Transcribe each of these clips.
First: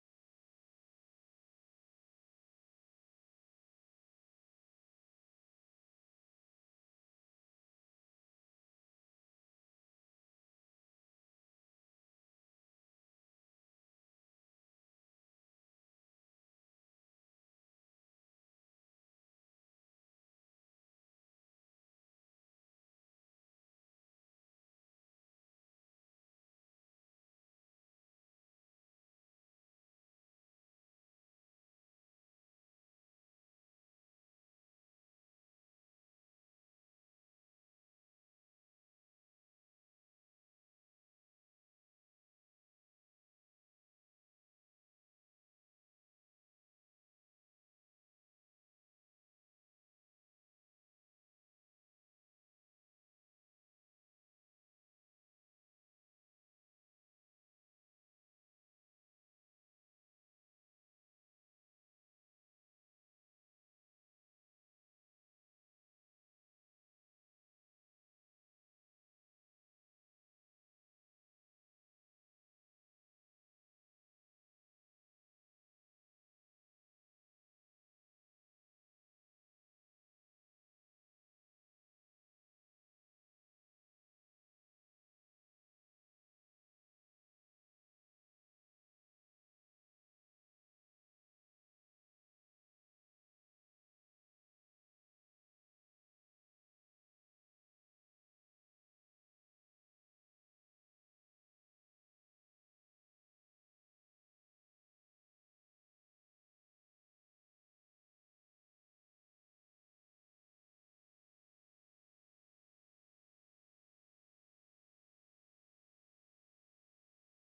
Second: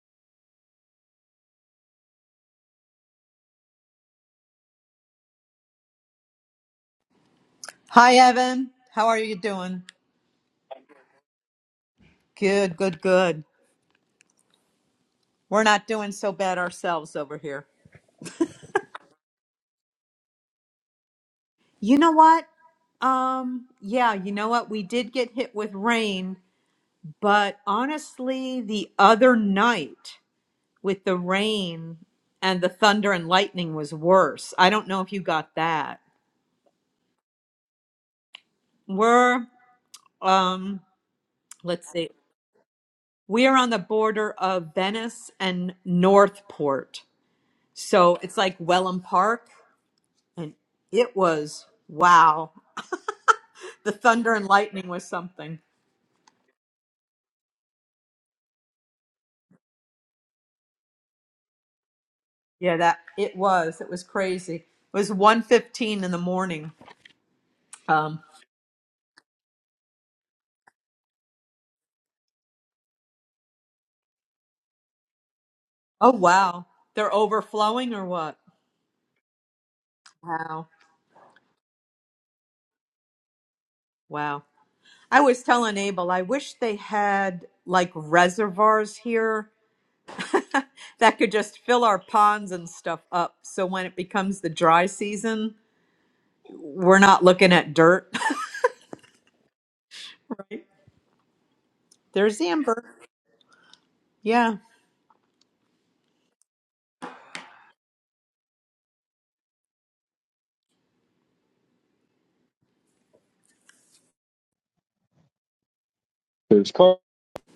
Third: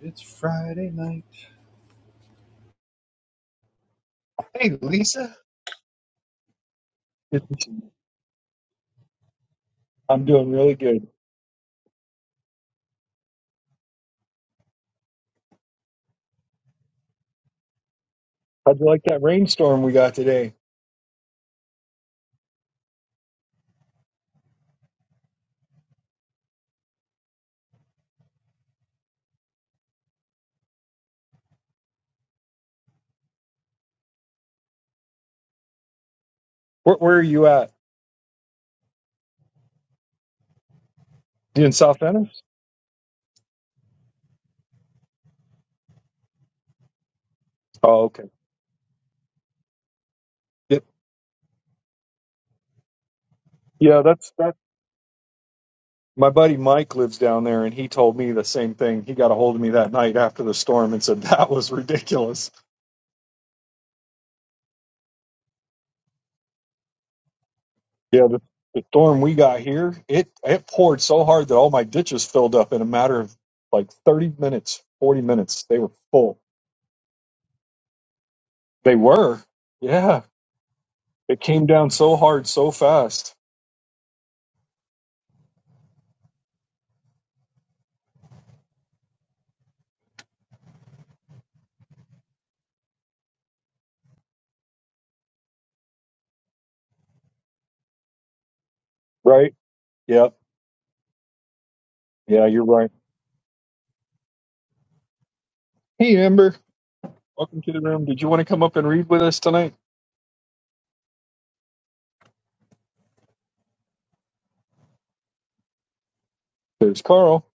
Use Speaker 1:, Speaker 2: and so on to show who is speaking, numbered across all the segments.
Speaker 1: It's Friday night. Hey, Lisa. It-
Speaker 2: Hi, Evan. How are you doing?
Speaker 1: I'm doing really good.
Speaker 2: Good, good, good. We're not doing so bad ourselves over here.
Speaker 1: How'd you like that rainstorm we got today?
Speaker 2: You know what? Um, yeah, you know what? We did get hit with rain, but honestly, the other night with the rain and the thunder and lightning was worse. I don't know if you got that.
Speaker 1: Where, where are you at?
Speaker 2: We're, um,
Speaker 1: You in
Speaker 2: let's
Speaker 1: South
Speaker 2: see.
Speaker 1: Venice?
Speaker 2: We are on the border of Venice and Northport.
Speaker 1: Oh,
Speaker 2: So
Speaker 1: okay.
Speaker 2: it's like Welland Park. and
Speaker 1: Yep.
Speaker 2: it was wow. The
Speaker 1: Yeah, that's
Speaker 2: thunder and
Speaker 1: that.
Speaker 2: lightning was something.
Speaker 1: My buddy Mike lives down there, and he told me the same thing. He got a hold of me that night after the storm and said that was ridiculous.
Speaker 2: Yeah, that it was. It was crazy. It was 1:15 in the morning. Um,
Speaker 1: Yeah, the, the storm we got here, it it poured so hard that all my ditches filled up in a matter of like 30 minutes, 40 minutes. They were
Speaker 2: oh
Speaker 1: full.
Speaker 2: wow. They're overflowing or what?
Speaker 1: They were. Yeah,
Speaker 2: Wow.
Speaker 1: it came down so hard, so fast.
Speaker 2: Wow. I was telling Abel, I wish they had like reservoirs here that could just fill our ponds and stuff up so when it becomes the dry season, we're not looking at dirt.
Speaker 1: Right? Yeah.
Speaker 2: Right. There's
Speaker 1: Yeah, you're
Speaker 2: Amber.
Speaker 1: right.
Speaker 2: Yeah.
Speaker 1: Hey, Amber. Welcome to the room. Did you want to come up and read with us tonight? There's Carl.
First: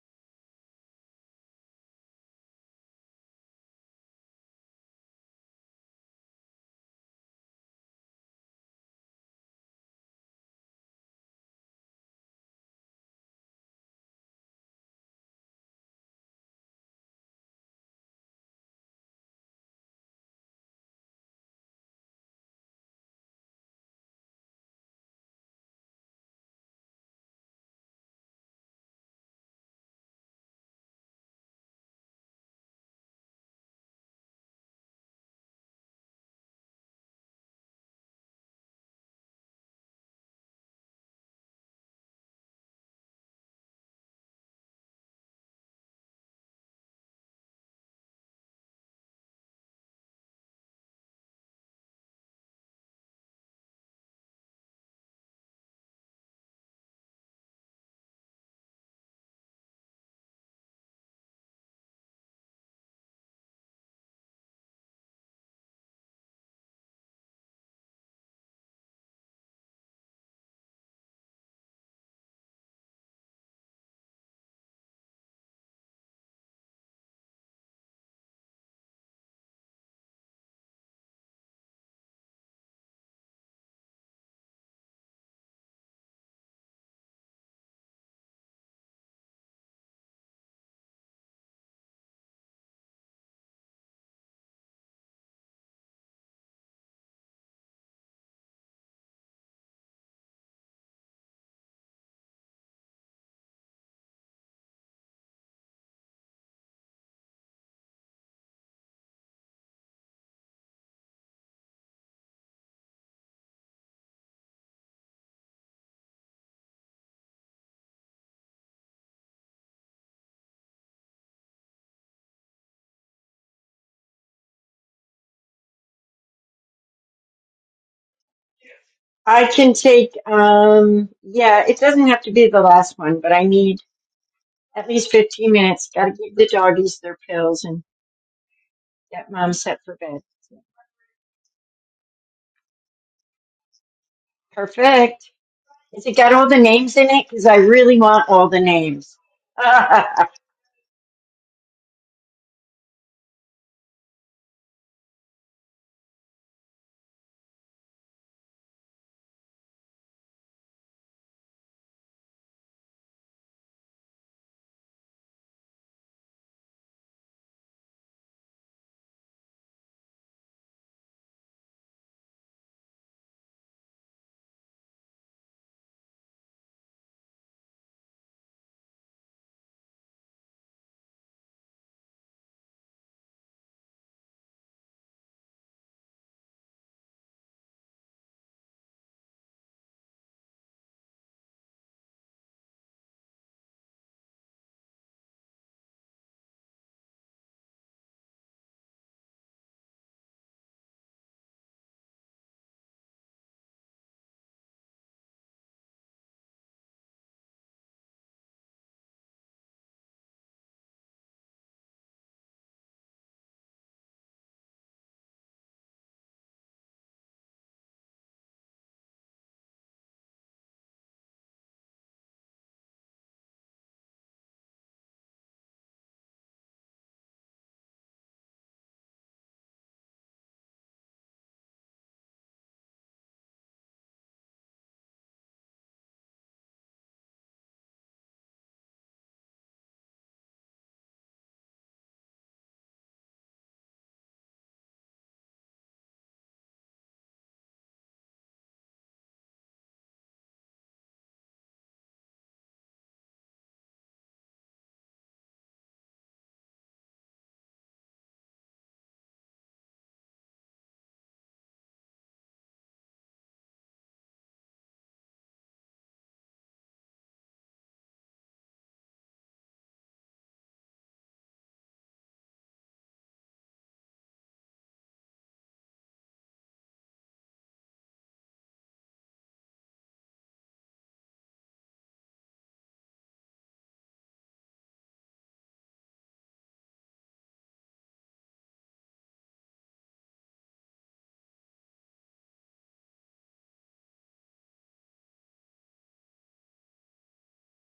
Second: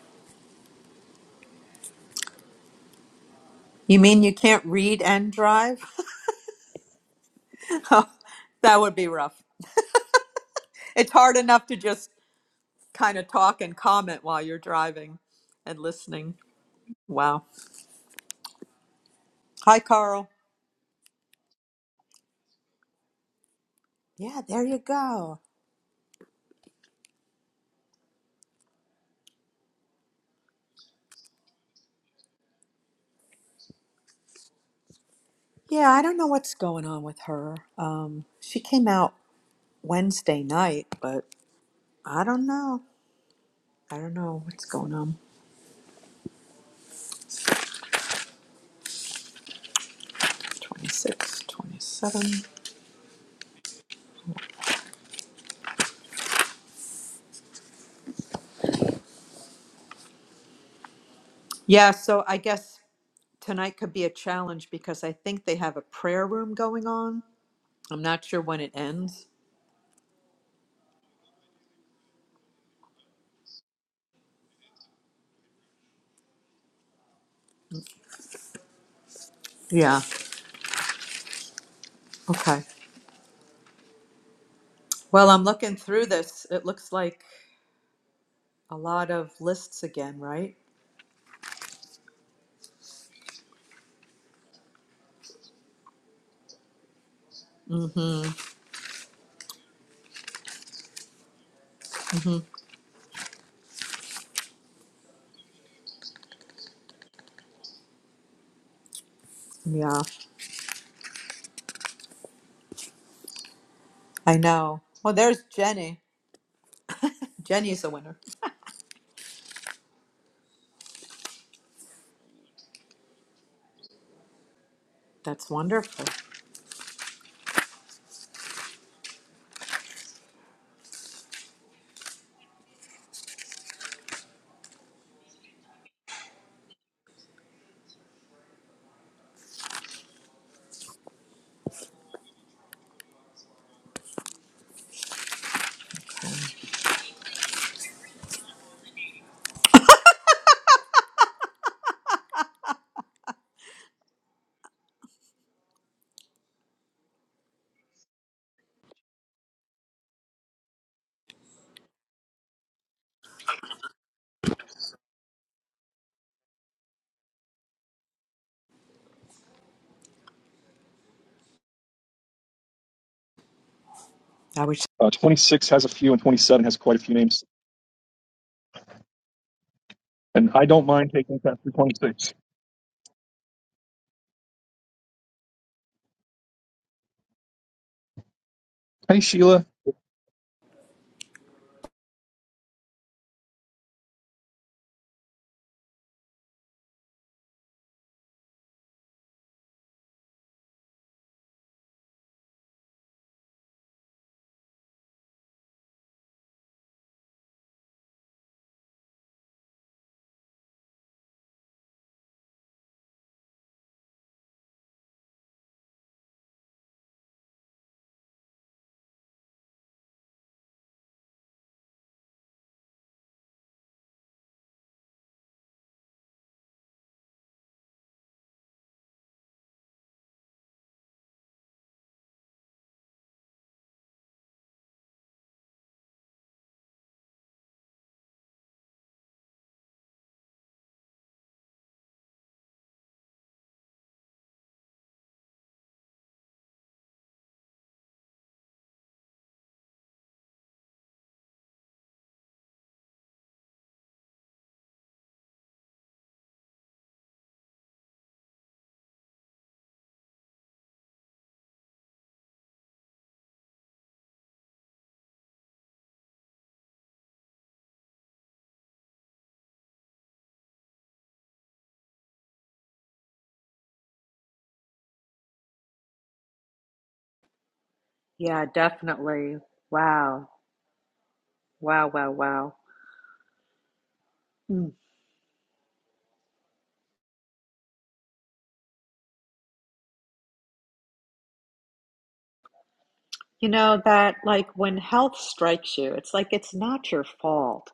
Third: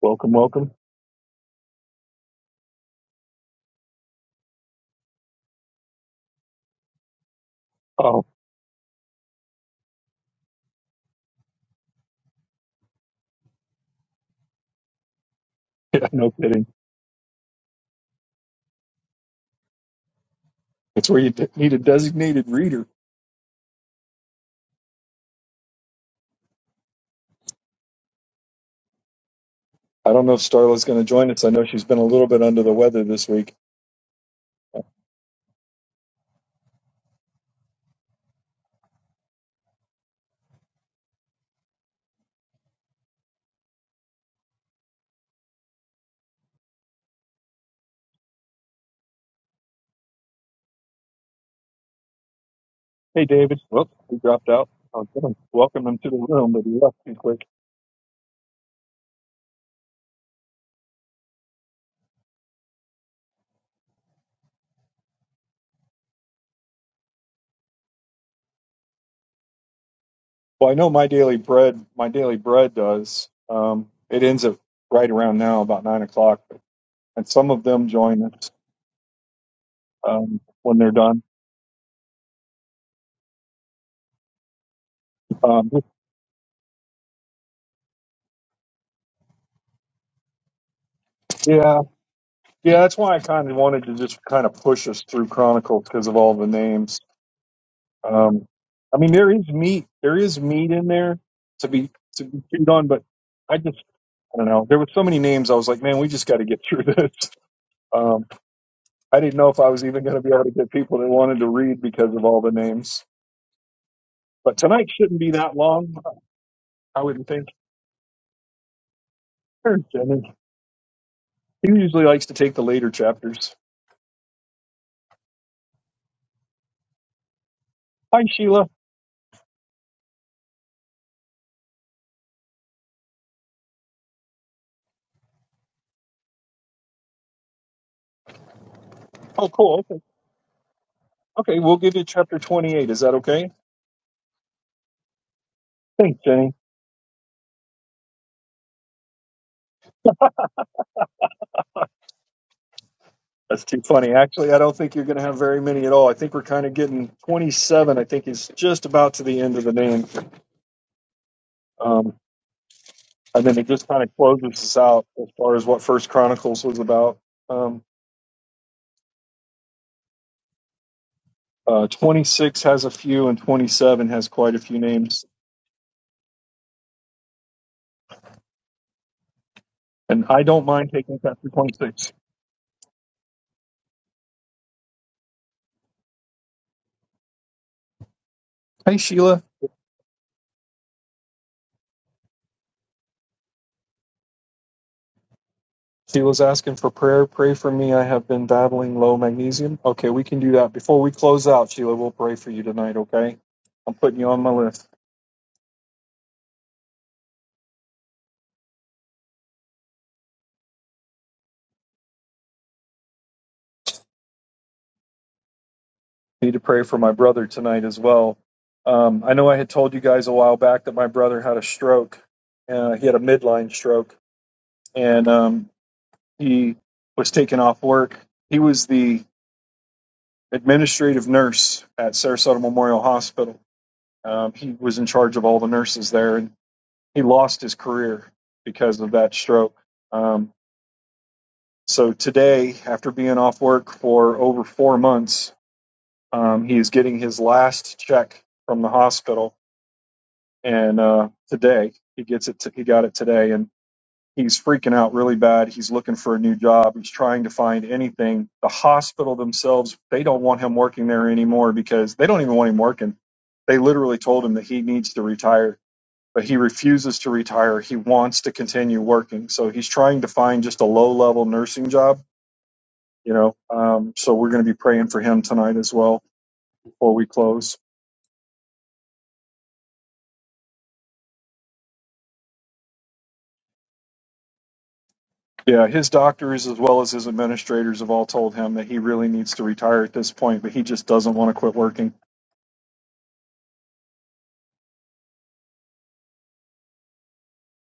Speaker 1: Welcome, welcome.
Speaker 2: You mean you can't read and drive? that
Speaker 1: Oh,
Speaker 2: would be rough. It's hard enough to just kind of talk and comment while you're driving and
Speaker 1: yeah, no
Speaker 2: listening.
Speaker 1: kidding.
Speaker 2: Wow. Hi, Carl.
Speaker 1: It's where you de- need a designated reader.
Speaker 2: Yeah, there you go.
Speaker 1: I don't know if Starla's going to join us. I know she's been a little bit under the weather this week.
Speaker 2: Yeah, I don't know what's going on with her. Um, she came out Wednesday night, but I don't know. I don't know what's going on. 26, 27.
Speaker 1: Hey, David. Whoops, he dropped out. I was going to welcome him to the room, but he left too quick.
Speaker 2: Yeah, so I guess tonight could be a challenge because I think they have a prayer room going on. I'm not sure when it ends.
Speaker 1: Well, I know my daily bread, my daily bread does. Um, it ends at right around now, about nine o'clock, and some of them join us
Speaker 2: Yeah,
Speaker 1: um, when they're done.
Speaker 2: okay. Well, I'm
Speaker 1: Um,
Speaker 2: looking through this. It looks like a lot of lists again, right?
Speaker 1: yeah, Yeah, that's why I kind of wanted to just kind of push us through Chronicles because of all the names.
Speaker 2: Mm-hmm.
Speaker 1: Um, I mean, there is meat, there is meat in there to be to be chewed on, but I just I don't know. There were so many names. I was like, man, we just got to get through this. Um, I didn't know if I was
Speaker 2: Yeah,
Speaker 1: even going to be able to get people that wanted to read because of all the names.
Speaker 2: I
Speaker 1: But
Speaker 2: know.
Speaker 1: tonight
Speaker 2: Well,
Speaker 1: shouldn't be
Speaker 2: there's
Speaker 1: that long,
Speaker 2: Jenny.
Speaker 1: I wouldn't think.
Speaker 2: Jenny's a winner.
Speaker 1: Sure, Jenny. He usually likes to take the later chapters.
Speaker 2: That's wonderful.
Speaker 1: Hi, Sheila.
Speaker 3: I can take, um, yeah, it doesn't have to be the last one, but I need at least 15 minutes. Got to give the doggies their pills and get
Speaker 1: Oh,
Speaker 3: mom
Speaker 1: cool.
Speaker 3: set for
Speaker 1: Okay,
Speaker 3: bed.
Speaker 1: okay, we'll give you chapter twenty-eight. Is that okay?
Speaker 3: Perfect. Has it
Speaker 1: Thanks,
Speaker 3: got all
Speaker 1: Jenny.
Speaker 3: the names in it? Because I really want all the names. well,
Speaker 1: That's too funny. Actually, I don't think you're going to have very many at all. I think we're kind of getting 27. I think is just about to the end of the name, um, and then it just kind of closes us out as far as what First Chronicles was about. Um, uh, 26 has a few, and 27 has quite a
Speaker 2: I
Speaker 1: few
Speaker 2: wish. Uh,
Speaker 1: names.
Speaker 2: 26 has a few, and 27 has quite a few names.
Speaker 1: And I
Speaker 2: And
Speaker 1: don't
Speaker 2: I don't
Speaker 1: mind
Speaker 2: mind
Speaker 1: taking
Speaker 2: taking
Speaker 1: chapter
Speaker 2: that through
Speaker 1: 26.
Speaker 2: 26.
Speaker 1: Hey,
Speaker 2: Hey,
Speaker 1: Sheila.
Speaker 2: Sheila.
Speaker 1: Sheila's asking for prayer. Pray for me. I have been battling low magnesium. Okay, we can do that before we close out. Sheila, we'll pray for you tonight. Okay, I'm putting you on my list. need to pray for my brother tonight as well. Um, I know I had told you guys a while back that my brother had a stroke. Uh, he had a midline stroke, and um, he was taken off work. He was the administrative nurse at Sarasota Memorial Hospital. Um, he was in charge of all the nurses there, and he lost his career because of that stroke. Um, so today, after being off work for over four months, um, he is getting his last check from the hospital and uh, today he gets it. T- he got it today, and he's freaking out really bad. He's looking for a new job. He's trying to find anything. The hospital themselves they don't want him working there anymore because they don't even want him working. They literally told him that he needs to retire, but he refuses to retire. He wants to continue working, so he's trying to find just a low level nursing job. You know, um, so we're going to be praying for him tonight as well before we close.
Speaker 2: Yeah, definitely. Wow. Wow, wow, wow. Mm.
Speaker 1: Yeah, his doctors as well as his administrators have all told him that he really needs to retire at this point, but he just doesn't want to quit working.
Speaker 2: You know, that like when health strikes you, it's like it's not your fault.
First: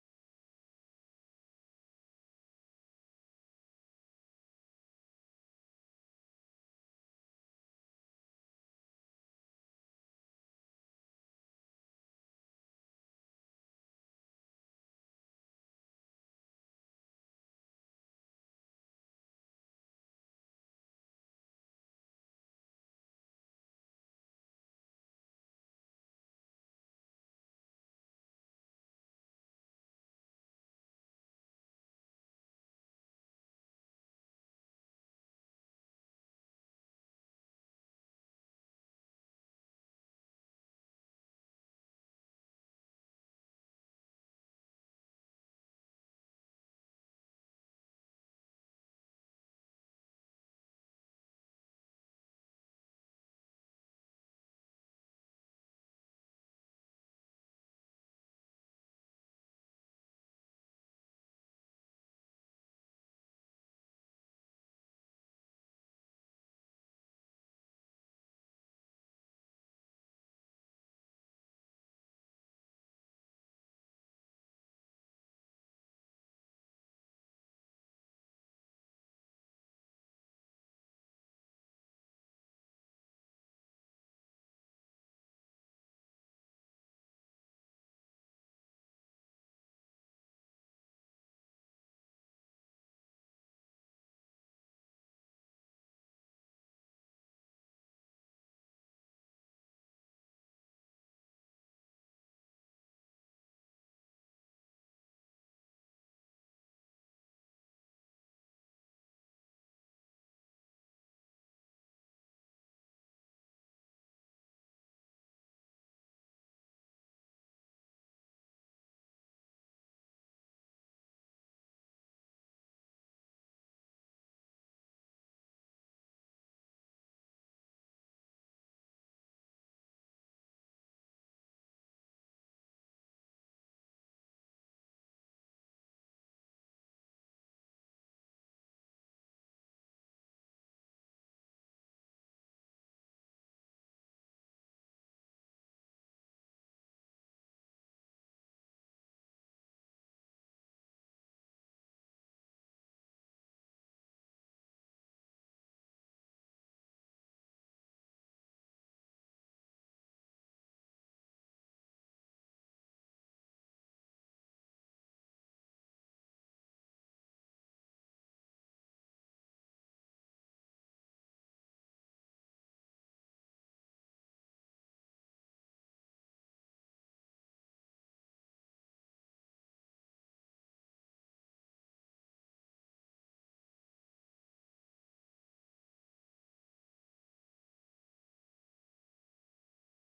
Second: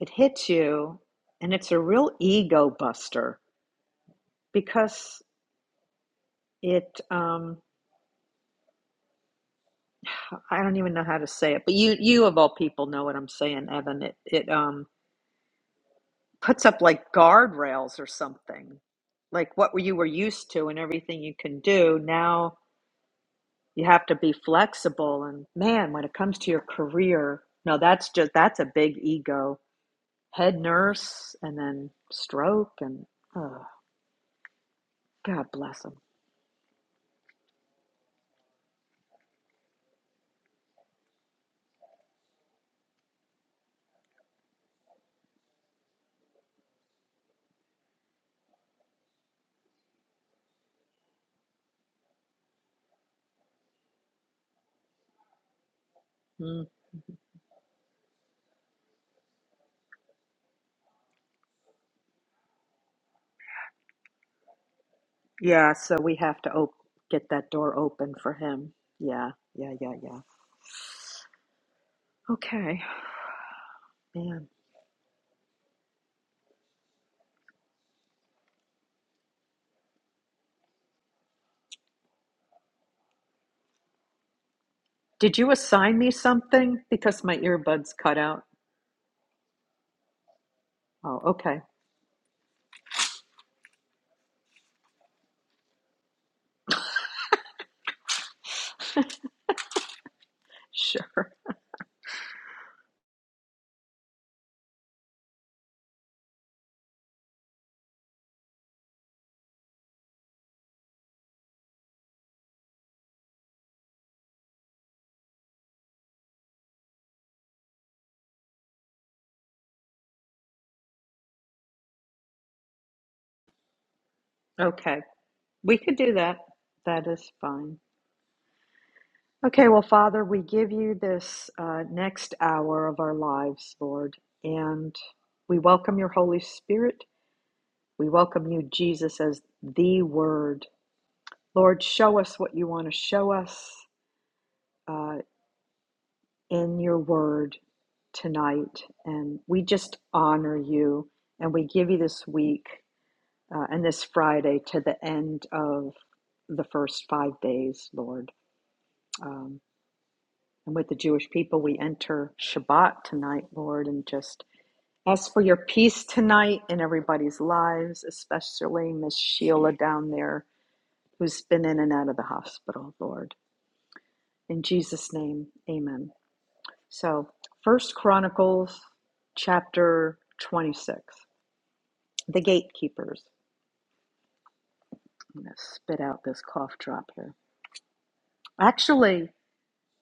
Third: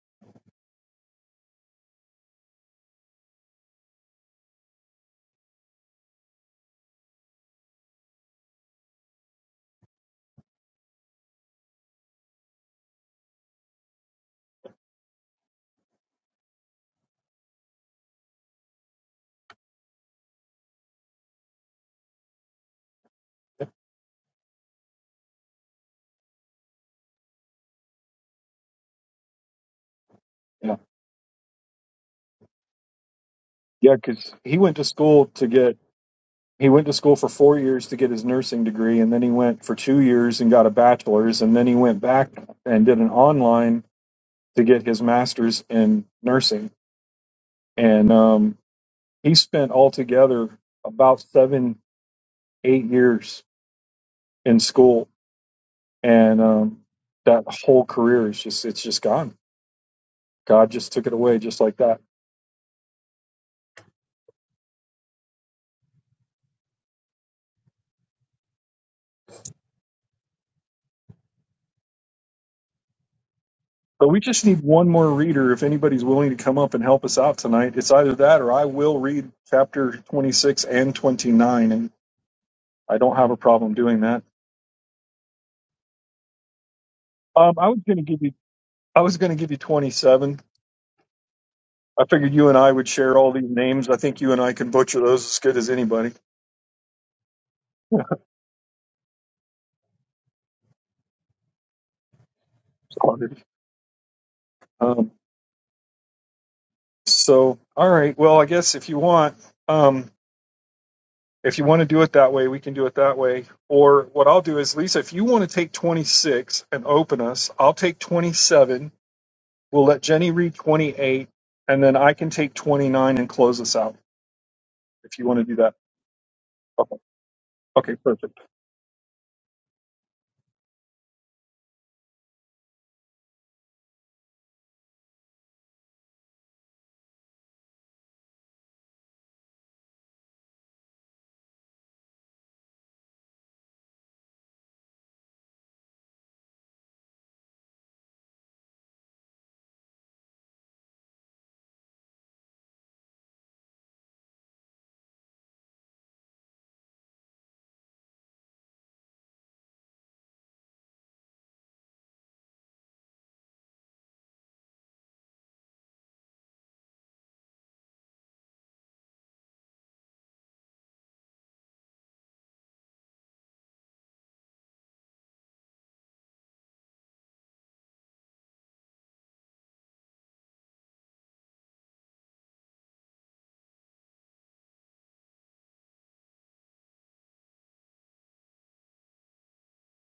Speaker 2: It hits you, and it's a real ego buster because it. Um, I don't even know how to say it, but you, you of all people, know what I'm saying, Evan. It, it um, puts up like guardrails or something, like what you were used to and everything you can do. Now you have to be flexible, and man, when it comes to your career, no, that's just that's a big ego. Head
Speaker 1: Yeah,
Speaker 2: nurse, and then stroke, and oh,
Speaker 1: yeah, because he went to school
Speaker 2: God
Speaker 1: to get
Speaker 2: bless them.
Speaker 1: he went to school for four years to get his nursing degree, and then he went for two years and got a bachelor's, and then he went back and did an online to get his master's in nursing, and um, he spent altogether about seven eight years in school, and um, that whole career is just it's just gone God just took it away just like that.
Speaker 2: Yeah, so we have to op- get that door open for him. Yeah, yeah, yeah, yeah. Okay,
Speaker 1: But we just
Speaker 2: man.
Speaker 1: need one more reader. If anybody's willing to come up and help us out tonight, it's either that or I will read chapter 26 and 29, and I don't have a problem doing that.
Speaker 2: Did you assign me something? Because my
Speaker 1: Um, I was
Speaker 2: earbuds
Speaker 1: going to
Speaker 2: cut
Speaker 1: give you,
Speaker 2: out.
Speaker 1: I was going to give you 27.
Speaker 2: Oh, okay.
Speaker 1: I figured you and I would share all these names. I think you and I can butcher those as good as anybody.
Speaker 2: Sure.
Speaker 1: Sorry. Um, so, all right. Well, I guess if you want, um, If you want to do it that way, we can do it that way. Or what I'll do is, Lisa, if you want to take 26 and open us, I'll take 27. We'll let Jenny read 28, and then I can take 29 and close us out
Speaker 2: Okay.
Speaker 1: if you want to do that.
Speaker 2: We could do that.
Speaker 1: Okay,
Speaker 2: That is fine.
Speaker 1: okay perfect.
Speaker 2: Okay, well, Father, we give you this uh, next hour of our lives, Lord, and we welcome your Holy Spirit. We welcome you, Jesus, as the Word. Lord, show us what you want to show us. Uh. in your word tonight. And we just honor you and we give you this week uh, and this Friday to the end of the first five days, Lord. Um, and with the Jewish people, we enter Shabbat tonight, Lord, and just ask for your peace tonight in everybody's lives, especially Miss Sheila down there who's been in and out of the hospital, Lord. In Jesus' name, amen. So, First Chronicles chapter 26, the gatekeepers. I'm going to spit out this cough drop here. Actually,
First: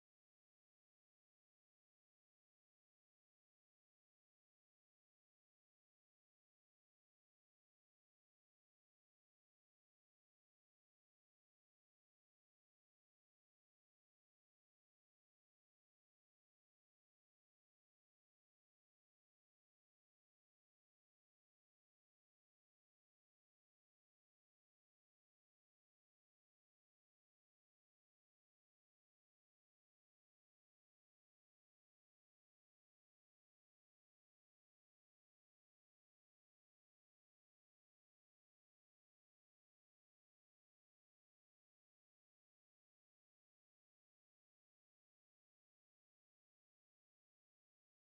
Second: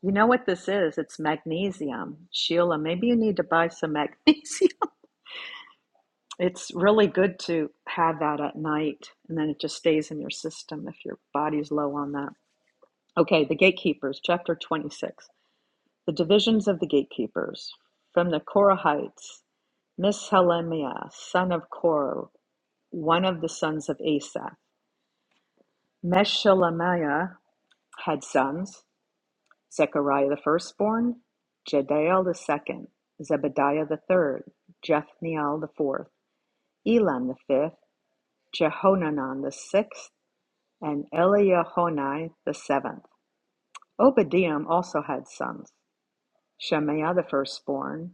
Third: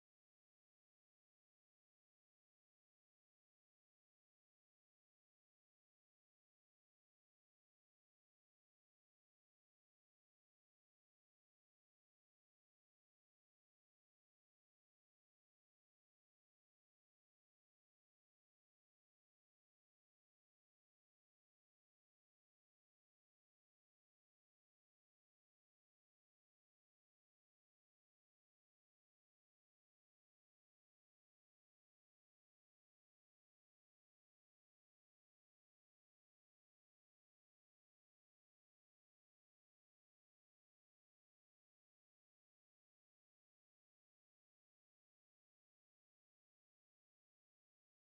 Speaker 2: you know what this is? It's magnesium. Sheila, maybe you need to buy some magnesium. It's really good to have that at night, and then it just stays in your system if your body's low on that. Okay, the gatekeepers, chapter 26. The divisions of the gatekeepers. From the Korahites, Mishelemiah, son of Korah, one of the sons of Asa. Meshelemiah had sons Zechariah the firstborn, Jediel the second, Zebediah the third, Jethniel the fourth, Elam the fifth, Jehonanan the sixth, and Eliahonai the seventh. Obadiah also had sons Shemaiah the firstborn,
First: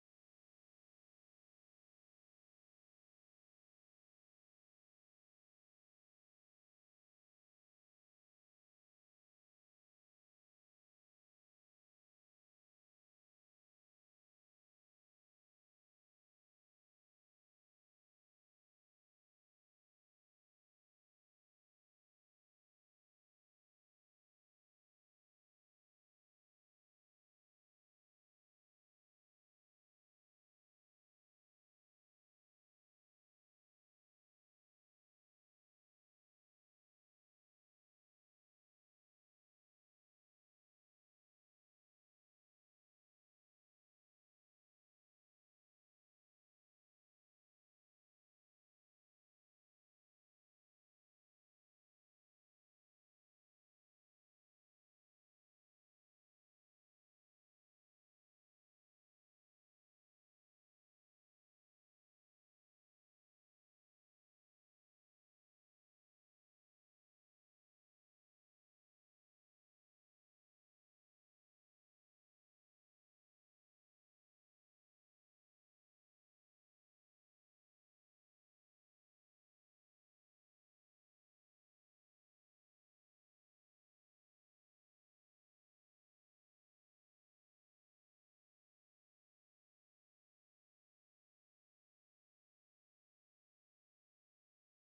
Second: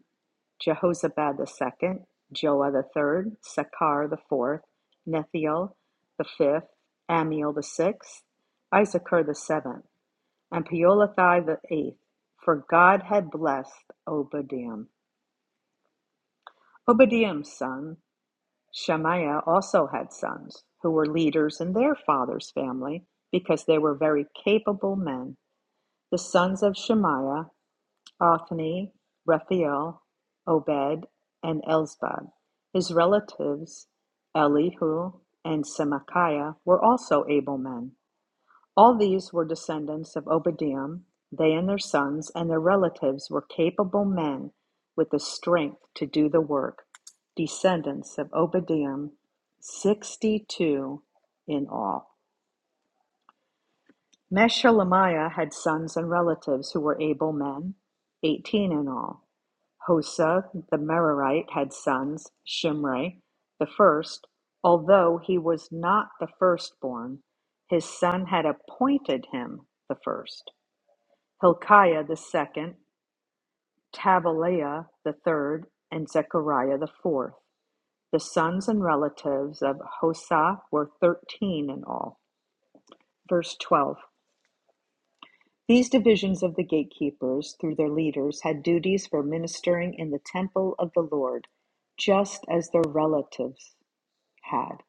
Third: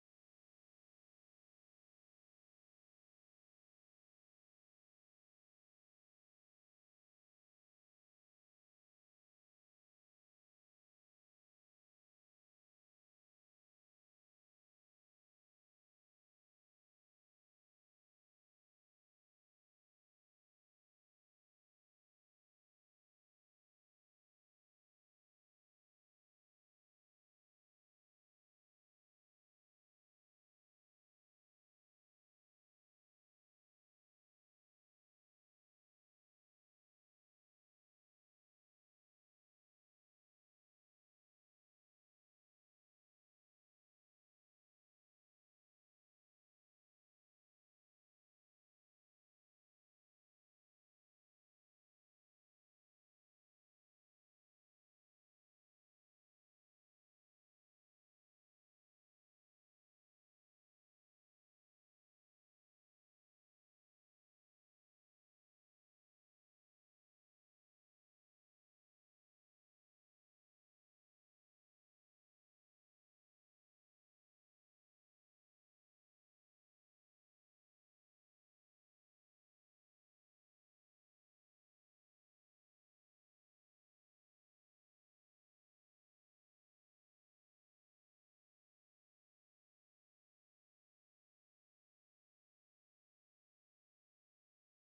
Speaker 2: Jehozabad the second, Joah the third, Sakkar the fourth, Nethiel the fifth, Amiel the sixth, Issachar the seventh, and Peolathai the eighth, for God had blessed Obadiah. Obadiah's son, Shemaiah, also had sons who were leaders in their father's family because they were very capable men. The sons of Shemaiah Othni, Raphael, Obed and Elzabad; his relatives Elihu and Semachiah were also able men. All these were descendants of Obadiah; they and their sons and their relatives were capable men with the strength to do the work, descendants of Obadiah, 62 in all. Meshelemiah had sons and relatives who were able men, 18 in all. Hosa the Merarite had sons, Shimri the first; although he was not the firstborn, his son had appointed him the first; Hilkiah the second, Tabaliah the third, and Zechariah the fourth. The sons and relatives of Hosa were thirteen in all. Verse 12. These divisions of the gatekeepers, through their leaders, had duties for ministering in the temple of the Lord, just as their relatives had.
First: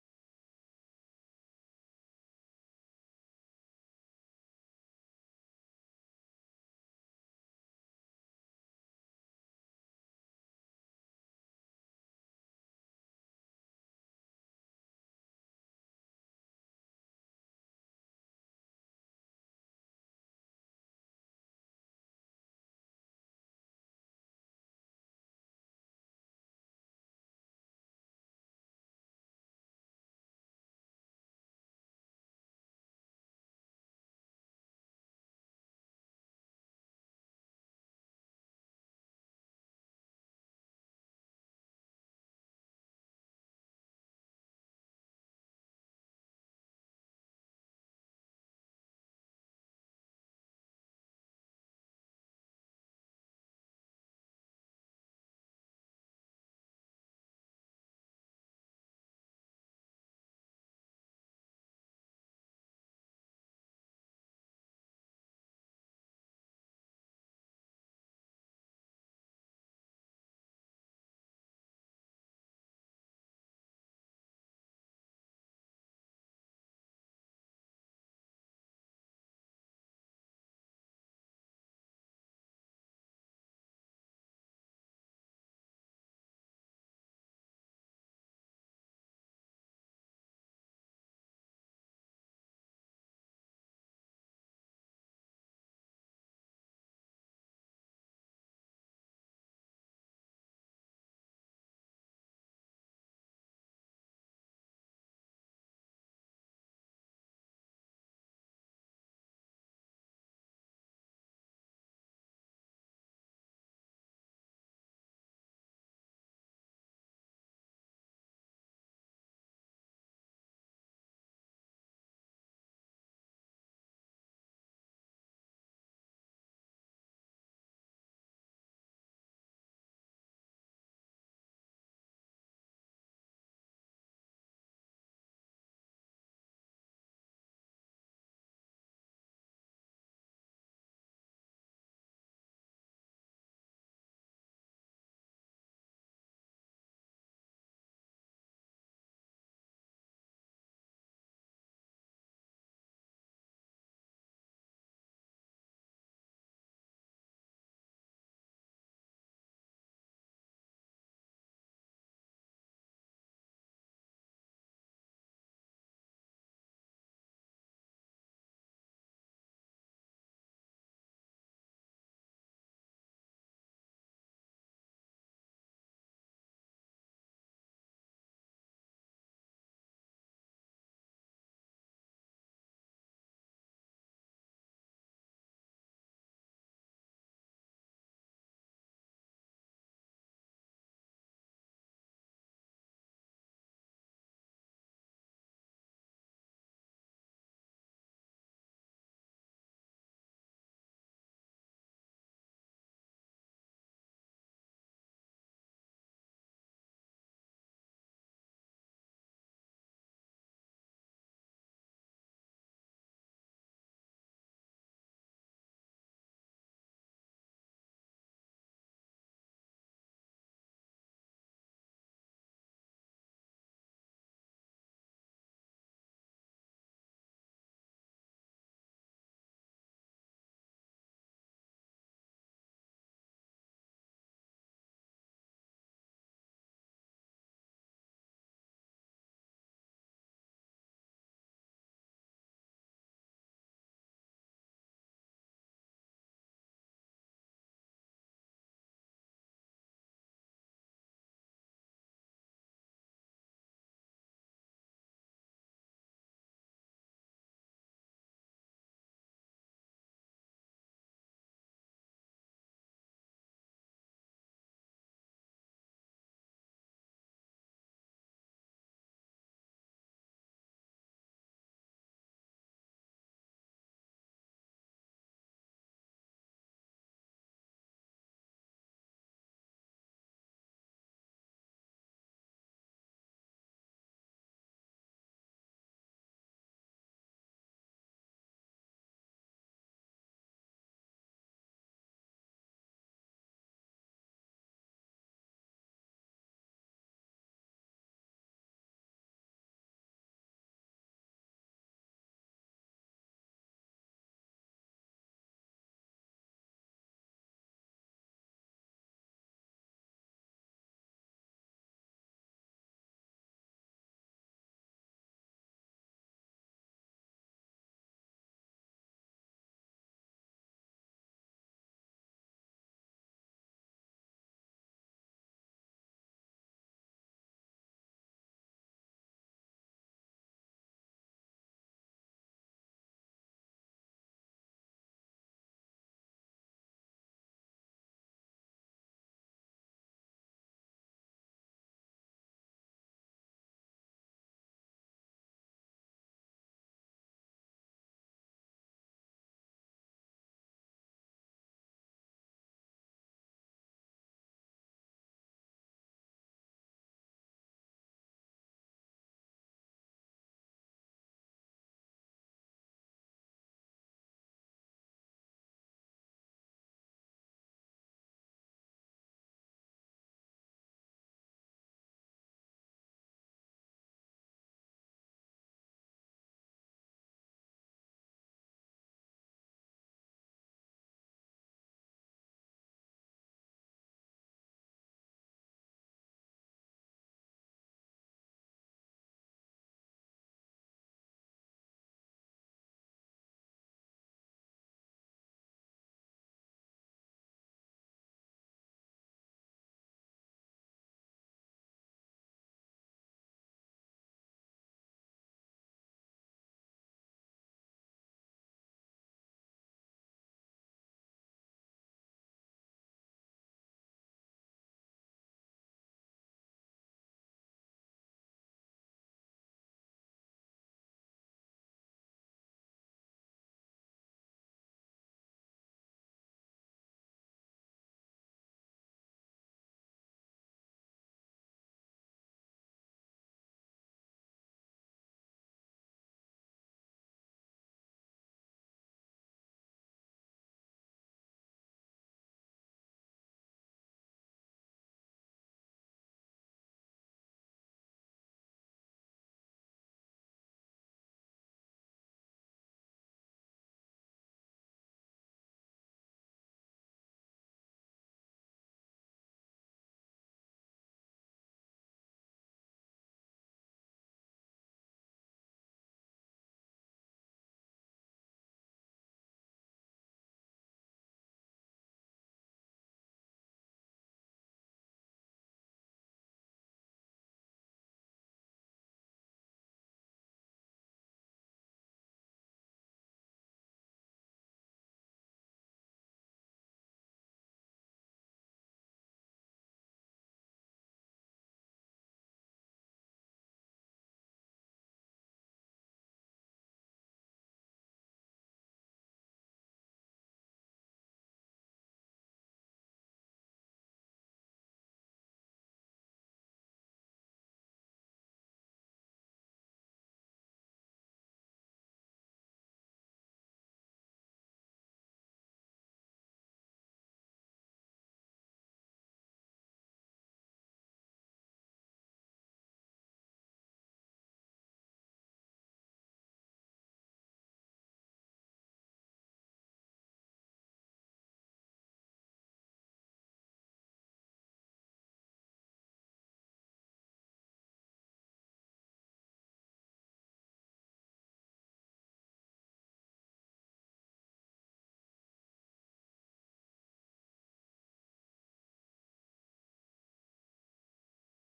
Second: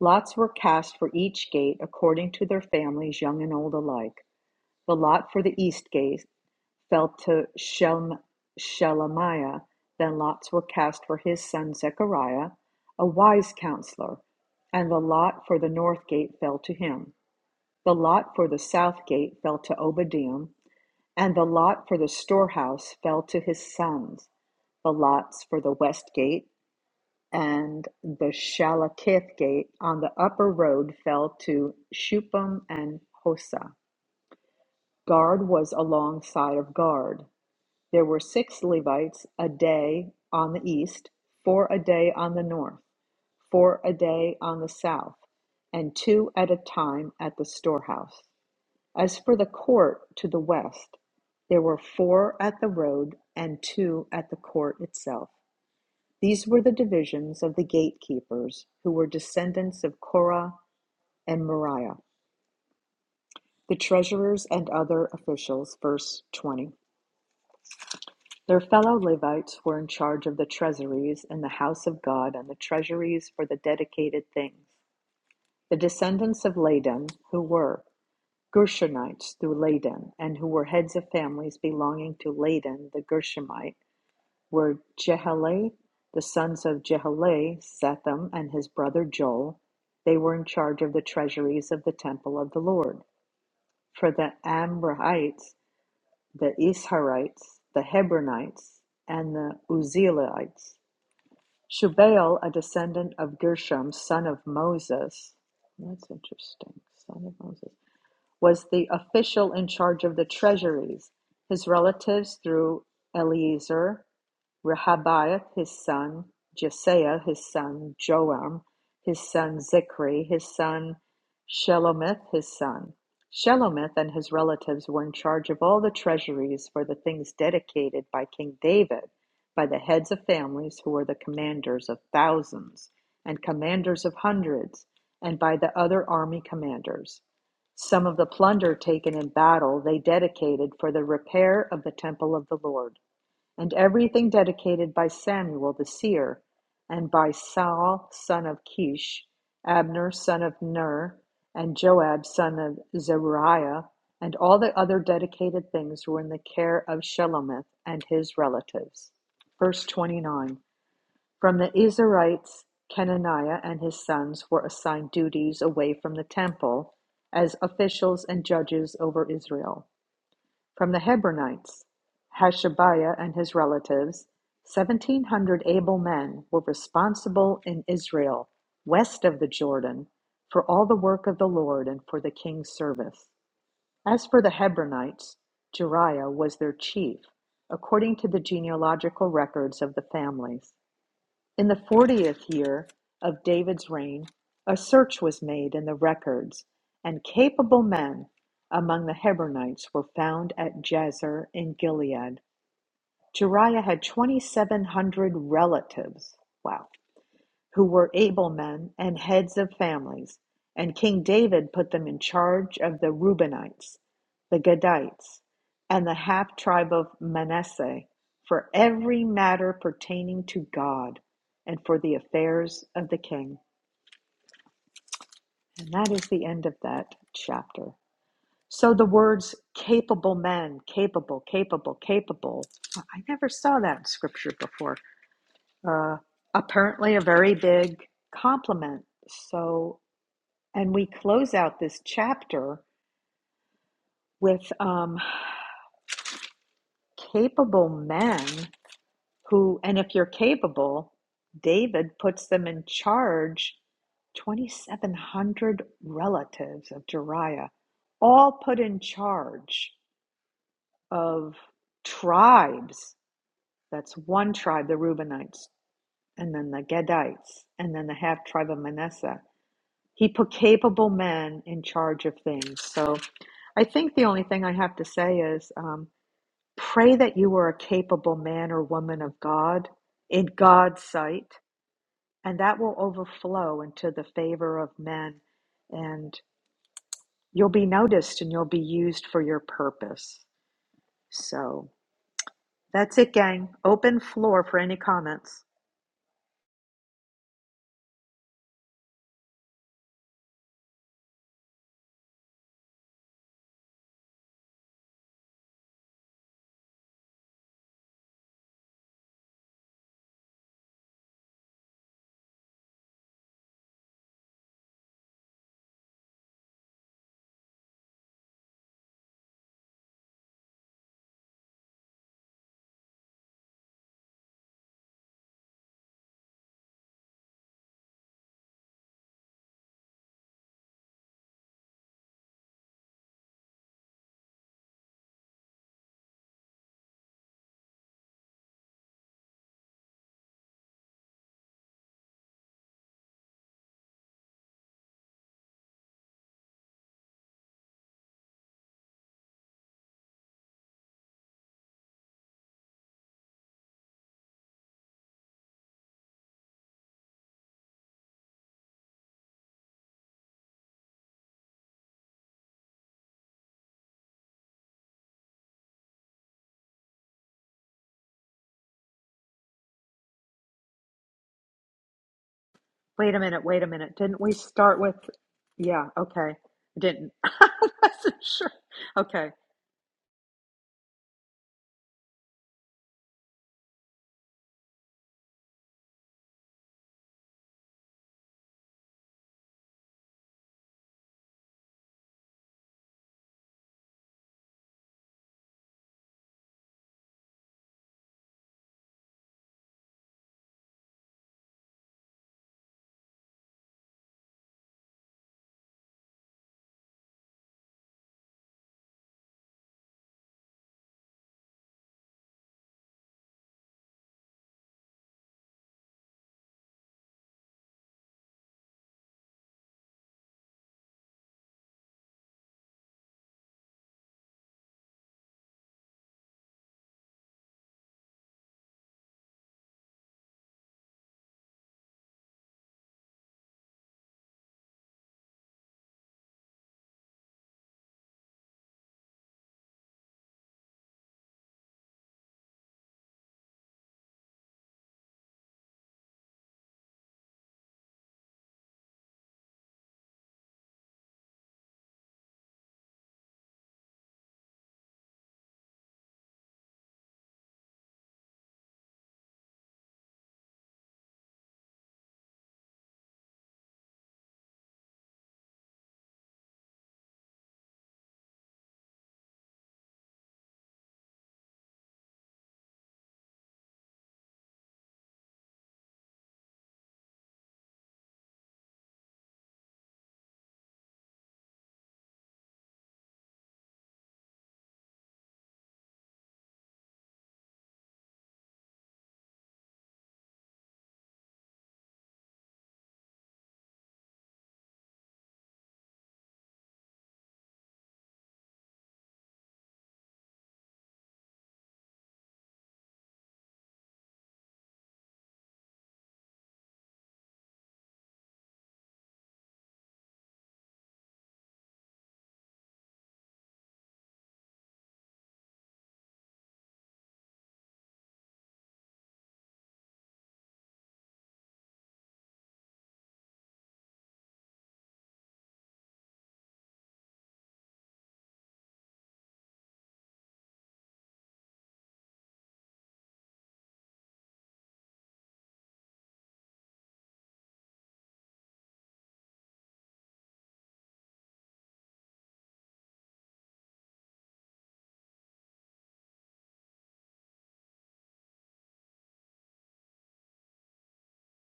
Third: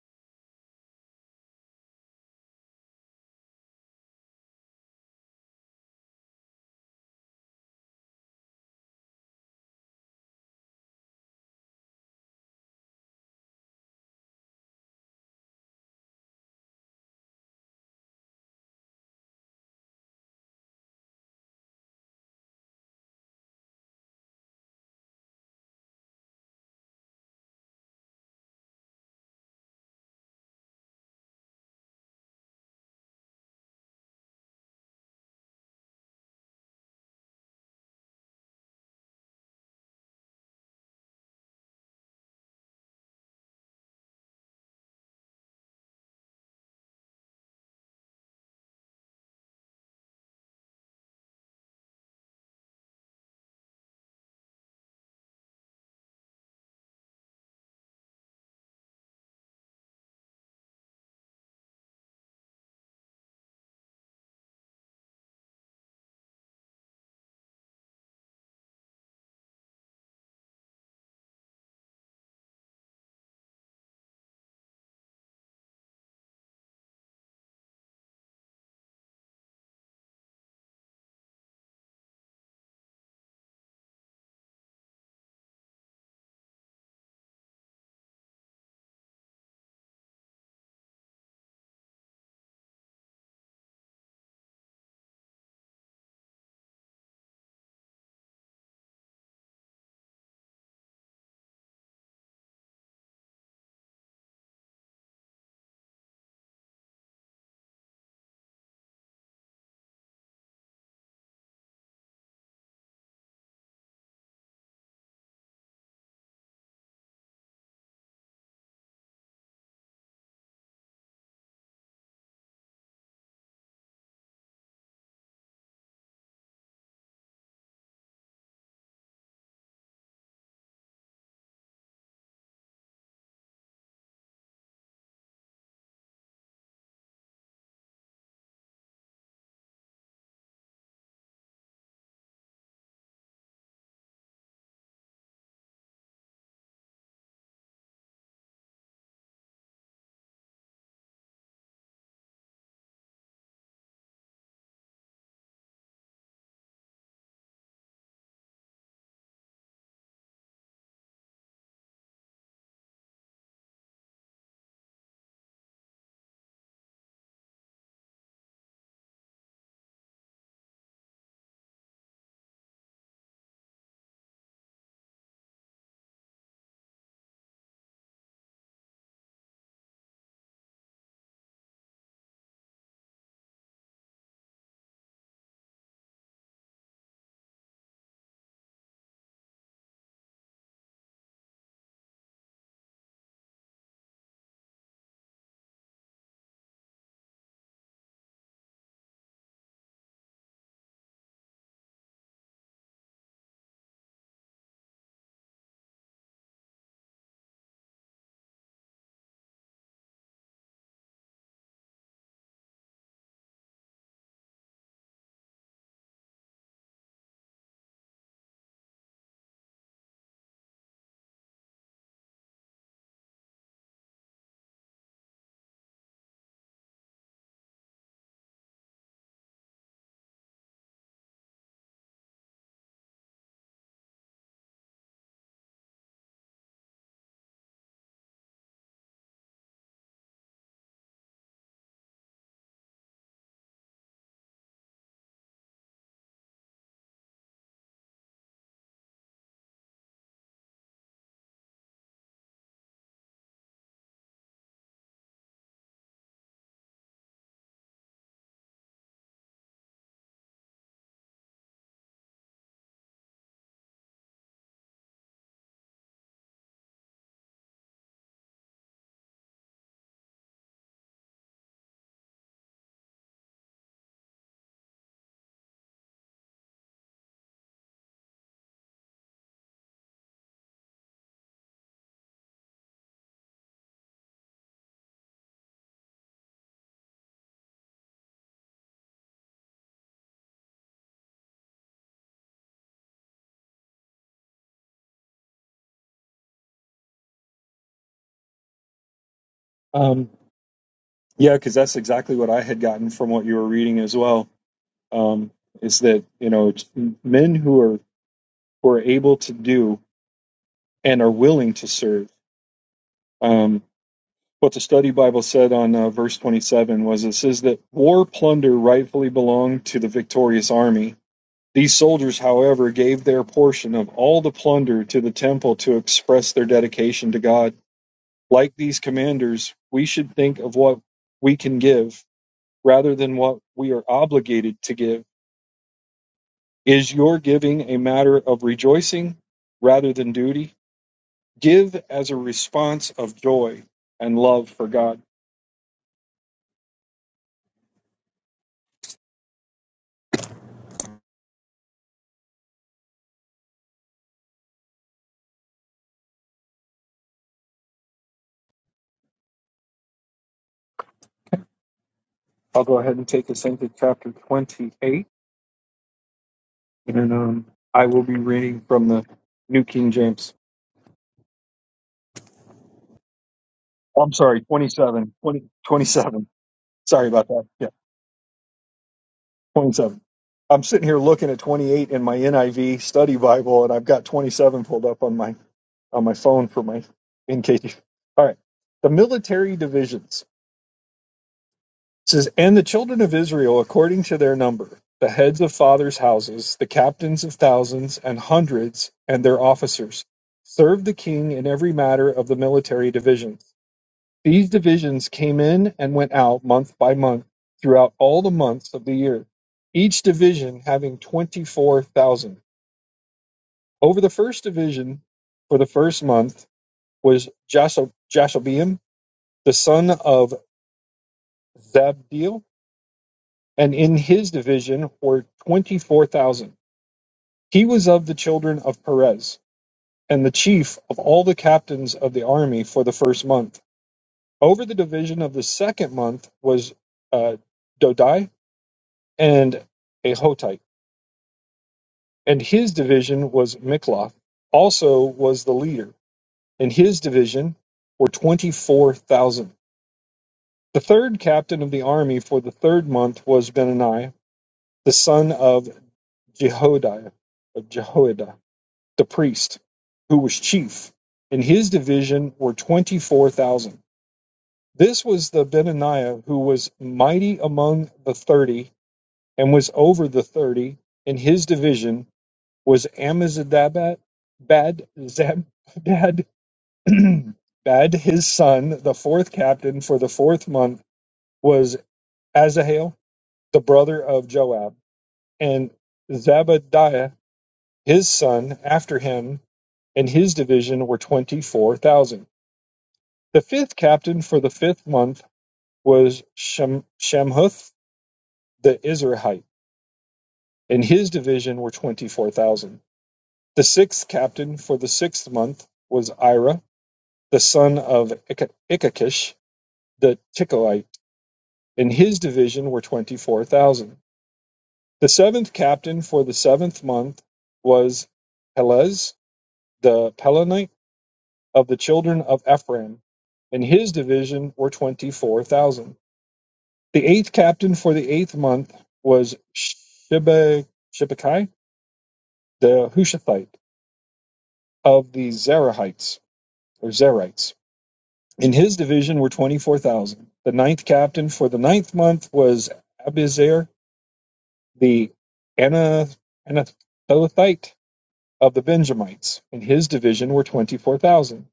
Speaker 2: Lots were cast for each gate according to their families, young and old alike. The lot for the east gate fell to Shelm- Shelemiah. Then lots were cast for his son Zechariah, a wise counselor, and the lot for the north gate fell to him. The lot for the south gate fell to Obadiah. And the lot for the storehouse fell to his sons, the lots for the west gate and the Shalakith gate on the upper road fell to Shupam and Hosa. Guard was alongside of Guard. There were six Levites a day on the east, four a day on the north, four a day on the south, and two at a time at the storehouse. As for the court to the west, there were four at the road and two at the court itself. These were the divisions of the gatekeepers, who were descendants of Korah and Moriah, the treasurers and other officials. Verse 20. Their fellow Levites were in charge of the treasuries in the house of God and the treasuries for the dedicated things. The descendants of Ladan, who were Gershonites through Ladan, and who were heads of families belonging to Ladan the Gershonite, were Jehalelel, the sons of Jehalelel, Setham, and his brother Joel. They were in charge of the treasuries of the temple of the Lord. For the Amrahites, the Isharites, the Hebronites, and the Uzzielites. Shubael, a descendant of Gershom, son of Moses. That's interesting. Son of Moses was the official in charge of the treasuries, his relatives through Eleazar. Rehabiah his son, Jesaiah his son, Joram his son, Zichri his son, Shelomith his son. Shelomith and his relatives were in charge of all the treasuries for the things dedicated by King David by the heads of families who were the commanders of thousands and commanders of hundreds and by the other army commanders. Some of the plunder taken in battle they dedicated for the repair of the temple of the Lord and everything dedicated by Samuel the seer, and by Saul son of Kish, Abner son of Ner, and Joab son of Zeruiah, and all the other dedicated things were in the care of Shelomith and his relatives. Verse 29 From the Israelites, Kenaniah and his sons were assigned duties away from the temple as officials and judges over Israel. From the Hebronites, Hashabiah and his relatives, 1,700 able men were responsible in Israel, west of the Jordan, for all the work of the Lord and for the king's service. As for the Hebronites, Jeriah was their chief, according to the genealogical records of the families. In the fortieth year of David's reign, a search was made in the records, and capable men among the Hebronites were found at Jazer in Gilead. Jeriah had 2,700 relatives. Wow who were able men and heads of families, and King David put them in charge of the Reubenites, the Gadites, and the half tribe of Manasseh for every matter pertaining to God and for the affairs of the king. And that is the end of that chapter. So the words capable men, capable, capable, capable, well, I never saw that in scripture before. Uh, apparently, a very big compliment. So And we close out this chapter with um, capable men who, and if you're capable, David puts them in charge 2,700 relatives of Jeriah, all put in charge of tribes. That's one tribe, the Reubenites, and then the Gadites, and then the half tribe of Manasseh. He put capable men in charge of things. So I think the only thing I have to say is. Um, Pray that you are a capable man or woman of God in God's sight, and that will overflow into the favor of men, and you'll be noticed and you'll be used for your purpose. So that's it, gang. Open floor for any comments.
Speaker 1: Um, yeah, because that's exactly what I had gotten from what you were reading as well. Um, is that you know it's men who are who are able to do and are willing to serve. Um, what the study Bible said on uh, verse 27 was it says that war plunder rightfully belonged to the victorious army. These soldiers, however, gave their portion of all the plunder to the temple to express their dedication to God. Like these commanders, we should think of what we can give rather than what we are obligated to give. Is your giving a matter of rejoicing rather than duty? Give as a response of joy and love for God. I'll go ahead and take us into chapter 28, and um, I will be reading from the New King James.
Speaker 2: Wait a minute, wait a minute.
Speaker 1: I'm
Speaker 2: Didn't we
Speaker 1: sorry,
Speaker 2: start with?
Speaker 1: 27. 20,
Speaker 2: Yeah,
Speaker 1: twenty-seven.
Speaker 2: okay. I
Speaker 1: Sorry
Speaker 2: didn't.
Speaker 1: about that.
Speaker 2: I
Speaker 1: Yeah,
Speaker 2: wasn't sure. Okay.
Speaker 1: 27. I'm sitting here looking at 28 in my NIV study Bible, and I've got 27 pulled up on my on my phone for my in case. All right, the military divisions. It says, And the children of Israel according to their number, the heads of fathers' houses, the captains of thousands and hundreds, and their officers, served the king in every matter of the military divisions. These divisions came in and went out month by month throughout all the months of the year, each division having 24,000. Over the first division for the first month was Jashobeam, the son of Zabdiel, and in his division were 24,000. He was of the children of Perez, and the chief of all the captains of the army for the first month. Over the division of the second month was uh, Dodai and Ahotite, and his division was Mikloth, also was the leader, and his division were 24,000. The third captain of the army for the third month was Benaniah, the son of Jehoiada, of Jehoiada The priest, who was chief, in his division were 24,000. This was the Benaniah who was mighty among the 30 and was over the 30. In his division was Amizadabat, Bad, Zabad, Bad, Bad, his son, the fourth captain for the fourth month was Azahel, the brother of Joab, and Zabadiah His son after him and his division were 24,000. The fifth captain for the fifth month was Shem- Shamhuth the Izrahite, and his division were 24,000. The sixth captain for the sixth month was Ira, the son of Ik- Ikakish the Ticoite, and his division were 24,000. The seventh captain for the seventh month was Pelez the Pelonite of the children of Ephraim, and his division were twenty-four thousand. The eighth captain for the eighth month was Shibbe- Shibbekai, the Hushathite of the Zerahites or Zerites. In his division were twenty-four thousand. The ninth captain for the ninth month was Abizer, the Anathothite of the Benjamites. In his division were twenty-four thousand.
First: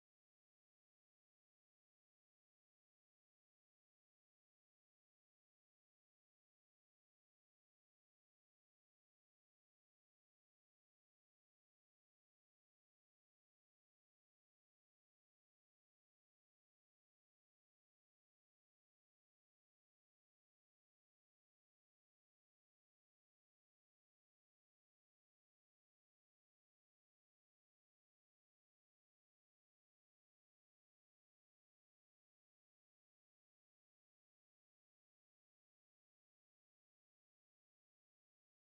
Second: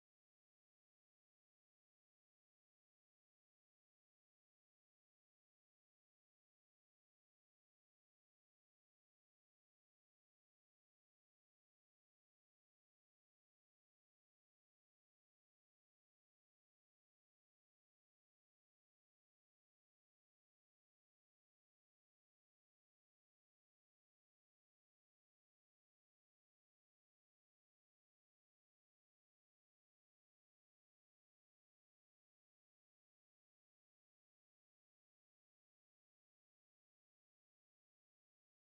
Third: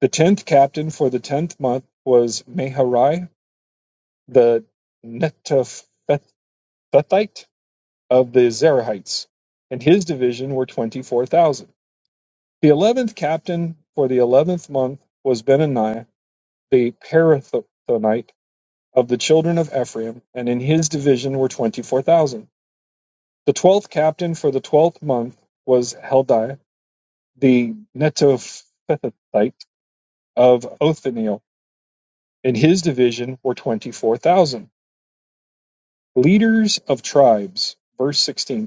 Speaker 1: The tenth captain for the tenth month was Meharai the Netophathite of the Zerahites, and his division were 24,000. The eleventh captain for the eleventh month was Benaniah, the Parathonite of the children of Ephraim, and in his division were 24,000. The twelfth captain for the twelfth month was Heldiah, the Netophathite of Othniel, and his division were 24,000. Leaders of tribes, verse 16.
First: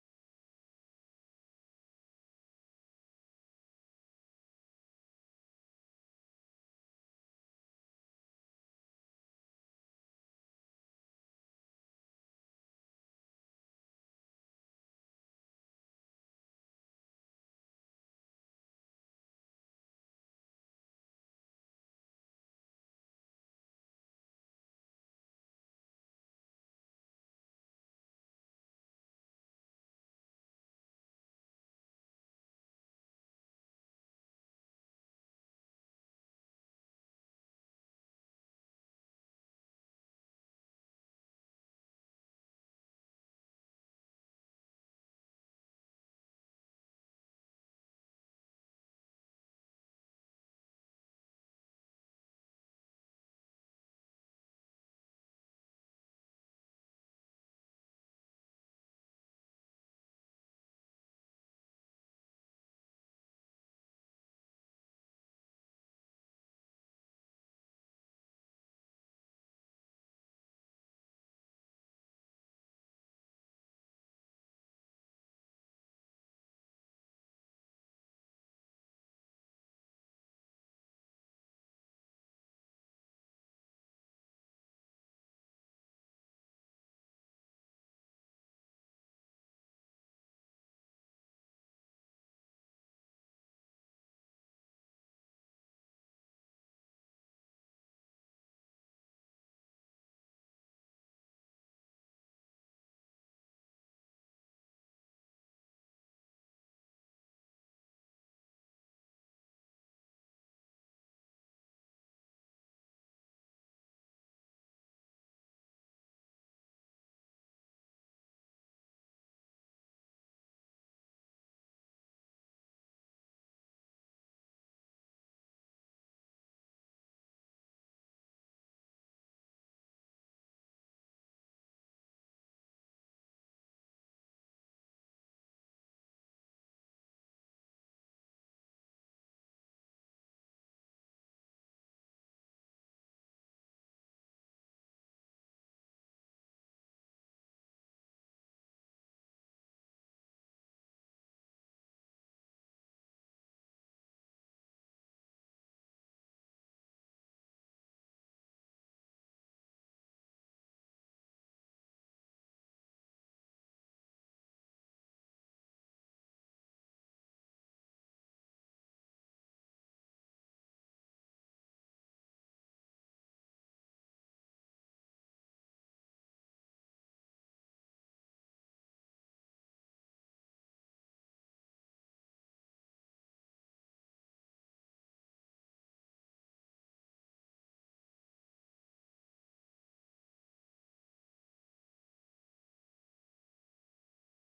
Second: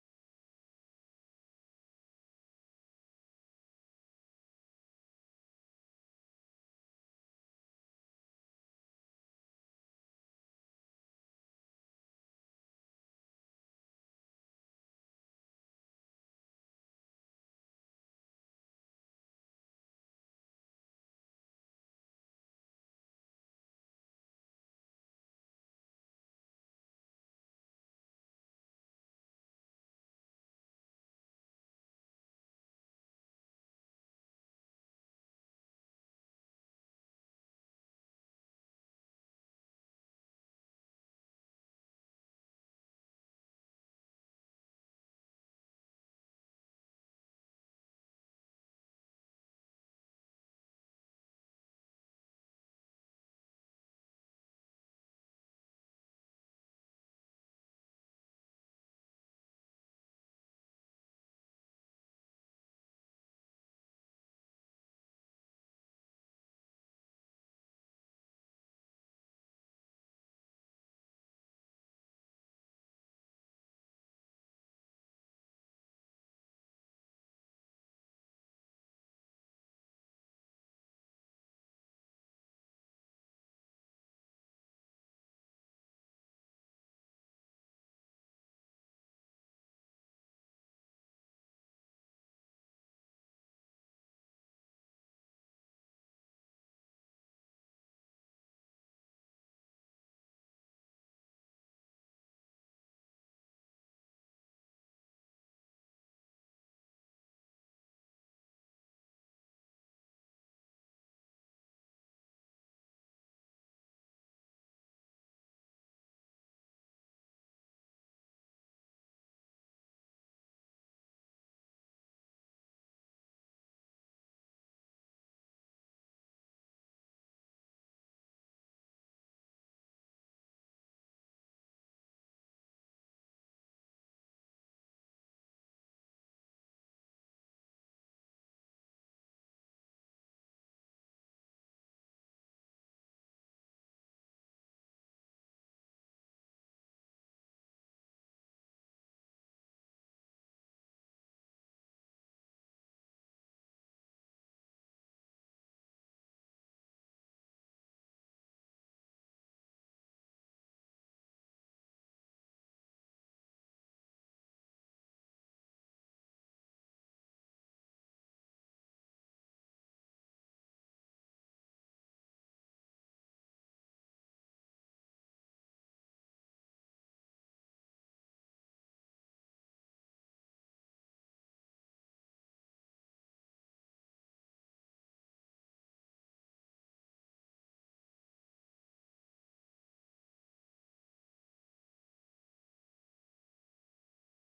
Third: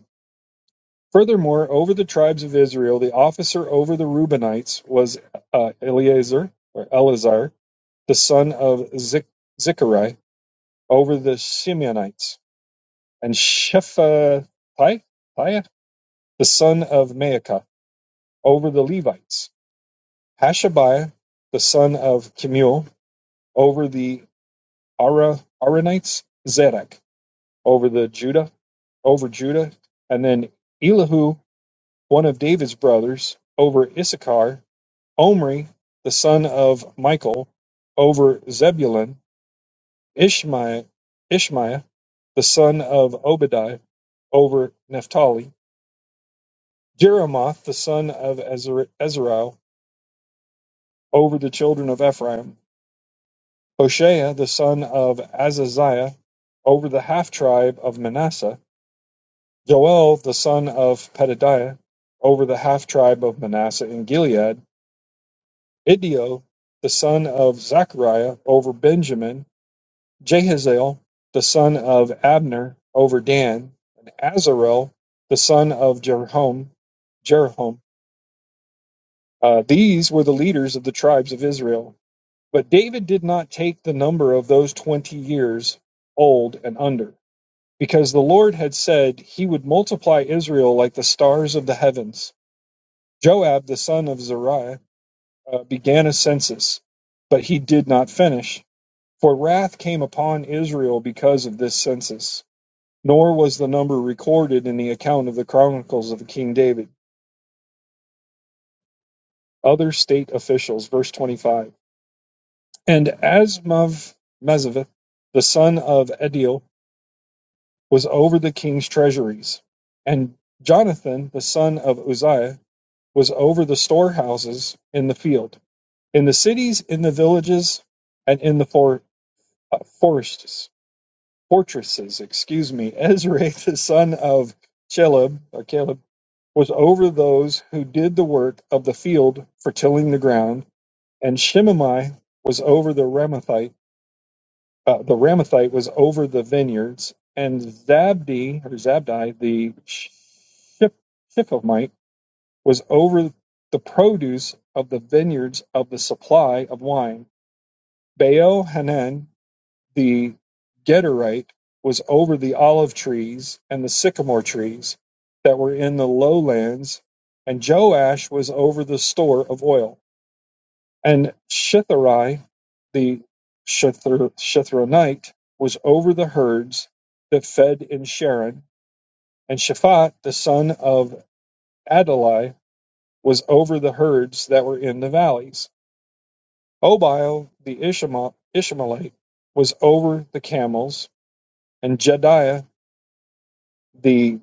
Speaker 1: Furthermore, over the tribes of Israel, the officer over the Reubenites was uh, Eleazar or Eleazar, the son of Zik- Zichari, over the Simeonites, and Shephatiah, the son of Maacah, over the Levites. Hashabiah, the son of Kemuel, over the Ara- Aranites. Zedek, over the Judah, over Judah, and then Elihu, one of David's brothers, over Issachar, Omri, the son of Michal, over Zebulun; Ishmaiah, Ishmaiah, the son of Obadiah, over Naphtali; Jeremoth, the son of Ezra- over the children of Ephraim; Hoshea, the son of Azaziah, over the half tribe of Manasseh; Joel, the son of Petadiah, over the half tribe of Manasseh in Gilead; Idio, the son of Zechariah, over Benjamin Jehaziel the son of Abner over Dan, and Azarel the son of Jeroham. Jeroham. Uh, these were the leaders of the tribes of Israel. But David did not take the number of those twenty years old and under, because the Lord had said he would multiply Israel like the stars of the heavens. Joab the son of Zeruiah uh, began a census, but he did not finish, for wrath came upon Israel because of this census. Nor was the number recorded in the account of the Chronicles of King David. Other state officials, verse 25. And Asmav Mezavith, the son of Ediel, was over the king's treasuries. And Jonathan, the son of Uzziah, was over the storehouses in the field, in the cities, in the villages, and in the for, uh, forests, fortresses. Excuse me. Ezra, the son of Chelub, or Caleb, was over those who did the work of the field for tilling the ground, and Shimei was over the Ramathite. Uh, the Ramathite was over the vineyards, and Zabdi or Zabdi the Ship, Shiphomite was over the produce of the vineyards of the supply of wine. Baal Hanan the Gederite was over the olive trees and the sycamore trees that were in the lowlands, and Joash was over the store of oil. And Shitharai, the Shithar- Shithronite, was over the herds that fed in Sharon, and Shaphat, the son of Adalai, was over the herds that were in the valleys. Obile, the Ishma- Ishmaelite, was over the camels, and Jediah The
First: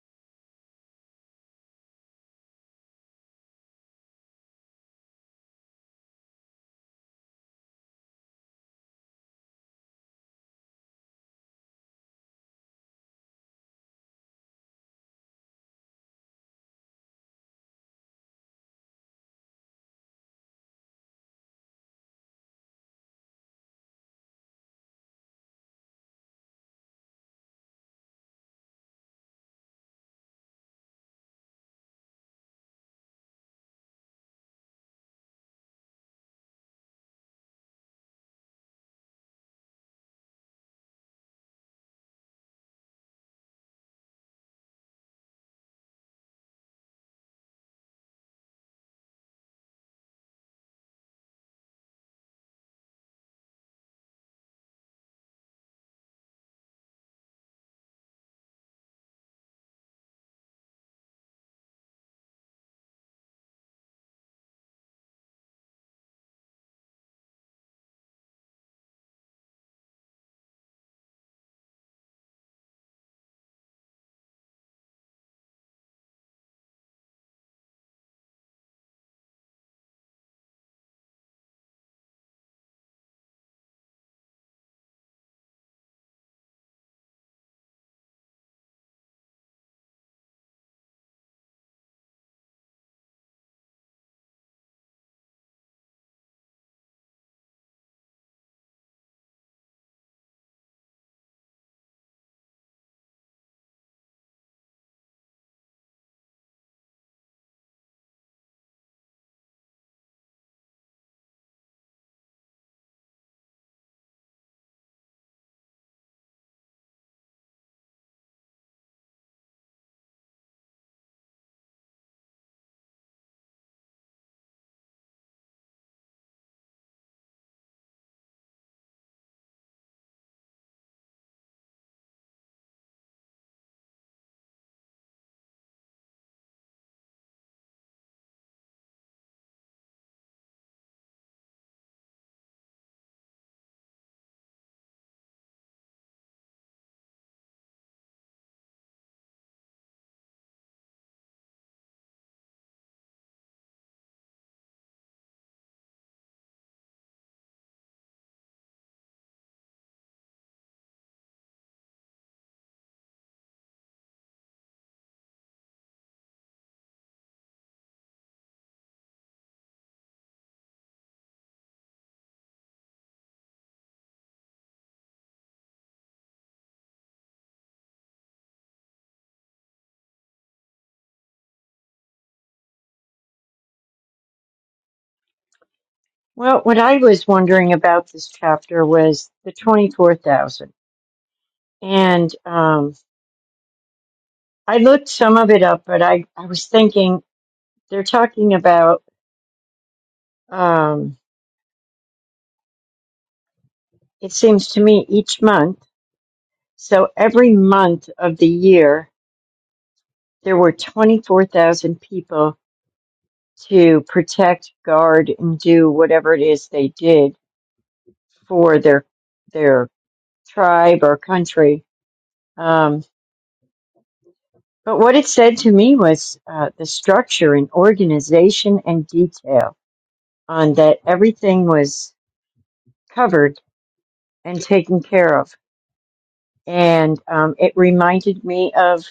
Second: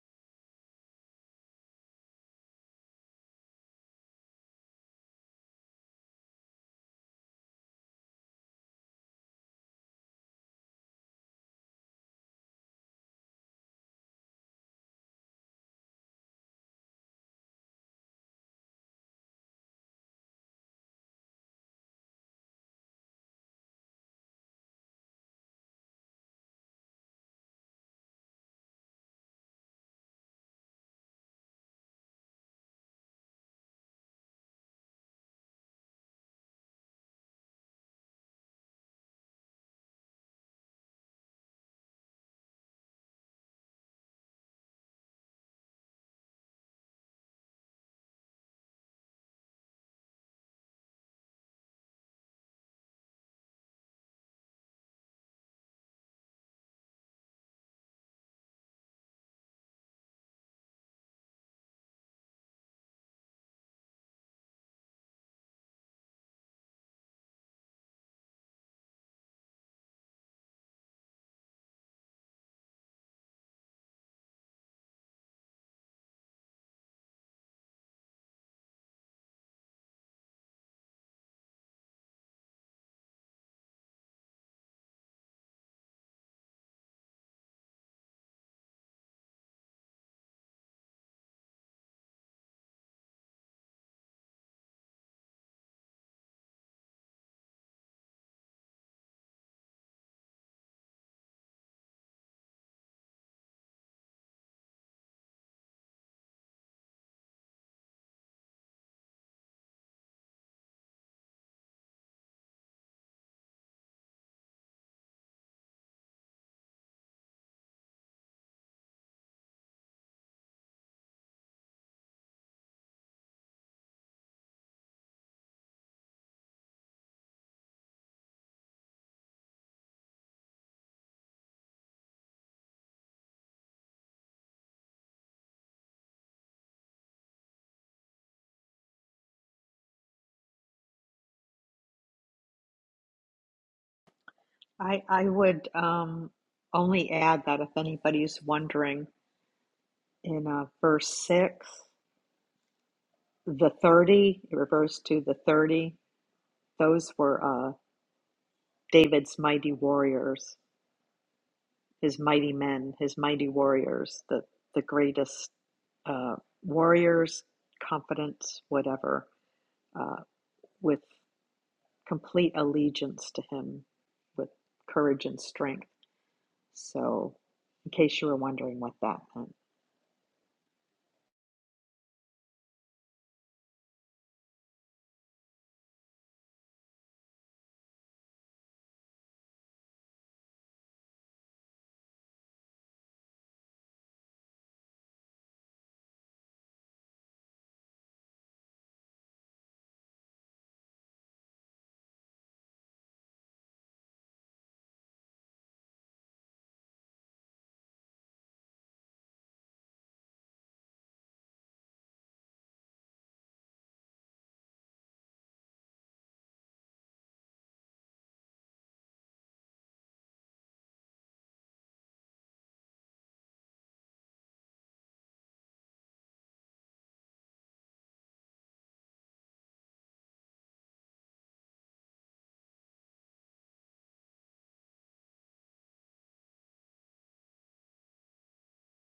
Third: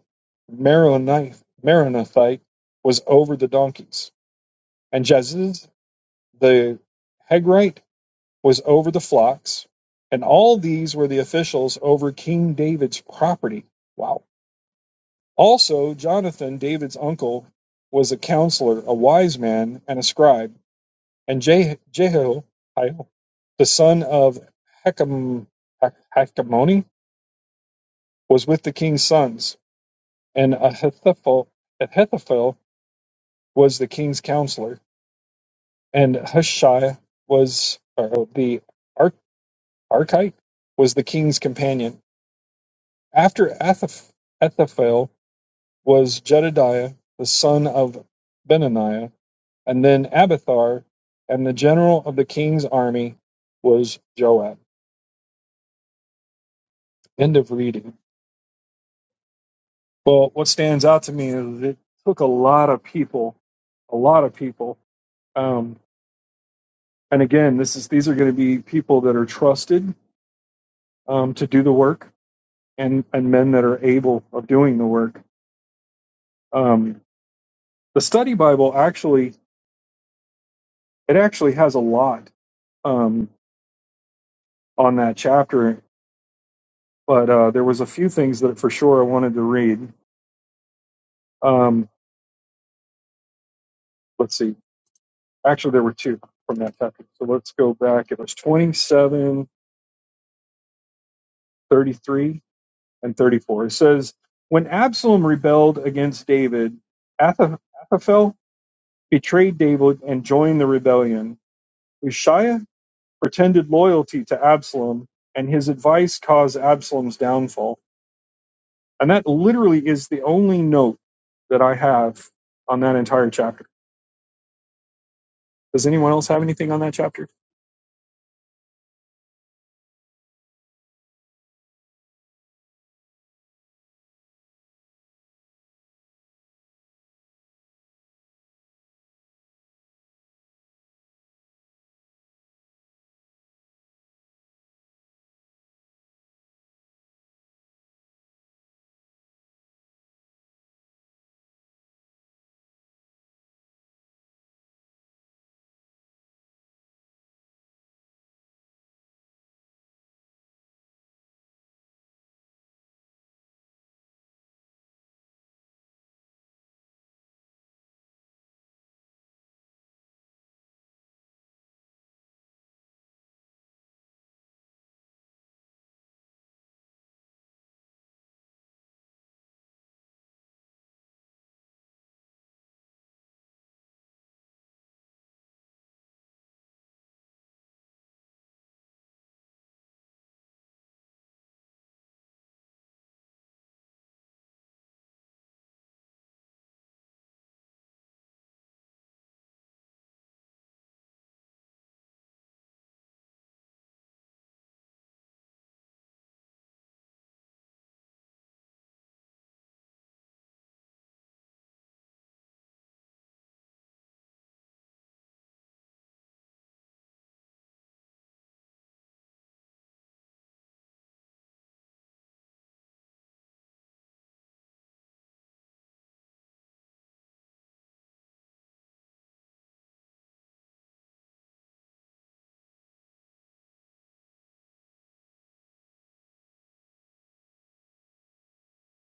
Speaker 1: Meronothite was over the donkeys, and Jaziz the Hagrite was over the flocks, and all these were the officials over King David's property. Wow. Also, Jonathan, David's uncle, was a counselor, a wise man, and a scribe, and Je- Jehiel, the son of Hecam, was with the king's sons, and Ahithophel, Ahithophel was the king's counselor, and Hushai was or, oh, the Ar- Archite was the king's companion. After Athaph- Ethaphel was Jedediah, the son of Benaniah, and then Abathar, and the general of the king's army was Joab. End of reading. Well, what stands out to me is it took a lot of people, a lot of people. Um, and again, this is these are going to be people that are trusted um, to do the work and, and men that are able of doing the work. Um, the study Bible actually it actually has a lot um, on that chapter, but uh, there was a few things that for sure I wanted to read. Um, let's see. Actually, there were two from that chapter. So let's go back. It was twenty-seven, thirty-three, and 34. It says, When Absalom rebelled against David, Ath- Ahithophel betrayed David and joined the rebellion. Ushiah pretended loyalty to Absalom, and his advice caused Absalom's downfall. And that literally is the only note that I have on that entire chapter. Does anyone else have anything on that chapter?
Speaker 2: I, I would um, only add that if anybody's wondering in uh, verse 6. The 30, it refers to the 30. Those were uh, David's mighty warriors, his mighty men, his mighty warriors, the, the greatest uh, warriors, confidence, whatever, uh, with complete allegiance to him, with courage and strength. So, in case you were wondering what that meant.
Speaker 3: what I was wondering about this chapter was the 24,000. And um, I looked some of it up, but I, I was thinking they're talking about, um, it seems to me, each month. So every month of the year, there were 24,000 people to protect, guard, and do whatever it is they did for their their tribe or country. Um, but what it said to me was uh, the structure and organization and detail on that everything was covered and taken care of. And um, it reminded me of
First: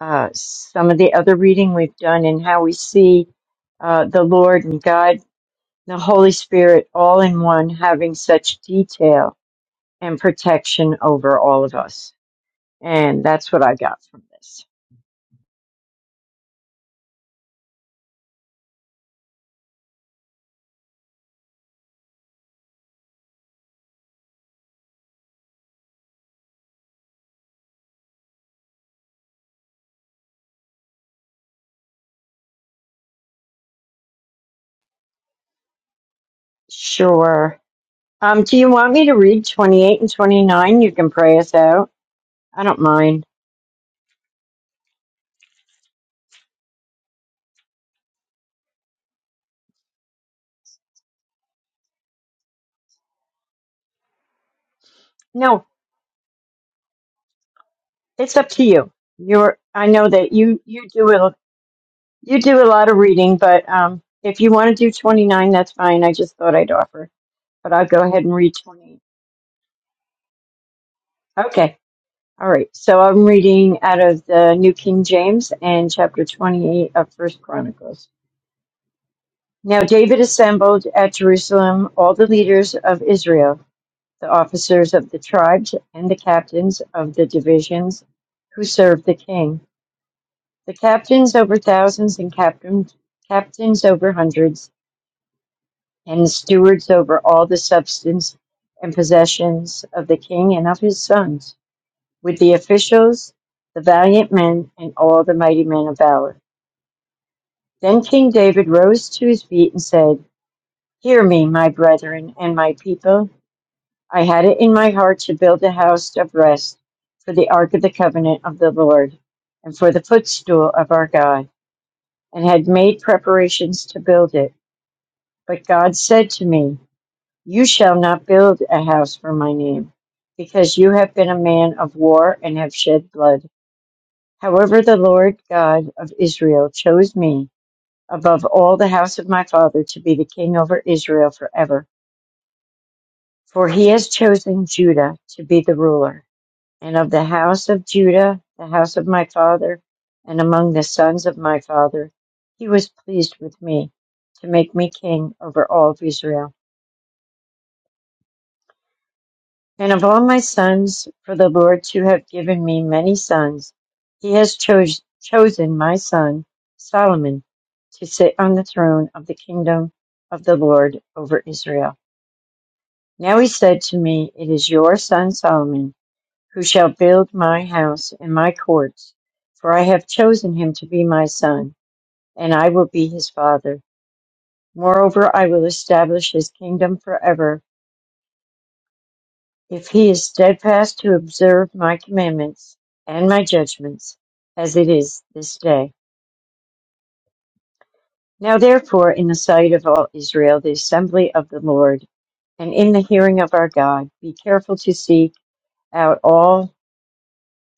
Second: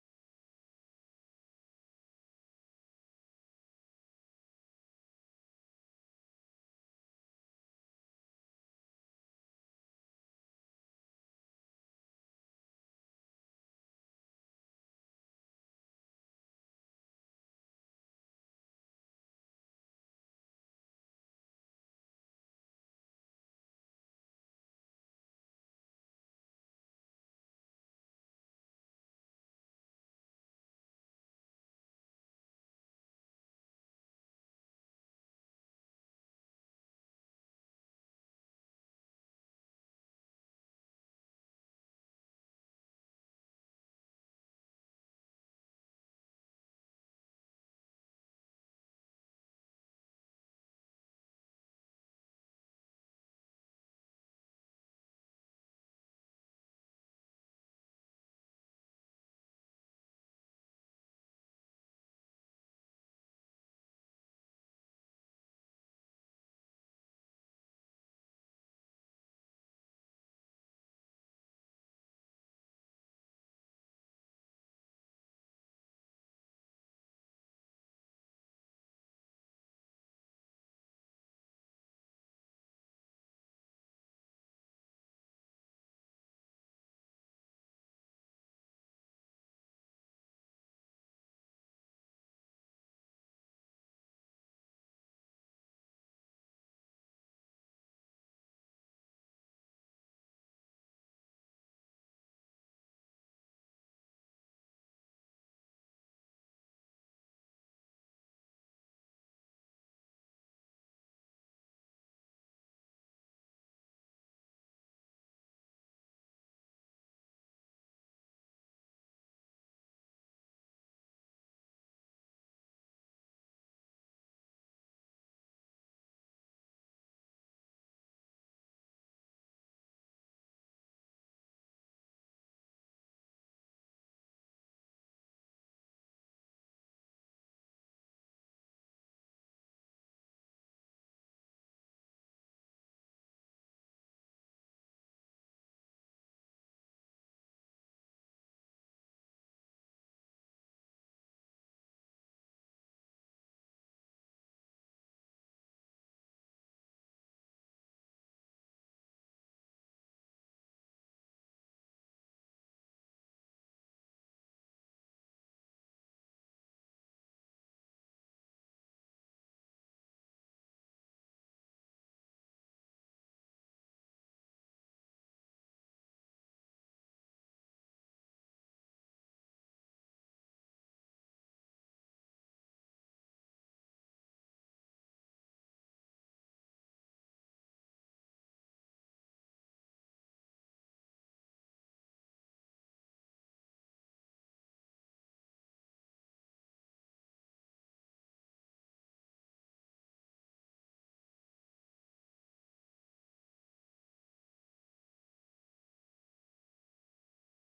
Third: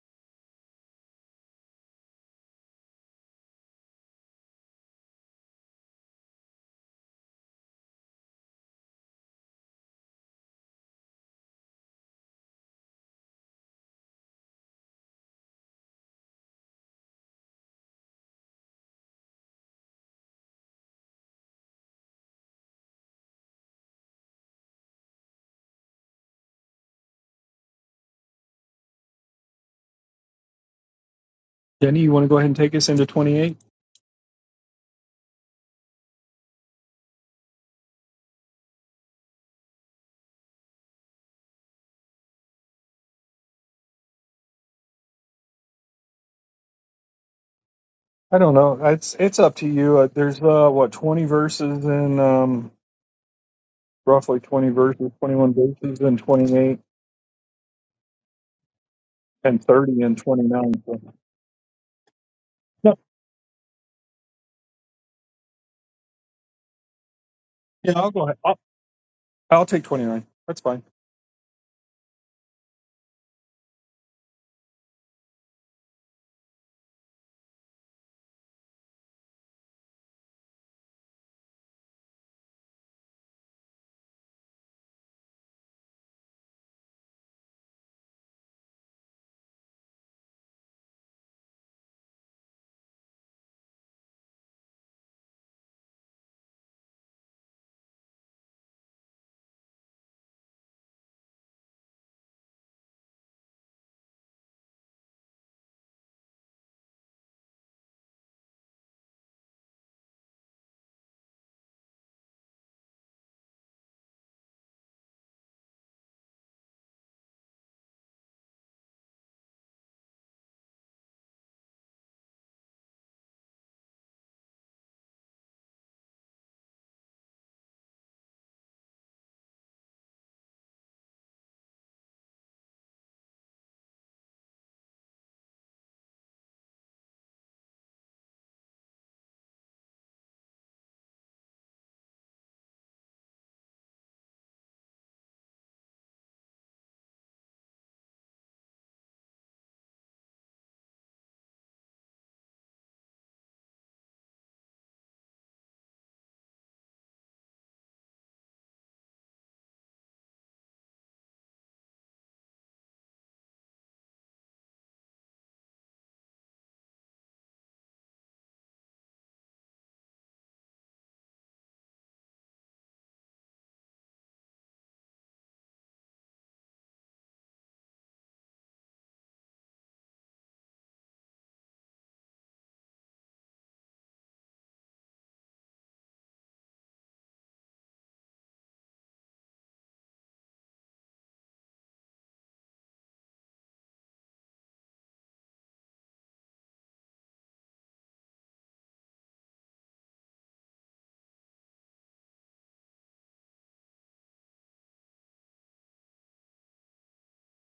Speaker 3: uh, some of the other reading we've done and how we see uh, the Lord and God, the Holy Spirit, all in one, having such detail and protection over all of us. And that's what I got from this.
Speaker 1: Jenny, you want to go ahead and take us into 28?
Speaker 3: Sure. Um, do you want me to read 28 and 29? You can pray us out. I don't mind.
Speaker 1: I don't know. It's it's up to you. Uh, there's uh what 20 verses in um roughly 20 verses, 21
Speaker 3: No,
Speaker 1: verses in 28
Speaker 3: it's up to you. You're,
Speaker 1: and
Speaker 3: I
Speaker 1: 30
Speaker 3: know
Speaker 1: and
Speaker 3: that you,
Speaker 1: 29.
Speaker 3: you do
Speaker 1: So,
Speaker 3: a, you do a lot
Speaker 1: no,
Speaker 3: of reading, but, um, if you want to do 29, that's fine. I just thought I'd offer. but I'll
Speaker 1: yeah,
Speaker 3: go
Speaker 1: I'll go
Speaker 3: ahead and
Speaker 1: ahead.
Speaker 3: read
Speaker 1: I'll,
Speaker 3: 28.
Speaker 1: I'll take 29. That's fine.
Speaker 3: Okay. All right. So I'm reading out of the New King James and chapter 28 of First Chronicles. Now David assembled at Jerusalem all the leaders of Israel, the officers of the tribes and the captains of the divisions who served the king, the captains over thousands and captains, captains over hundreds, and stewards over all the substance and possessions of the king and of his sons with the officials, the valiant men, and all the mighty men of valor. Then King David rose to his feet and said, Hear me, my brethren and my people. I had it in my heart to build a house of rest for the ark of the covenant of the Lord and for the footstool of our God, and had made preparations to build it. But God said to me, You shall not build a house for my name, because you have been a man of war and have shed blood. However the Lord God of Israel chose me above all the house of my father to be the king over Israel forever. For he has chosen Judah to be the ruler, and of the house of Judah, the house of my father, and among the sons of my father, he was pleased with me to make me king over all of Israel. And of all my sons, for the Lord to have given me many sons, he has chose, chosen my son Solomon to sit on the throne of the kingdom of the Lord over Israel. Now he said to me, It is your son Solomon who shall build my house and my courts, for I have chosen him to be my son, and I will be his father. Moreover, I will establish his kingdom forever If he is steadfast to observe my commandments and my judgments, as it is this day. Now therefore, in the sight of all Israel, the assembly of the Lord, and in the hearing of our God, be careful to seek out all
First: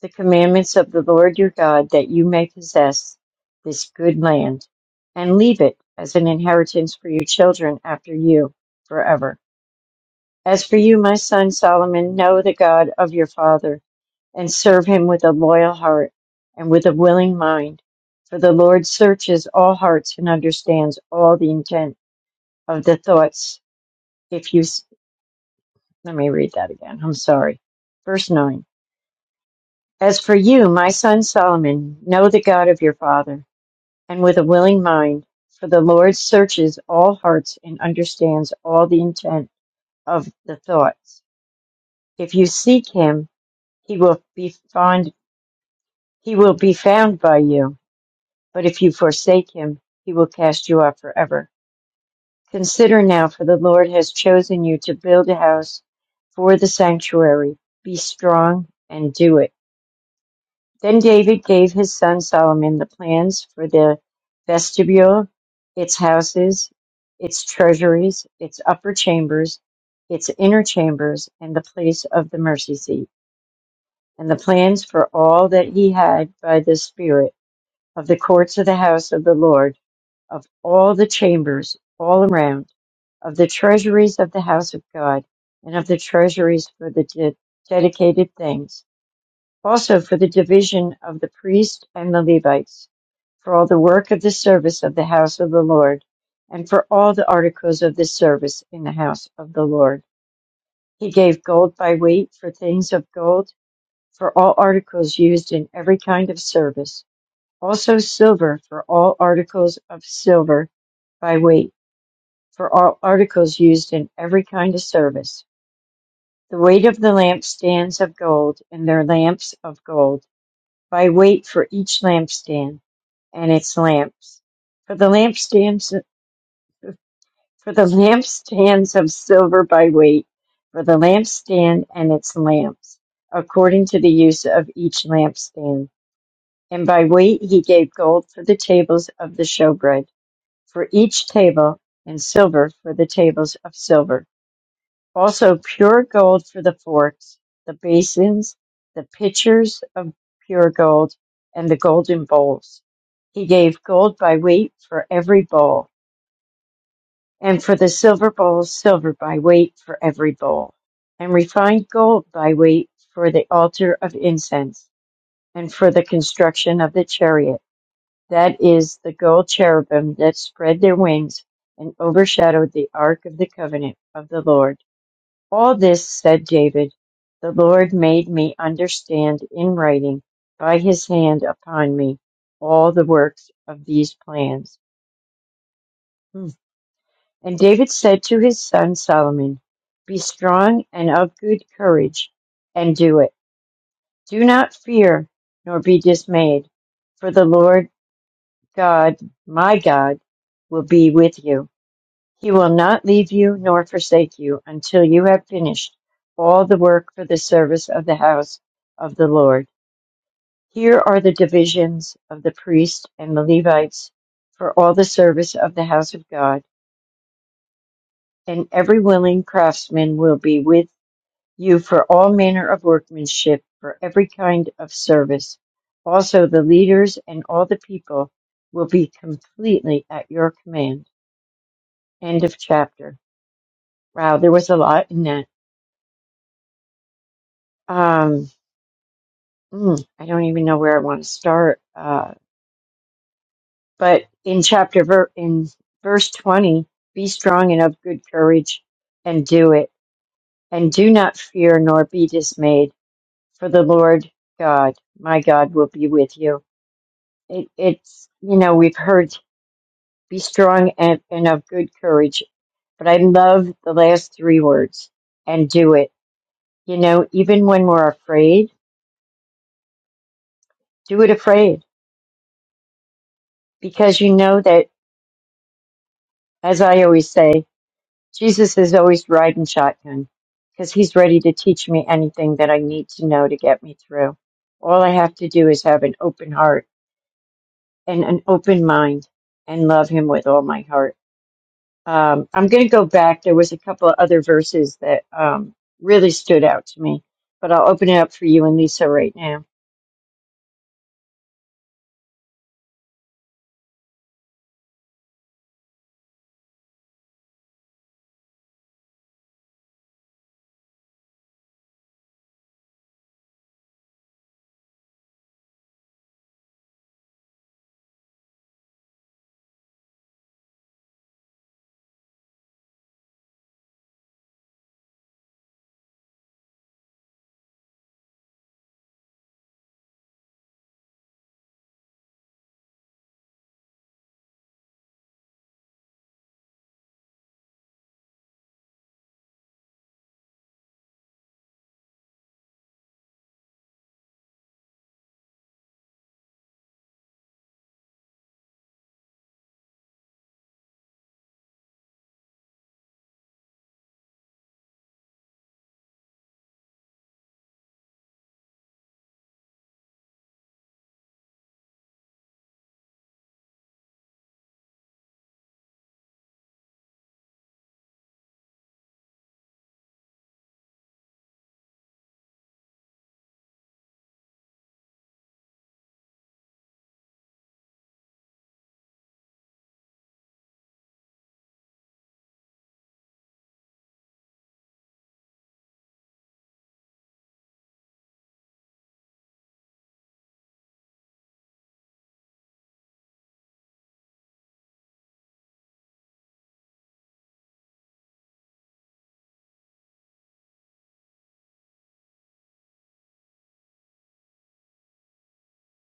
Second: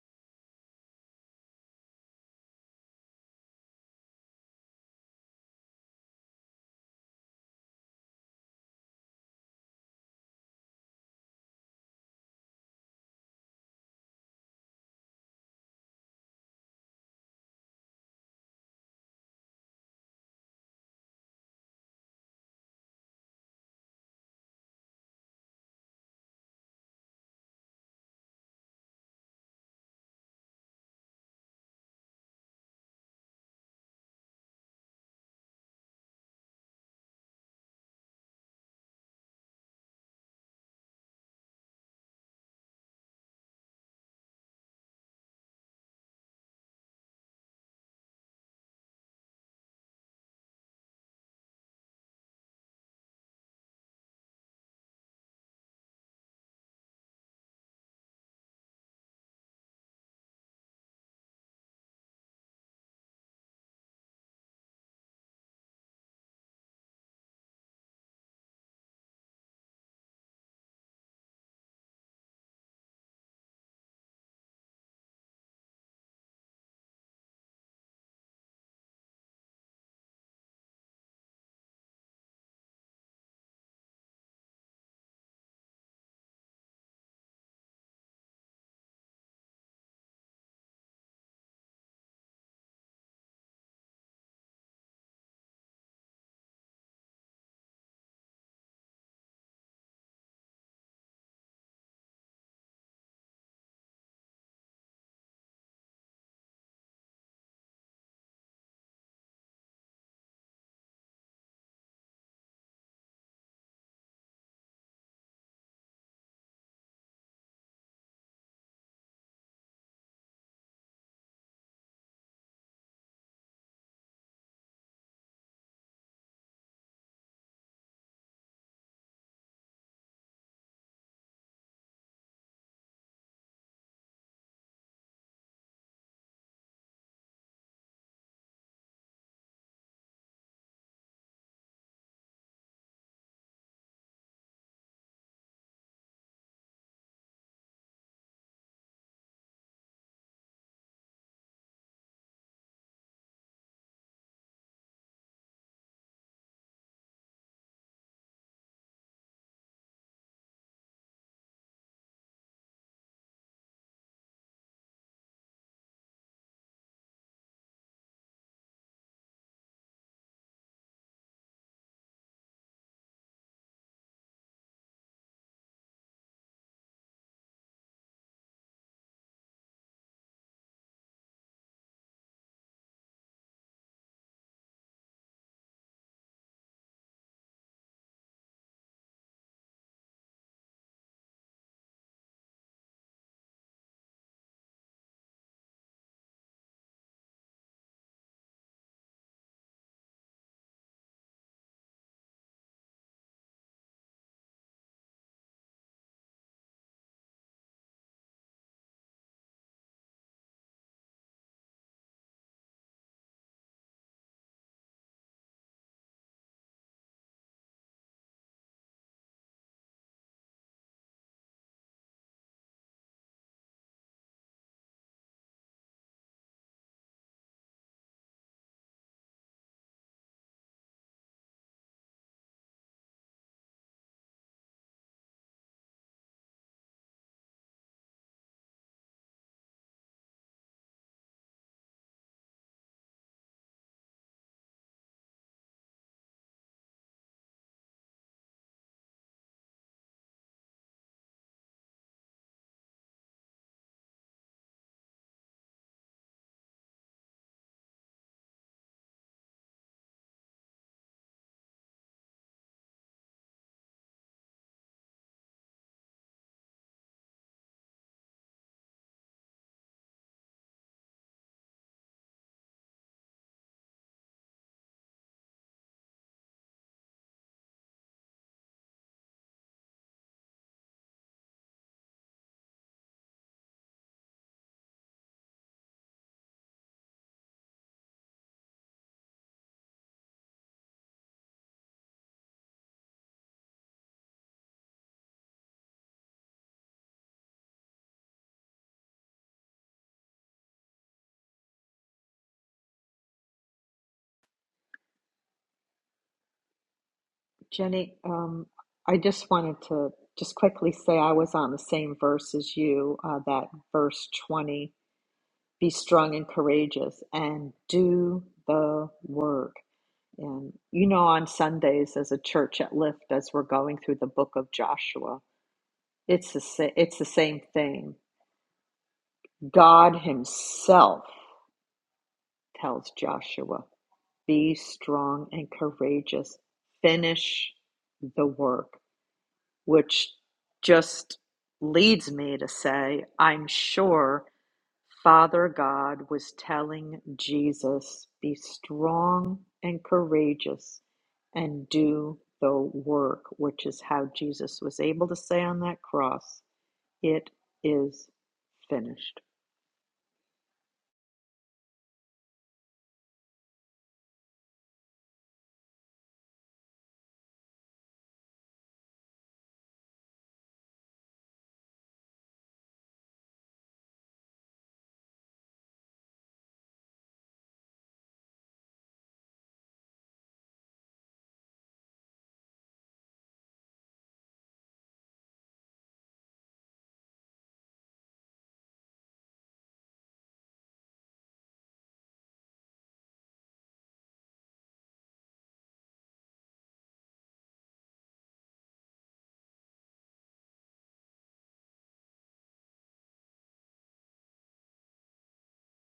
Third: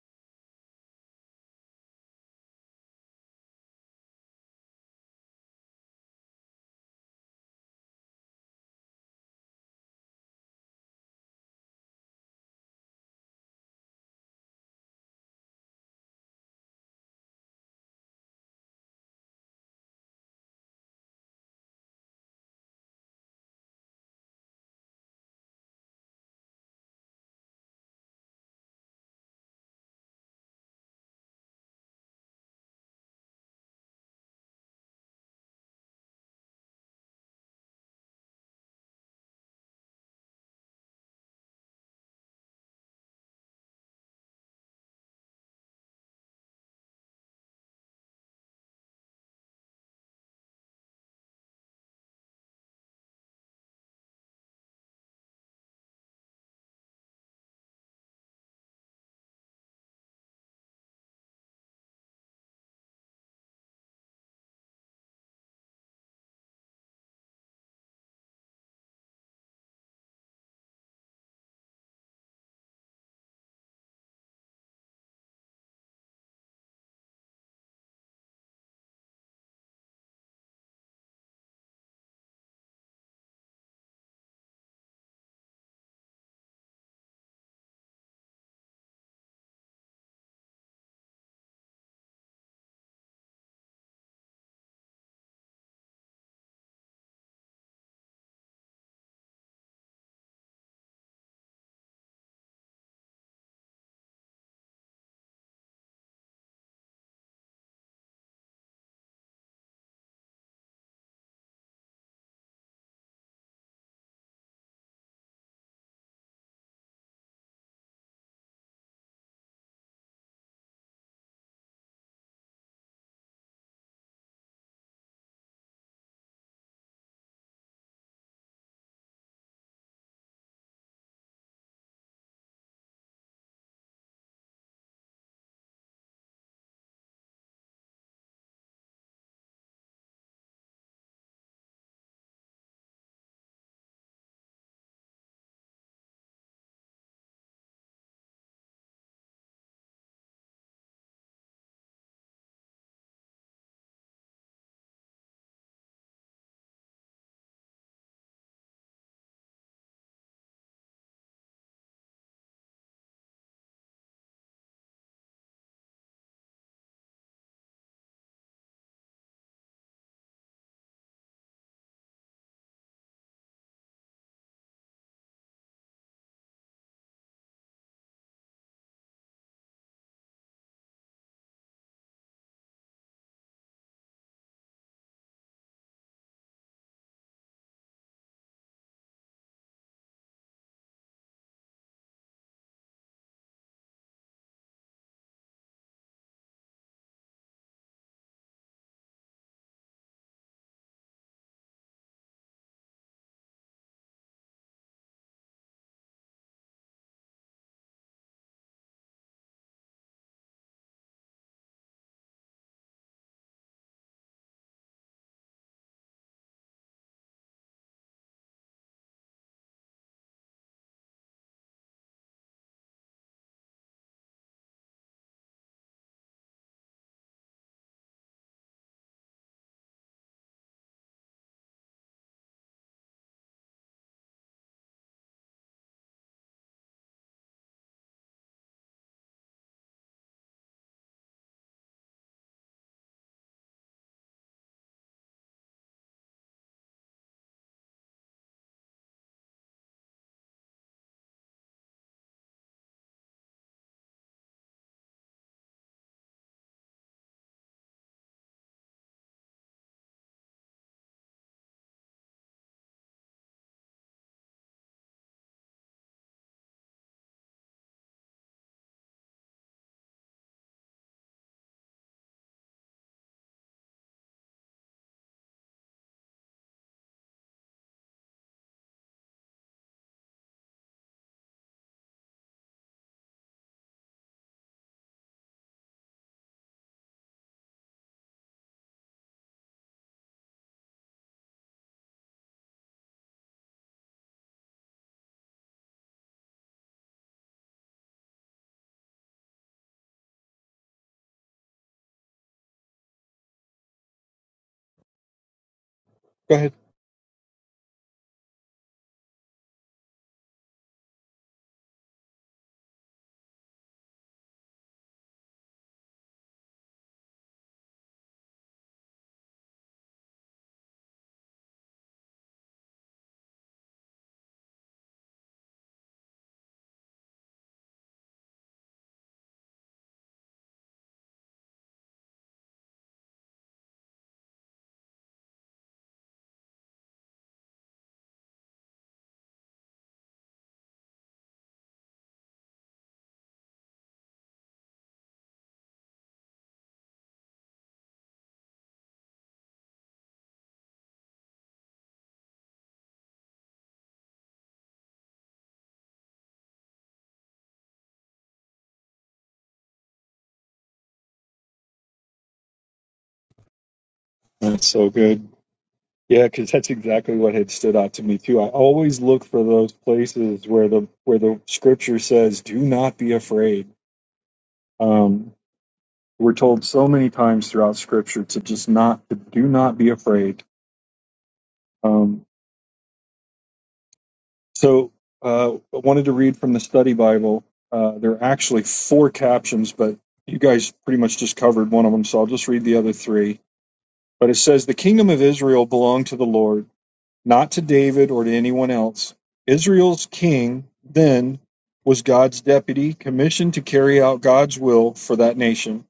Speaker 3: the commandments of the Lord your God, that you may possess this good land, and leave it as an inheritance for your children after you forever. As for you, my son Solomon, know the God of your father and serve him with a loyal heart and with a willing mind. For the Lord searches all hearts and understands all the intent of the thoughts. If you, s- let me read that again. I'm sorry. Verse 9. As for you, my son Solomon, know the God of your father, and with a willing mind, for the Lord searches all hearts and understands all the intent of the thoughts. If you seek him, he will be found, he will be found by you But if you forsake him, he will cast you off forever. Consider now, for the Lord has chosen you to build a house for the sanctuary. Be strong and do it. Then David gave his son Solomon the plans for the vestibule, its houses, its treasuries, its upper chambers, its inner chambers, and the place of the mercy seat, and the plans for all that he had by the Spirit of the courts of the house of the Lord, of all the chambers all around, of the treasuries of the house of God, and of the treasuries for the de- dedicated things, also for the division of the priests and the Levites, for all the work of the service of the house of the Lord, and for all the articles of the service in the house of the Lord. He gave gold by weight for things of gold, for all articles used in every kind of service also silver for all articles of silver by weight, for all articles used in every kind of service. The weight of the lampstands of gold, and their lamps of gold, by weight for each lampstand and its lamps. For the lampstands, for the lampstands of silver by weight, for the lampstand and its lamps, according to the use of each lampstand. And by weight he gave gold for the tables of the showbread for each table, and silver for the tables of silver. Also pure gold for the forks, the basins, the pitchers of pure gold, and the golden bowls. He gave gold by weight for every bowl, and for the silver bowls, silver by weight for every bowl, and refined gold by weight for the altar of incense, and for the construction of the chariot that is, the gold cherubim that spread their wings and overshadowed the ark of the covenant of the Lord. All this, said David, the Lord made me understand in writing by his hand upon me all the works of these plans. Hmm. And David said to his son Solomon, Be strong and of good courage, and do it. Do not fear, nor be dismayed, for the Lord God, my God, will be with you He will not leave you nor forsake you until you have finished all the work for the service of the house of the Lord. Here are the divisions of the priests and the Levites for all the service of the house of God, and every willing craftsman will be with you for all manner of workmanship, for every kind of service. Also, the leaders and all the people will be completely at your command. End of chapter. Wow, there was a lot in that. Um, Mm, I don't even know where I want to start. Uh, but in chapter ver- in verse 20, be strong and of good courage and do it. And do not fear nor be dismayed, for the Lord God, my God, will be with you. It, it's, you know, we've heard be strong and, and of good courage, but I love the last three words and do it. You know, even when we're afraid, do it afraid because you know that, as I always say, Jesus is always riding shotgun because he's ready to teach me anything that I need to know to get me through. All I have to do is have an open heart and an open mind and love him with all my heart. Um, I'm going to go back. There was a couple of other verses that um, really stood out to me, but I'll open it up for you and Lisa right now.
Speaker 1: Go ahead.
Speaker 2: Jenny, um, I just wanted to just quickly say I was on the same verse as you, uh, that verse 20 be strong and courageous and do the work. And you know, on Sundays as a church at Lift, as we're going through the book of Joshua, it's the, sa- it's the same thing. God Himself tells Joshua, be strong and courageous, finish the work, which just leads me to say, I'm sure Father God was telling Jesus, Be strong and courageous and do the work, which is how Jesus was able to say on that cross, It is finished.
Speaker 1: That's so good. Yeah, because that's exactly what had stood out to me too. I always look for those places where the where the scripture says, "Do not be afraid." Um, we're told so many times throughout scripture to just not to do not be afraid. Um, so uh, I wanted to read from the study Bible. Uh, there are actually four captions, but you guys pretty much just covered one of them, so I'll just read the other three. But it says, "The kingdom of Israel belonged to the Lord." not to David or to anyone else. Israel's king then was God's deputy, commissioned to carry out God's will for that nation.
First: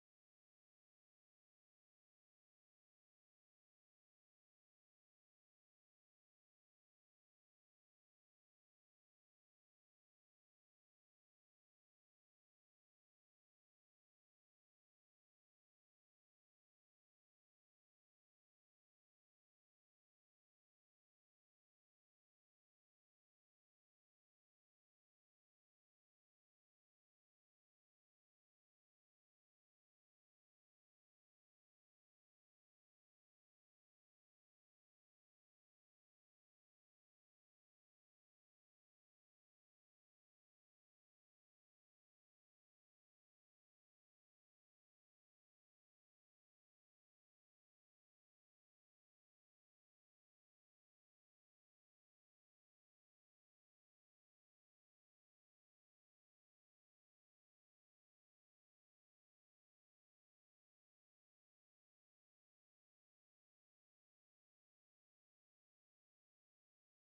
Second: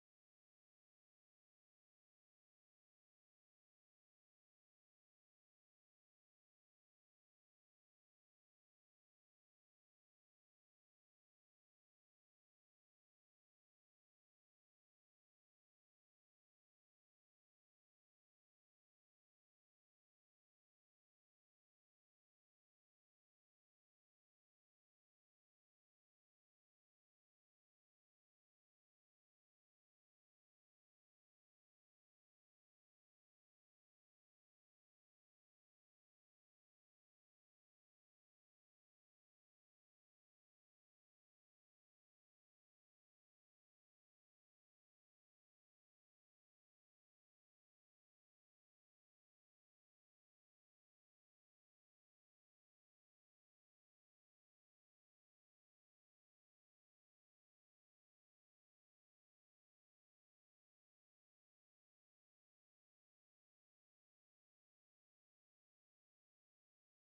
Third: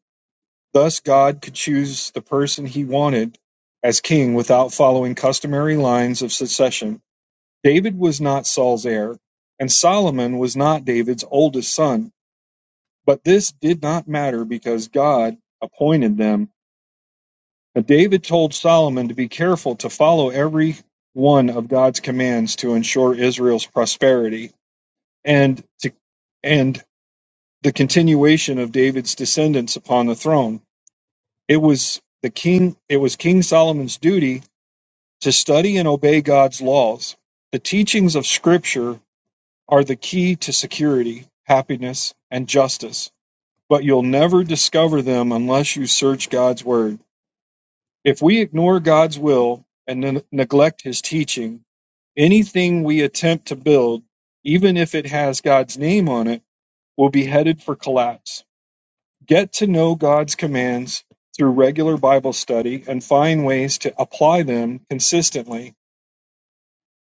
Speaker 1: Thus, God could choose the person he wanted as king without following customary lines of succession. David was not Saul's heir, and Solomon was not David's oldest son. But this did not matter because God appointed them but David told Solomon to be careful to follow every one of God's commands to ensure Israel's prosperity and to, and the continuation of David's descendants upon the throne. It was the king it was King Solomon's duty to study and obey God's laws. The teachings of scripture are the key to security, happiness, and justice, but you'll never discover them unless you search God's word. If we ignore God's will and ne- neglect His teaching, anything we attempt to build, even if it has God's name on it, will be headed for collapse. Get to know God's commands through regular Bible study and find ways to apply them consistently.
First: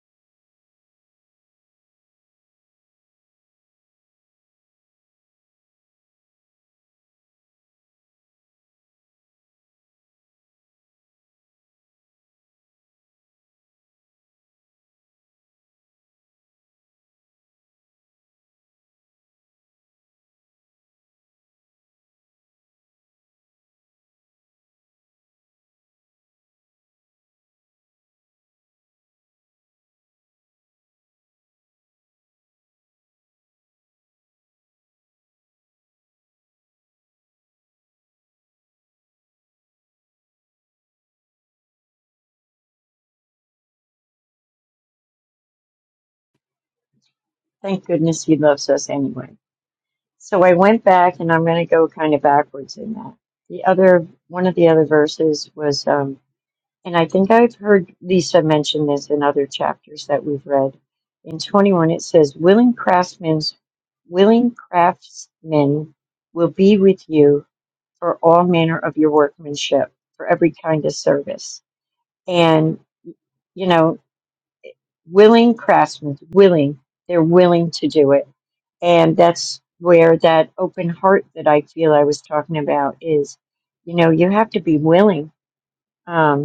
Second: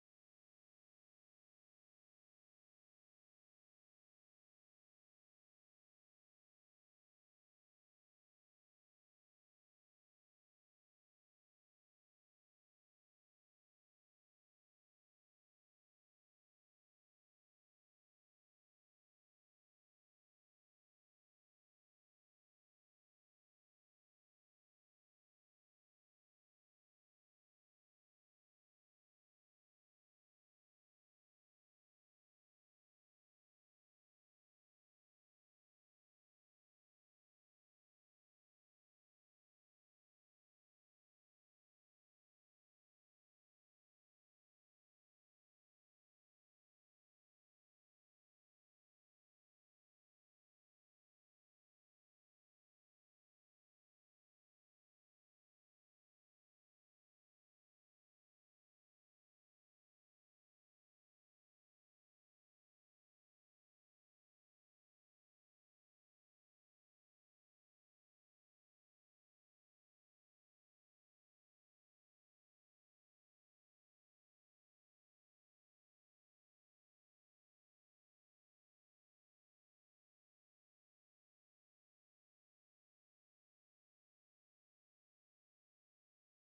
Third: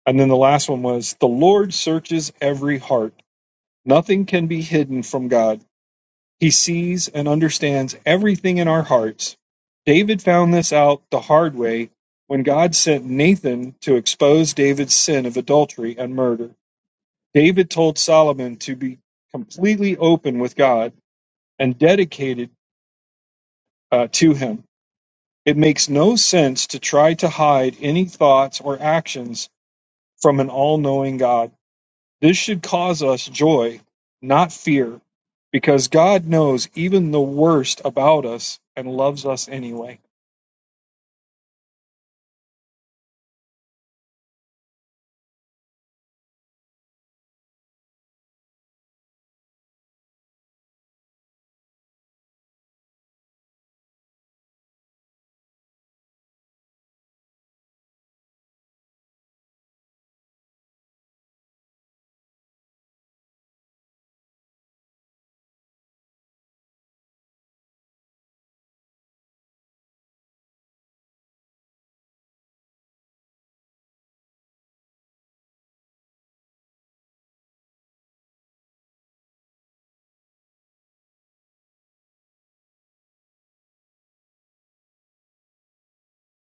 Speaker 1: And then the last one was the Lord searches every heart. Nothing can be hidden from God. He sees and understands everything in our hearts. David found this out the hard way when God sent Nathan to expose David's sin of adultery and murder. David told Solomon to be completely open with God and dedicated uh, to him. It makes no sense to try to hide any thoughts or actions from an all knowing God. This should cause us joy, not fear, because God knows even the worst about us and loves us anyway.
Speaker 3: Thank goodness he loves us anyway. So I went back and I'm going to go kind of backwards in that. The other, one of the other verses was, um, And I think I've heard Lisa mention this in other chapters that we've read. In 21, it says, Willing craftsmen, willing craftsmen will be with you for all manner of your workmanship, for every kind of service. And, you know, willing craftsmen, willing, they're willing to do it. And that's where that open heart that I feel I was talking about is, you know, you have to be willing. Um,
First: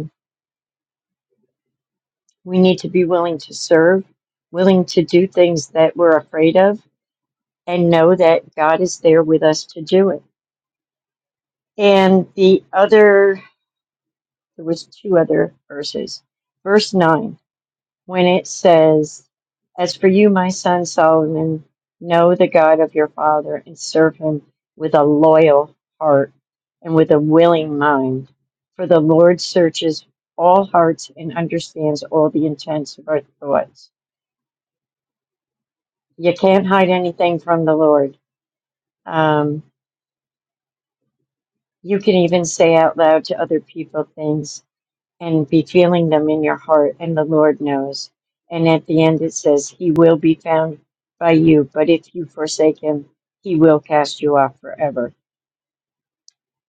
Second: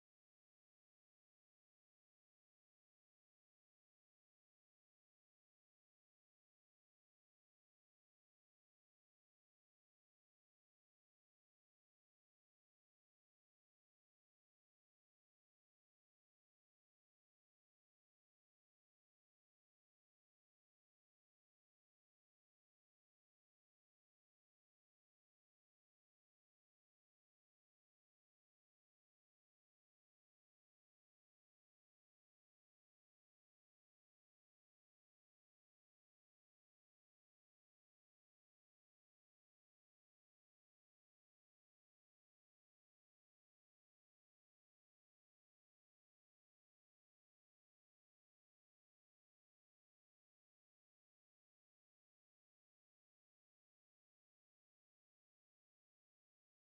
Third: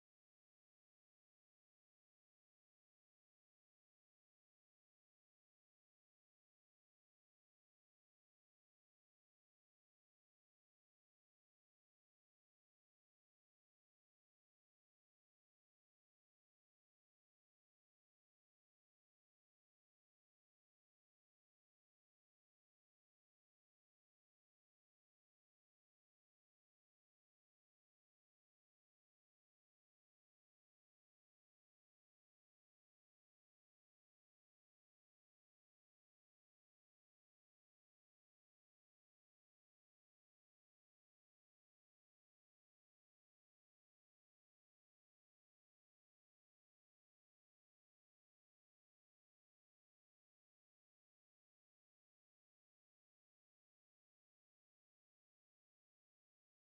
Speaker 3: We need to be willing to serve, willing to do things that we're afraid of, and know that God is there with us to do it. And the other, there was two other verses. Verse 9, when it says, As for you, my son Solomon, know the God of your father and serve him with a loyal heart and with a willing mind. For the Lord searches all hearts and understands all the intents of our thoughts. You can't hide anything from the Lord. Um, you can even say out loud to other people things and be feeling them in your heart, and the Lord knows. And at the end, it says, He will be found by you, but if you forsake Him, He will cast you off forever.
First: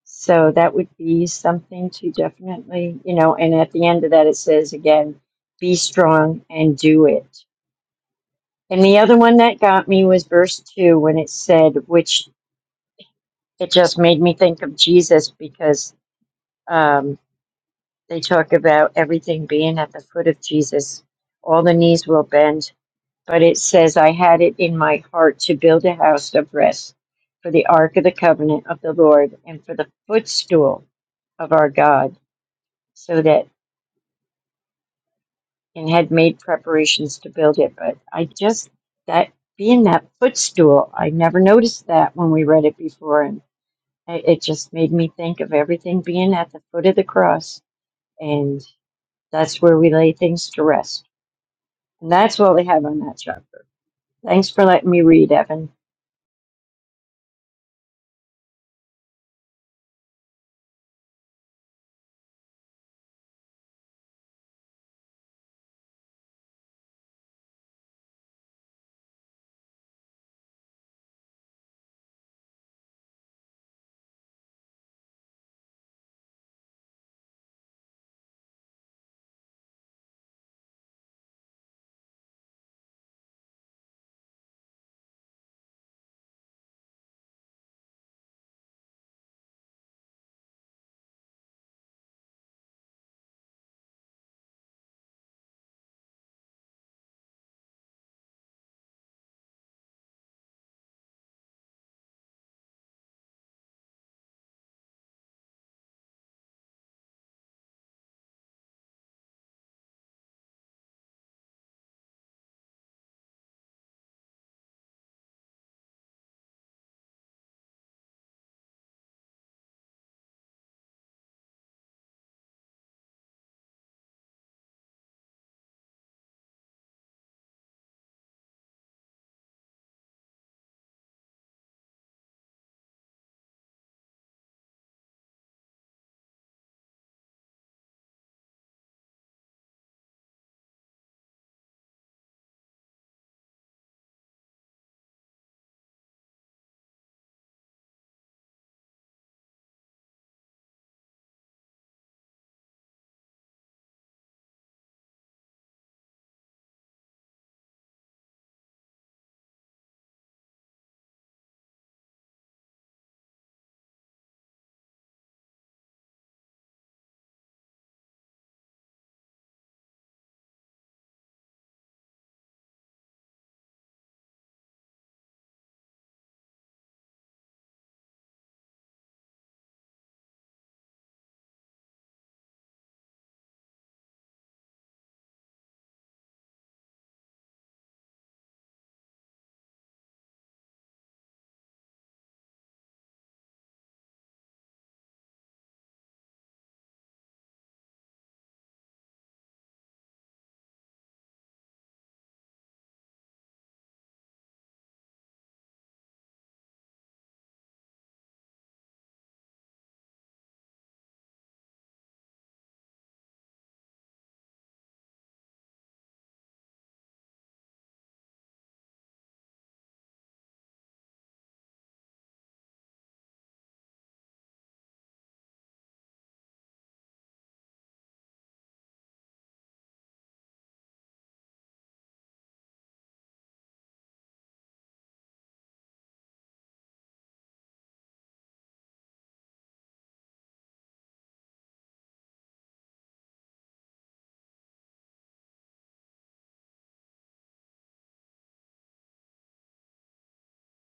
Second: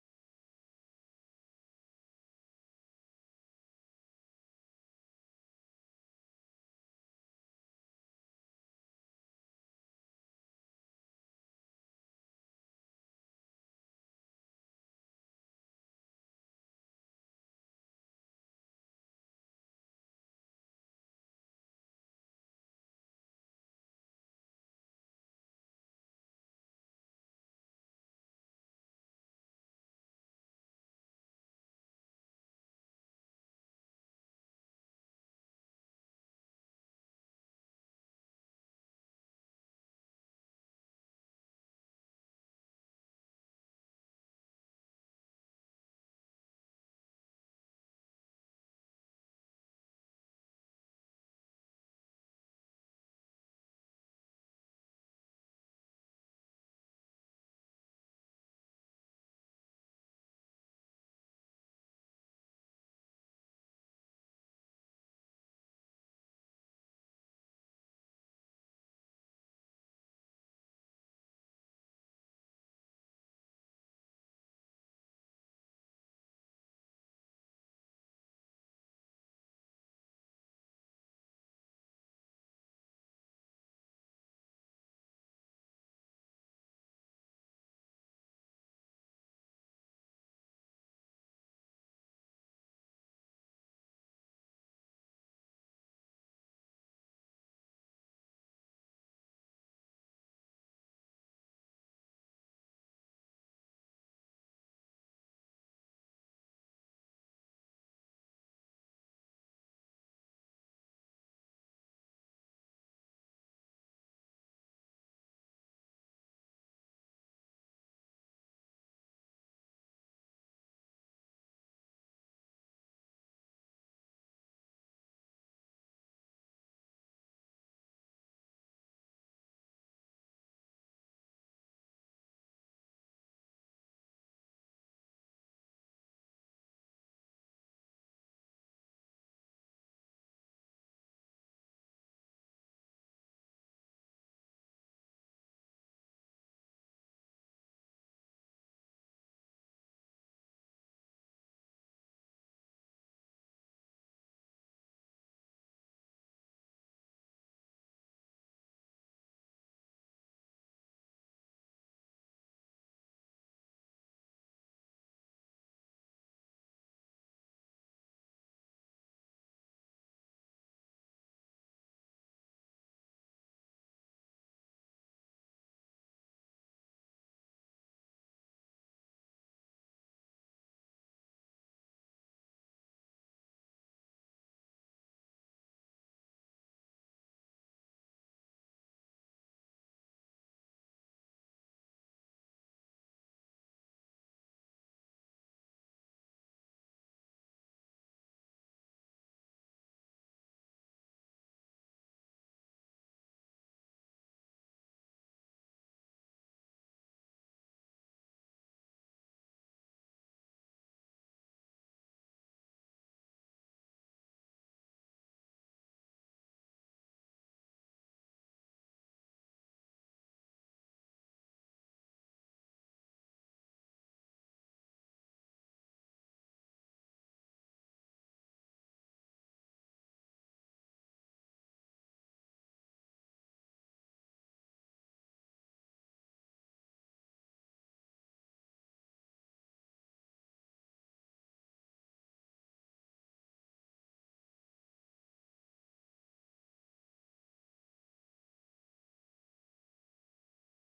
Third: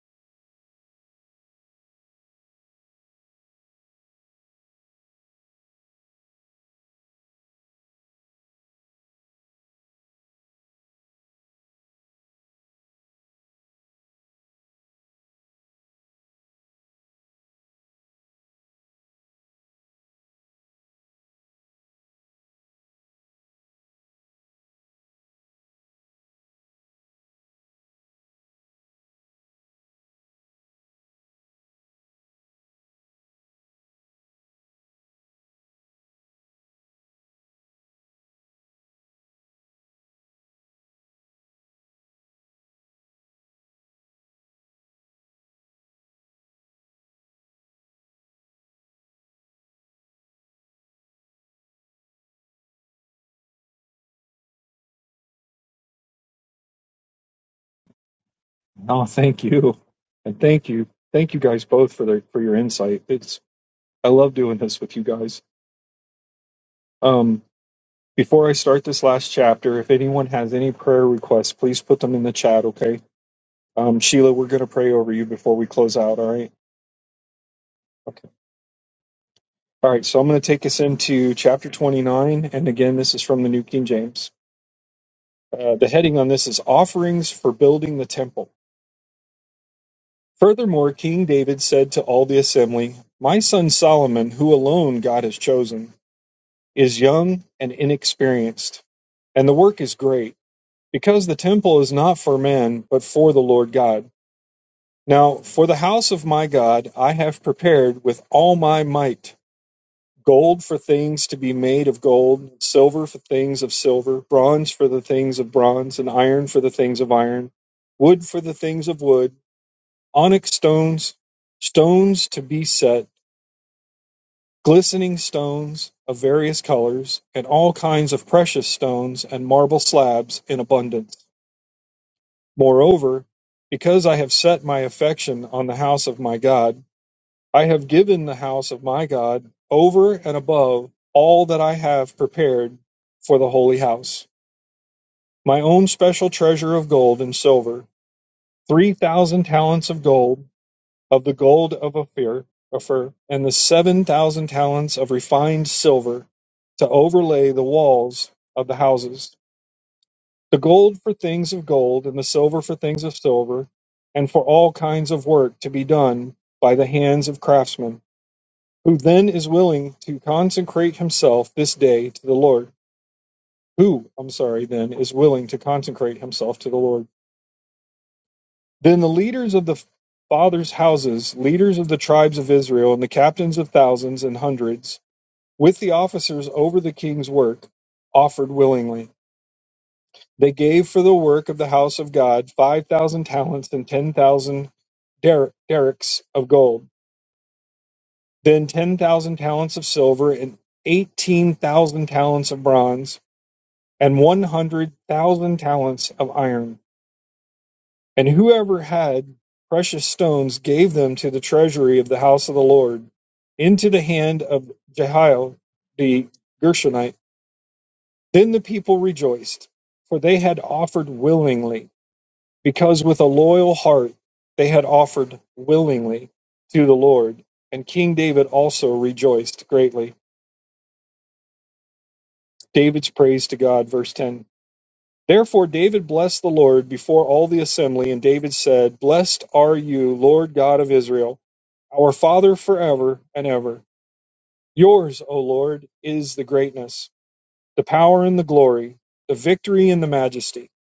Speaker 3: So that would be something to definitely, you know, and at the end of that, it says again, Be strong and do it. And the other one that got me was verse 2 when it said, Which it just made me think of Jesus because um, they talk about everything being at the foot of Jesus. All the knees will bend, but it says, I had it in my heart to build a house of rest for the ark of the covenant of the Lord and for the footstool of our God, so that and had made preparations to build it. But I just, that being that footstool, I never noticed that when we read it before. And it it just made me think of everything being at the foot of the cross. and that's where we lay things to rest. And that's what we have on that chapter. Thanks for letting me read, Evan.
Speaker 1: Oh, thank you. And thank you. Thank you guys both for the, for your insight. It's I love doing this with you guys. Um before I start this last chapter, if anyone has any prayer requests, please put them in the chat, okay? Um, Sheila, we're going to pray over you before we close out, all right? Okay. All right, so I'm going to take us into chapter 29. And again, this is from the New King James. Uh, the heading on this is Offerings for Building the Temple. Furthermore, King David said to all the assembly, My son Solomon, who alone God has chosen, is young and inexperienced, and the work is great, because the temple is not for men, but for the Lord God. Now, for the house of my God, I have prepared with all my might gold for things to be made of gold, silver for things of silver, bronze for the things of bronze, and iron for the things of iron, wood for the things of wood onyx stones, stones to be set, glistening stones of various colors, and all kinds of precious stones and marble slabs in abundance. Moreover, because I have set my affection on the house of my God, I have given the house of my God over and above all that I have prepared for the holy house. My own special treasure of gold and silver, 3,000 talents of gold of the gold of Ophir, Ophir and the seven thousand talents of refined silver to overlay the walls of the houses. The gold for things of gold, and the silver for things of silver, and for all kinds of work to be done by the hands of craftsmen. Who then is willing to consecrate himself this day to the Lord? Who, I'm sorry, then is willing to consecrate himself to the Lord? Then the leaders of the fathers' houses, leaders of the tribes of Israel, and the captains of thousands and hundreds, with the officers over the king's work, offered willingly. They gave for the work of the house of God 5,000 talents and 10,000 derricks of gold, then 10,000 talents of silver and 18,000 talents of bronze, and 100,000 talents of iron. And whoever had precious stones gave them to the treasury of the house of the Lord, into the hand of Jehiel the Gershonite. Then the people rejoiced, for they had offered willingly, because with a loyal heart they had offered willingly to the Lord. And King David also rejoiced greatly. David's praise to God, verse 10. Therefore David blessed the Lord before all the assembly, and David said, Blessed are you, Lord God of Israel, our Father forever and ever. Yours, O Lord, is the greatness, the power and the glory, the victory and the majesty.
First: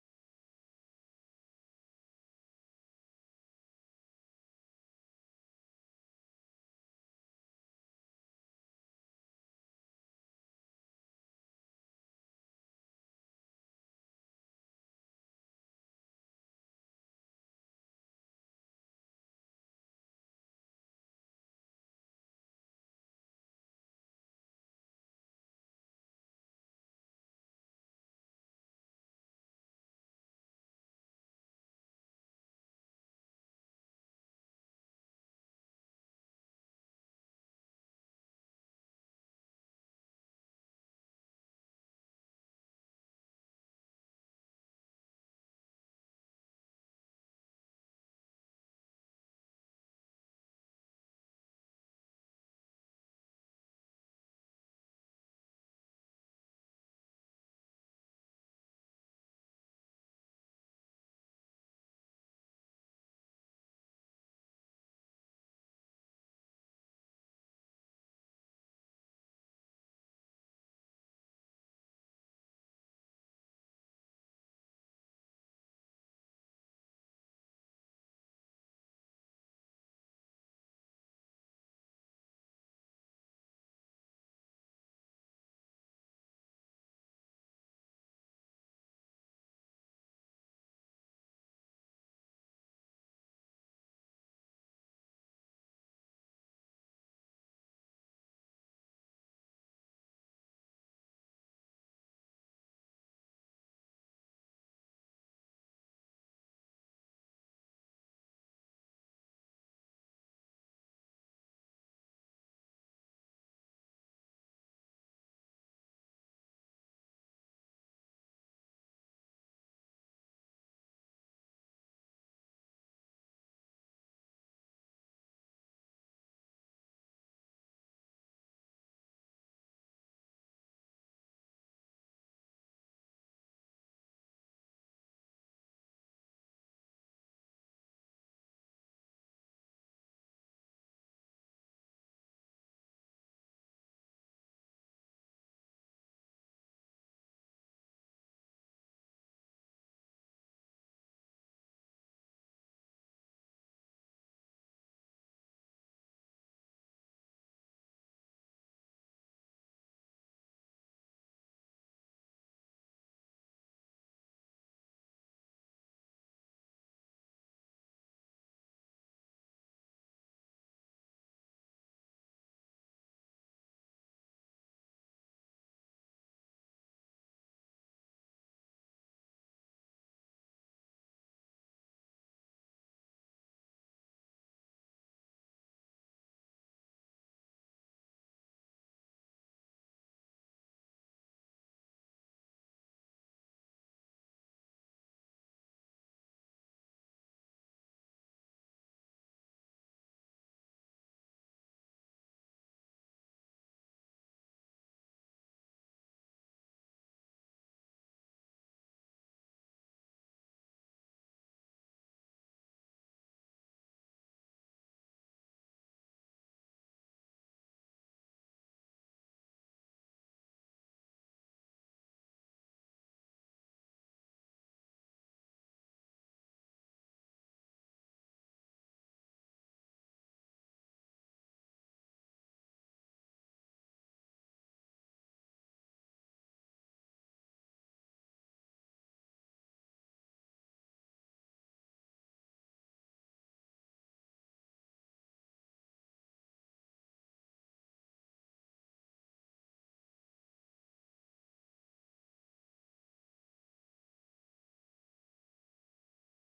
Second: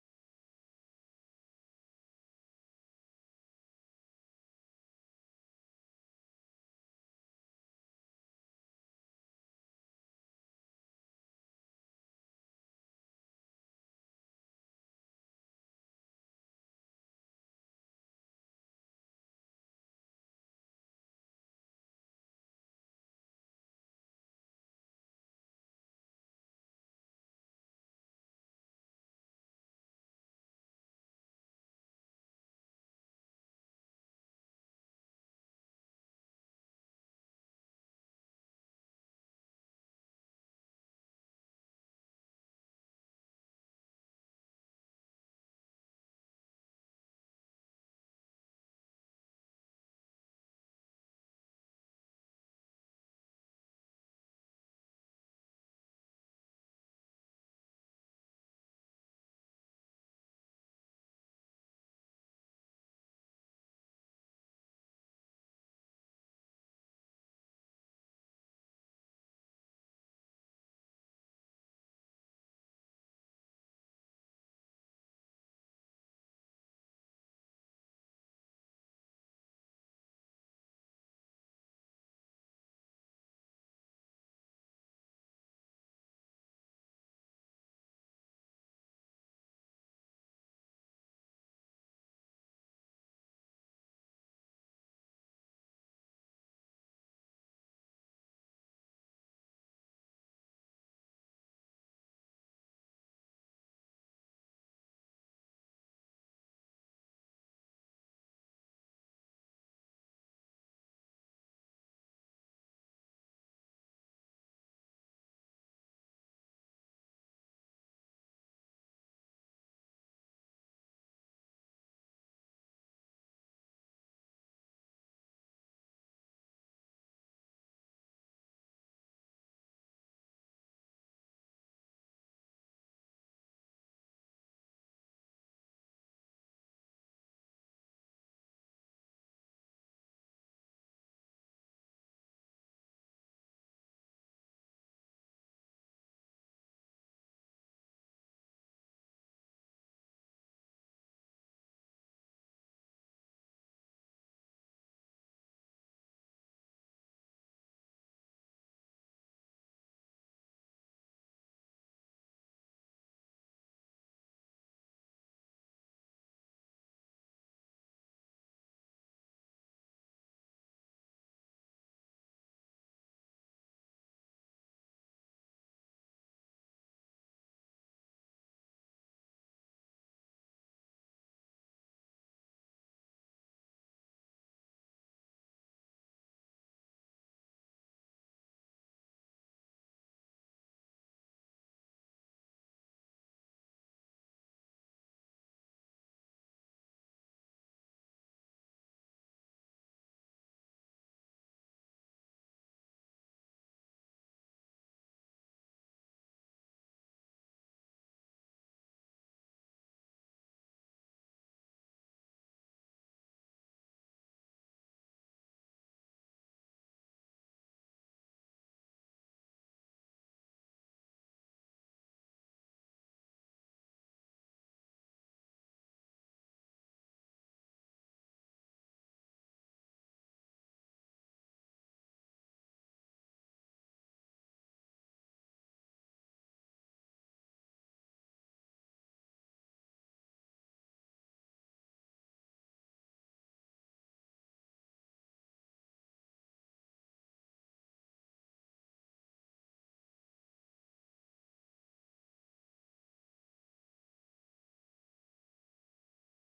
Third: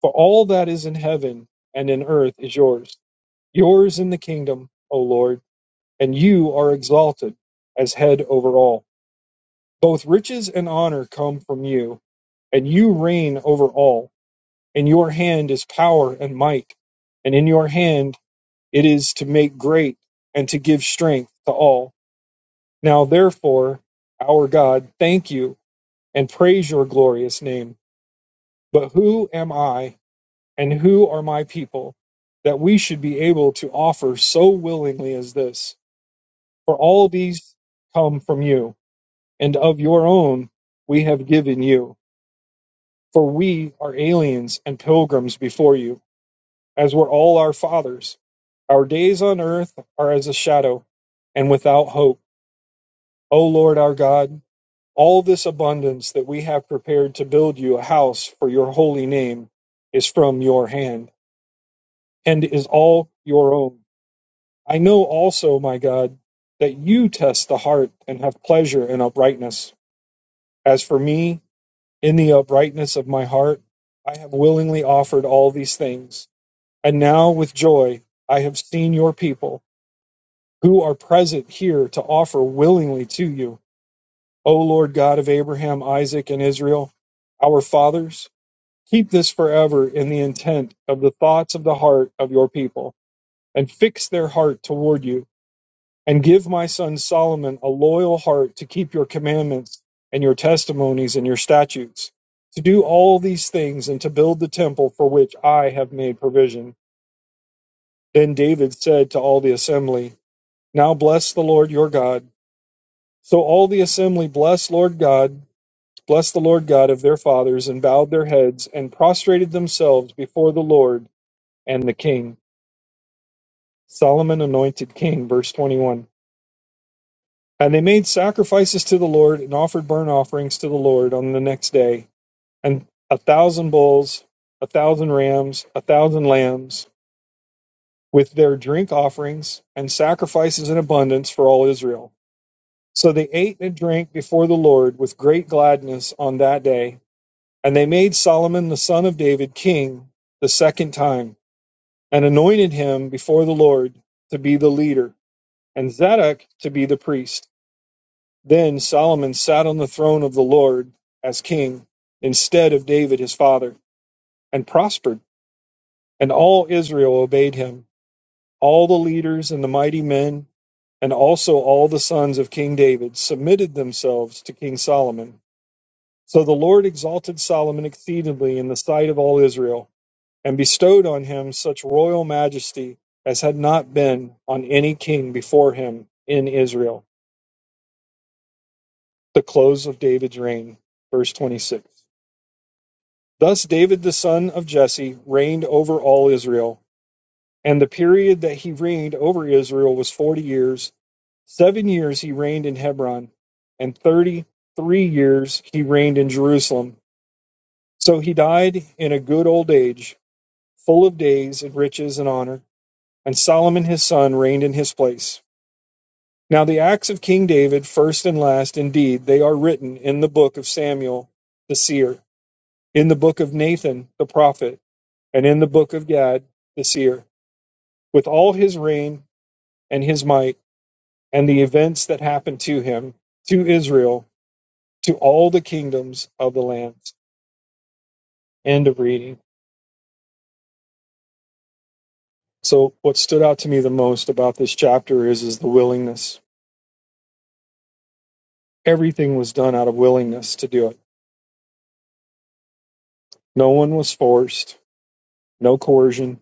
Speaker 1: For all that is in heaven and in earth is yours. Yours in the kingdom, O Lord, and you are exalted as head over all. Both riches and honor come from you, and you reign over all. In your hand is power and might, and in your hand it is to make great and to give strength to all. Now, therefore, our God, thank you and praise your glorious name. But who am I and who are my people that we should be able to offer so willingly as this? For all these come from you, and of your own we have given you. For we are aliens and pilgrims before you as were all our fathers. Our days on earth are as a shadow and without hope. O Lord our God, all this abundance that we have prepared to build you a house for your holy name is from your hand and is all your own. I know also, my God, that you test the heart and have pleasure in uprightness. As for me, in the uprightness of my heart, I have willingly offered all these things. And now with joy I have seen your people who are present here to offer willingly to you, O Lord God of Abraham, Isaac, and Israel, our fathers. Keep this forever in the intent of the thoughts of the heart of your people, and fix their heart toward you. And give my son Solomon a loyal heart to keep your commandments and your testimonies and your statutes, to do all these things and to build the temple for which I have made provision. Then David said to all the assembly, Now bless the Lord your God So all the assembly blessed Lord God, blessed the Lord God of their fathers, and bowed their heads and prostrated themselves before the Lord and the king. Solomon anointed king, verse 21. And they made sacrifices to the Lord and offered burnt offerings to the Lord on the next day, and a thousand bulls, a thousand rams, a thousand lambs, with their drink offerings and sacrifices in abundance for all Israel. So they ate and drank before the Lord with great gladness on that day And they made Solomon the son of David king the second time, and anointed him before the Lord to be the leader, and Zadok to be the priest. Then Solomon sat on the throne of the Lord as king, instead of David his father, and prospered. And all Israel obeyed him, all the leaders and the mighty men, and also all the sons of King David submitted themselves to King Solomon. So the Lord exalted Solomon exceedingly in the sight of all Israel and bestowed on him such royal majesty as had not been on any king before him in Israel. The close of David's reign. Verse 26. Thus David the son of Jesse reigned over all Israel, and the period that he reigned over Israel was 40 years. Seven years he reigned in Hebron, and 33 years he reigned in Jerusalem. So he died in a good old age, full of days and riches and honor, and Solomon his son reigned in his place. Now the acts of King David, first and last, indeed, they are written in the book of Samuel the seer, in the book of Nathan the prophet, and in the book of Gad the seer, with all his reign and his might, and the events that happened to him, to Israel, to all the kingdoms of the lands. End of reading. So what stood out to me the most about this chapter is is the willingness. Everything was done out of willingness to do it. No one was forced, no coercion.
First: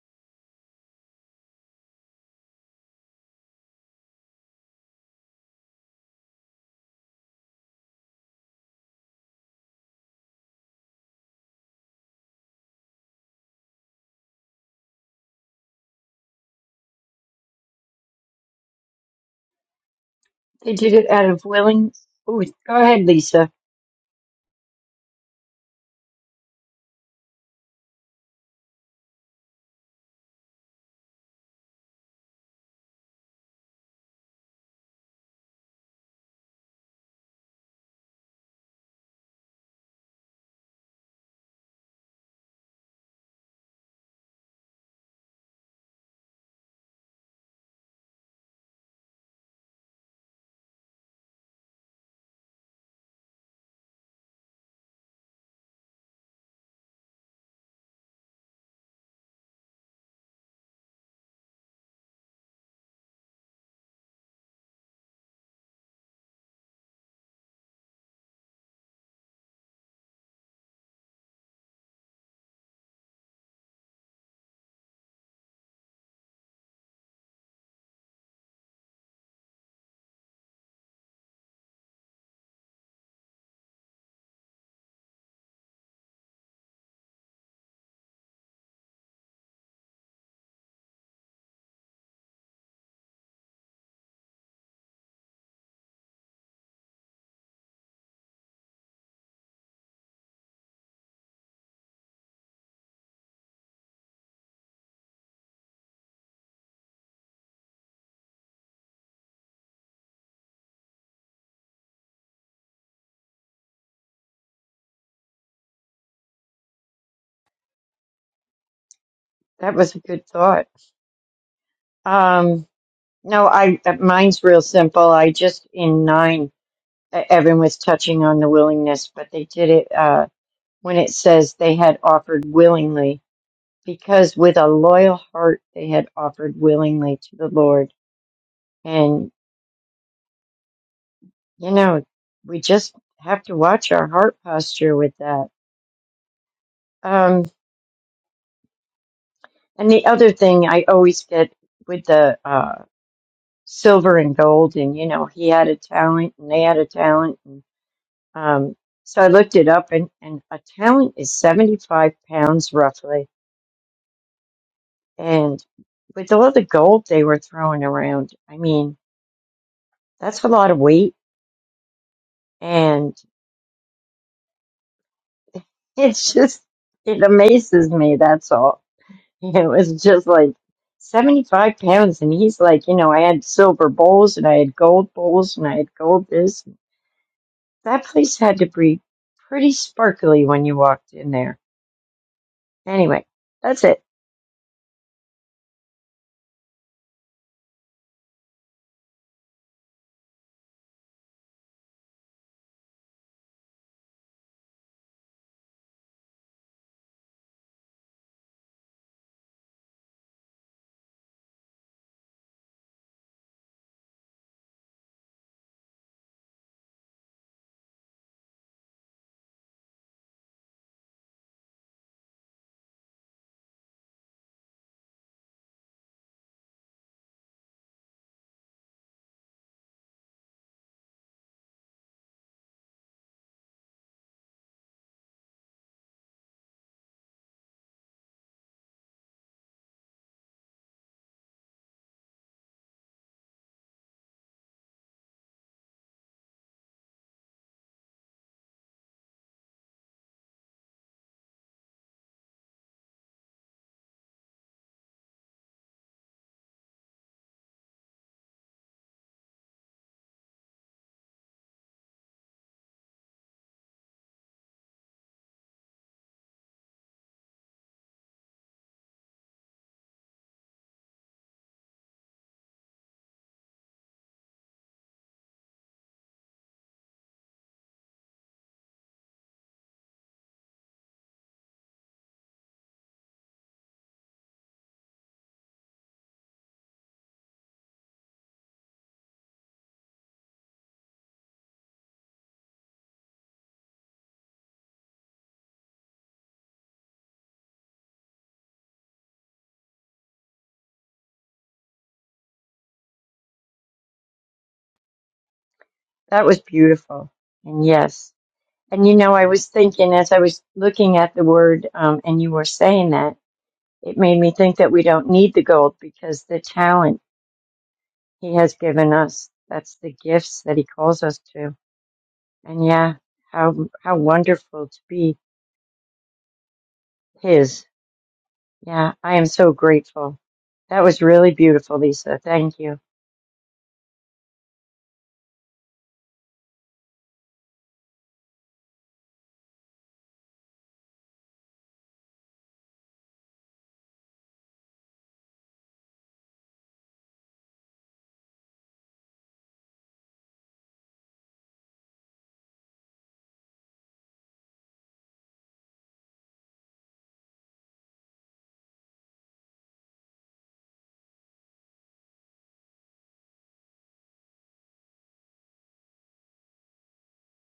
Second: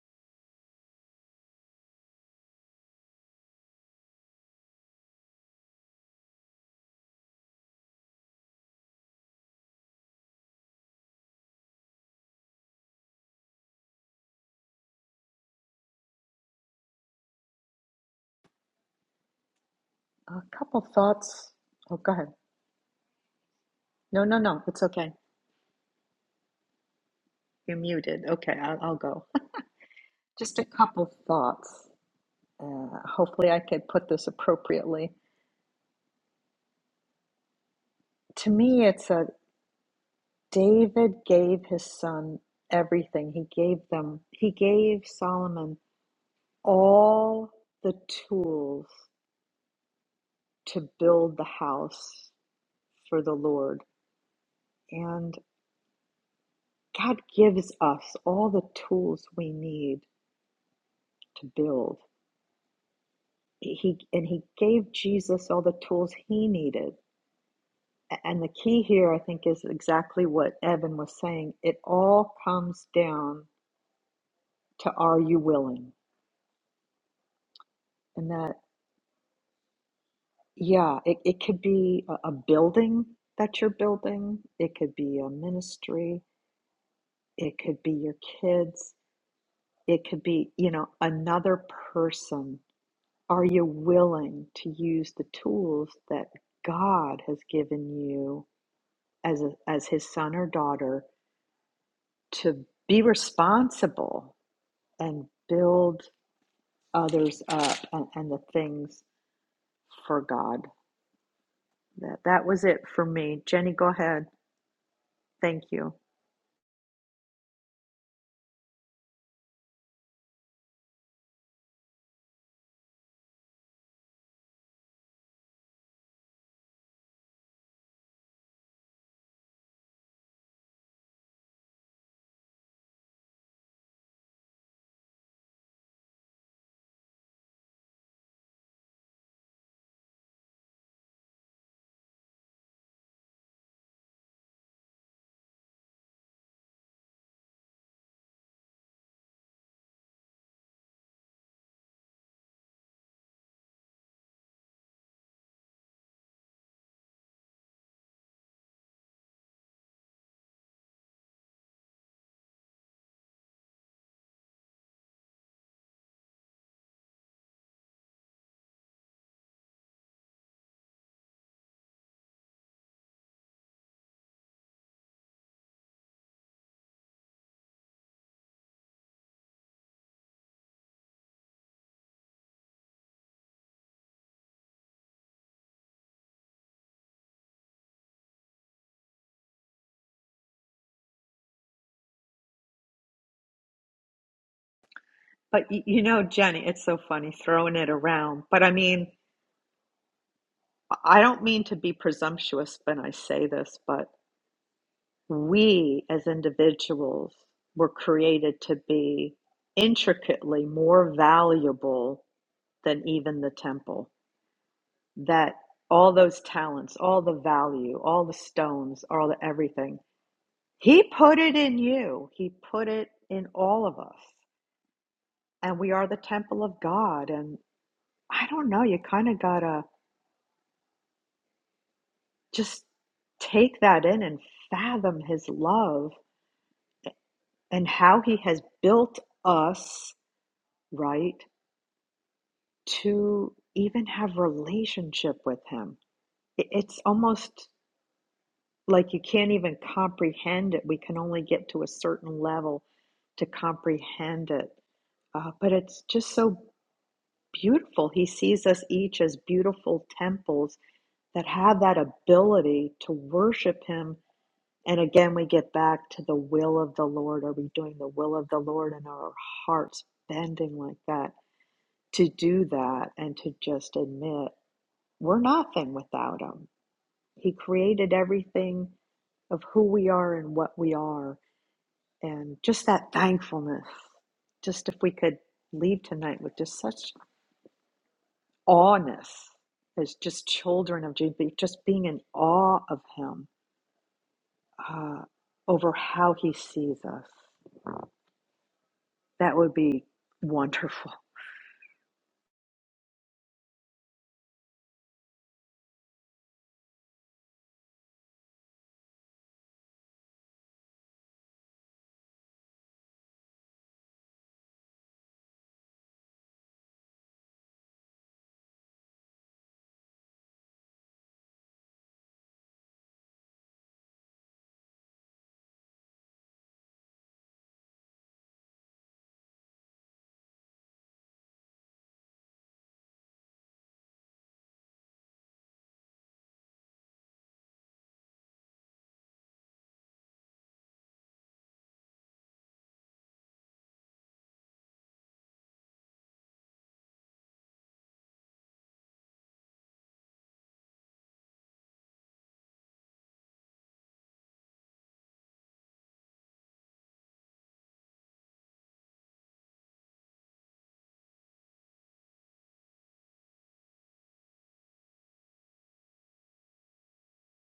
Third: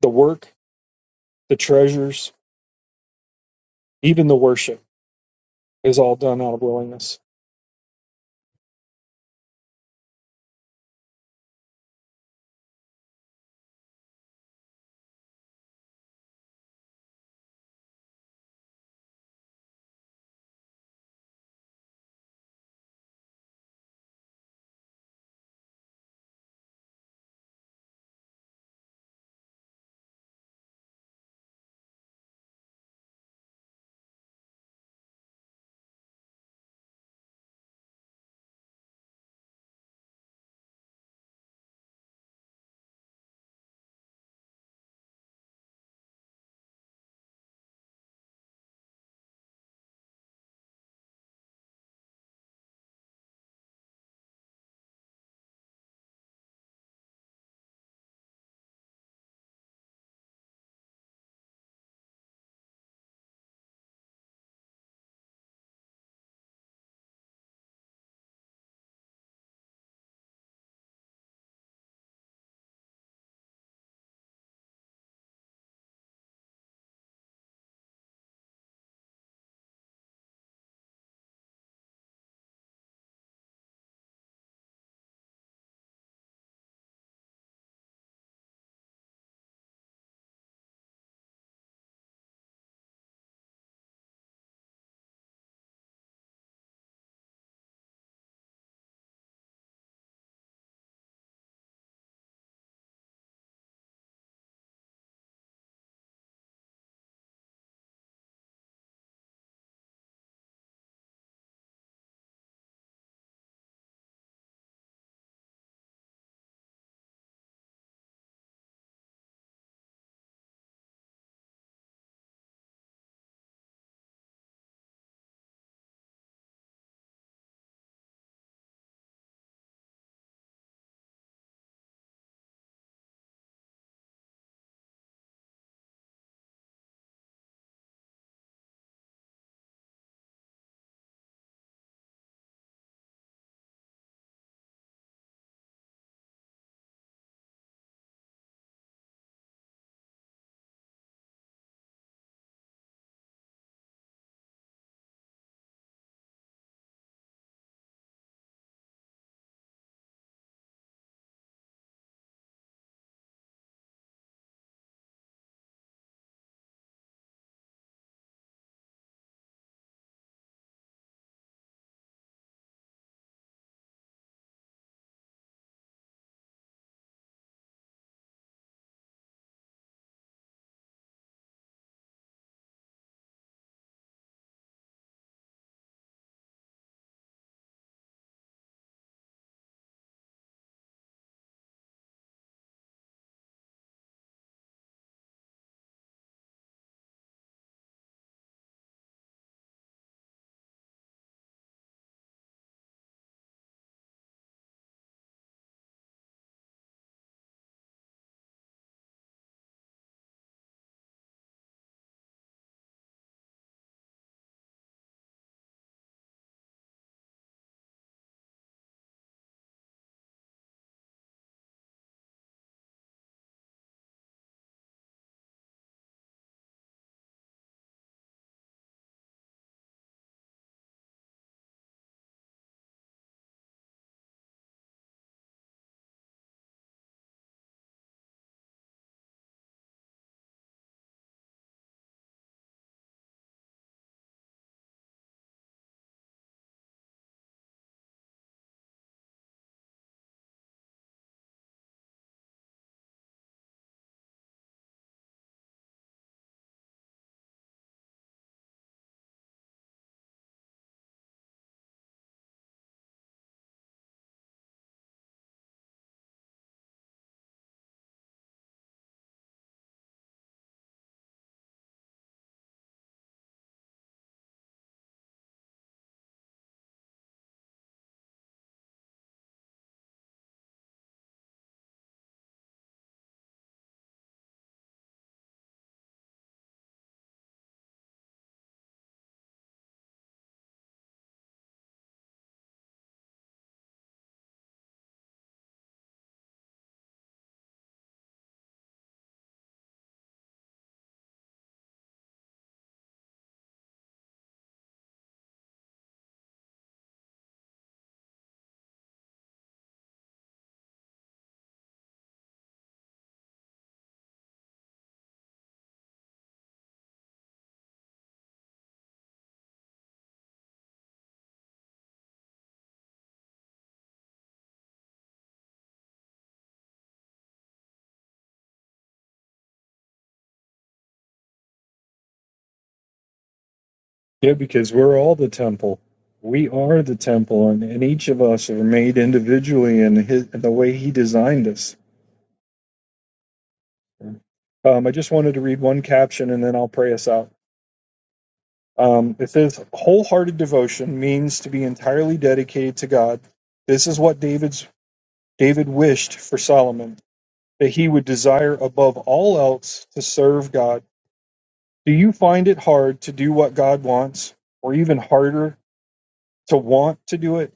Speaker 1: The work the treasures, even the worship is all done out of willingness.
Speaker 2: A
Speaker 3: They
Speaker 2: couple
Speaker 3: did it out of
Speaker 2: thoughts.
Speaker 3: willing.
Speaker 2: Oh, go ahead.
Speaker 3: Ooh, go ahead, Lisa.
Speaker 2: No, no, no. It's okay. You're muted. Okay, I'll, I'll go. Just a couple thoughts. Uh, hopefully, I could put this appropriately. To me, it's a David gave his son everything. He gave them, he gave Solomon all the tools to build the house for the Lord. And God gives us all the tools we need to build. He and he gave Jesus all the tools he needed. And the key here I think is exactly what Evan was saying. It all comes down to are you willing? And that Yeah, it, it could be a, a building that you're building, it could be a ministry, it could be your kids, it could be, you know, another person. Are you willing to use the tools that God has given you as a, as his son or daughter to be responsible and build others up and, and the things for God? That that was it for me. Jenny, go ahead. Thank you.
Speaker 3: That was a good thought. Um, no, I uh, mine's real simple. I just in nine, uh, Evan was touching on the willingness, but they did it uh, when it says they had offered willingly, because with a loyal heart they had offered willingly to the Lord. And You know, we just have to watch our heart posture with that. Um, and the other thing I always get with the uh, silver and gold, and you know, he had a talent and they had a talent. And, um, so I looked it up, and, and a talent is 75 pounds roughly. And with all the gold they were throwing around, I mean, that's a lot of weight. And it's just, it amazes me, that's all. It was just like 75 pounds. And he's like, you know, I had silver bowls and I had gold bowls and I had gold this. That place had to be pretty sparkly when you walked in there. Anyway, that's it.
Speaker 2: But y- you know, Jenny, it's so funny throwing it around. But I mean, I don't mean to be presumptuous when I say this, but we as individuals were created to be intricately more valuable than even the temple. That all those talents, all the value, all the stones, all the everything, He put it in you. He put it in all of us. And we are the temple of God. And I don't know, you kind of gotta. just take that in and fathom his love and how he has built us right to even have relationship with him it's almost like you can't even comprehend it we can only get to a certain level to comprehend it Uh, but it's just so beautiful he sees us each as beautiful temples that have that ability to worship him And again, we get back to the will of the Lord. Are we doing the will of the Lord and are our hearts bending like that to do that and to just admit we're nothing without Him? He created everything of who we are and what we are, and just that thankfulness. Just if we could leave tonight with just such awness as just children of Jesus, just being in awe of Him uh, over how He sees us. That would be wonderful.
Speaker 3: That was beautiful. And yes. And you know, I was thinking as I was looking at the word, um, and you were saying that, it made me think that we don't need the gold because the talent he has given us, that's the gifts that he calls us to. And yeah, how, how wonderful to be His. Yeah, I am so grateful. That was really beautiful, Lisa. Thank you.
Speaker 1: Yeah, because we're all the temple. We are the temple, and, and each of us are made individually in, his, in the way He designed us. Um, I just wanted to read one caption and then I'll pray us out. Um, it says, wholehearted devotion means to be entirely dedicated to God. This is what David's David wished for Solomon, that he would desire above all else to serve God Do you find it hard to do what God wants, or even harder to want to do it?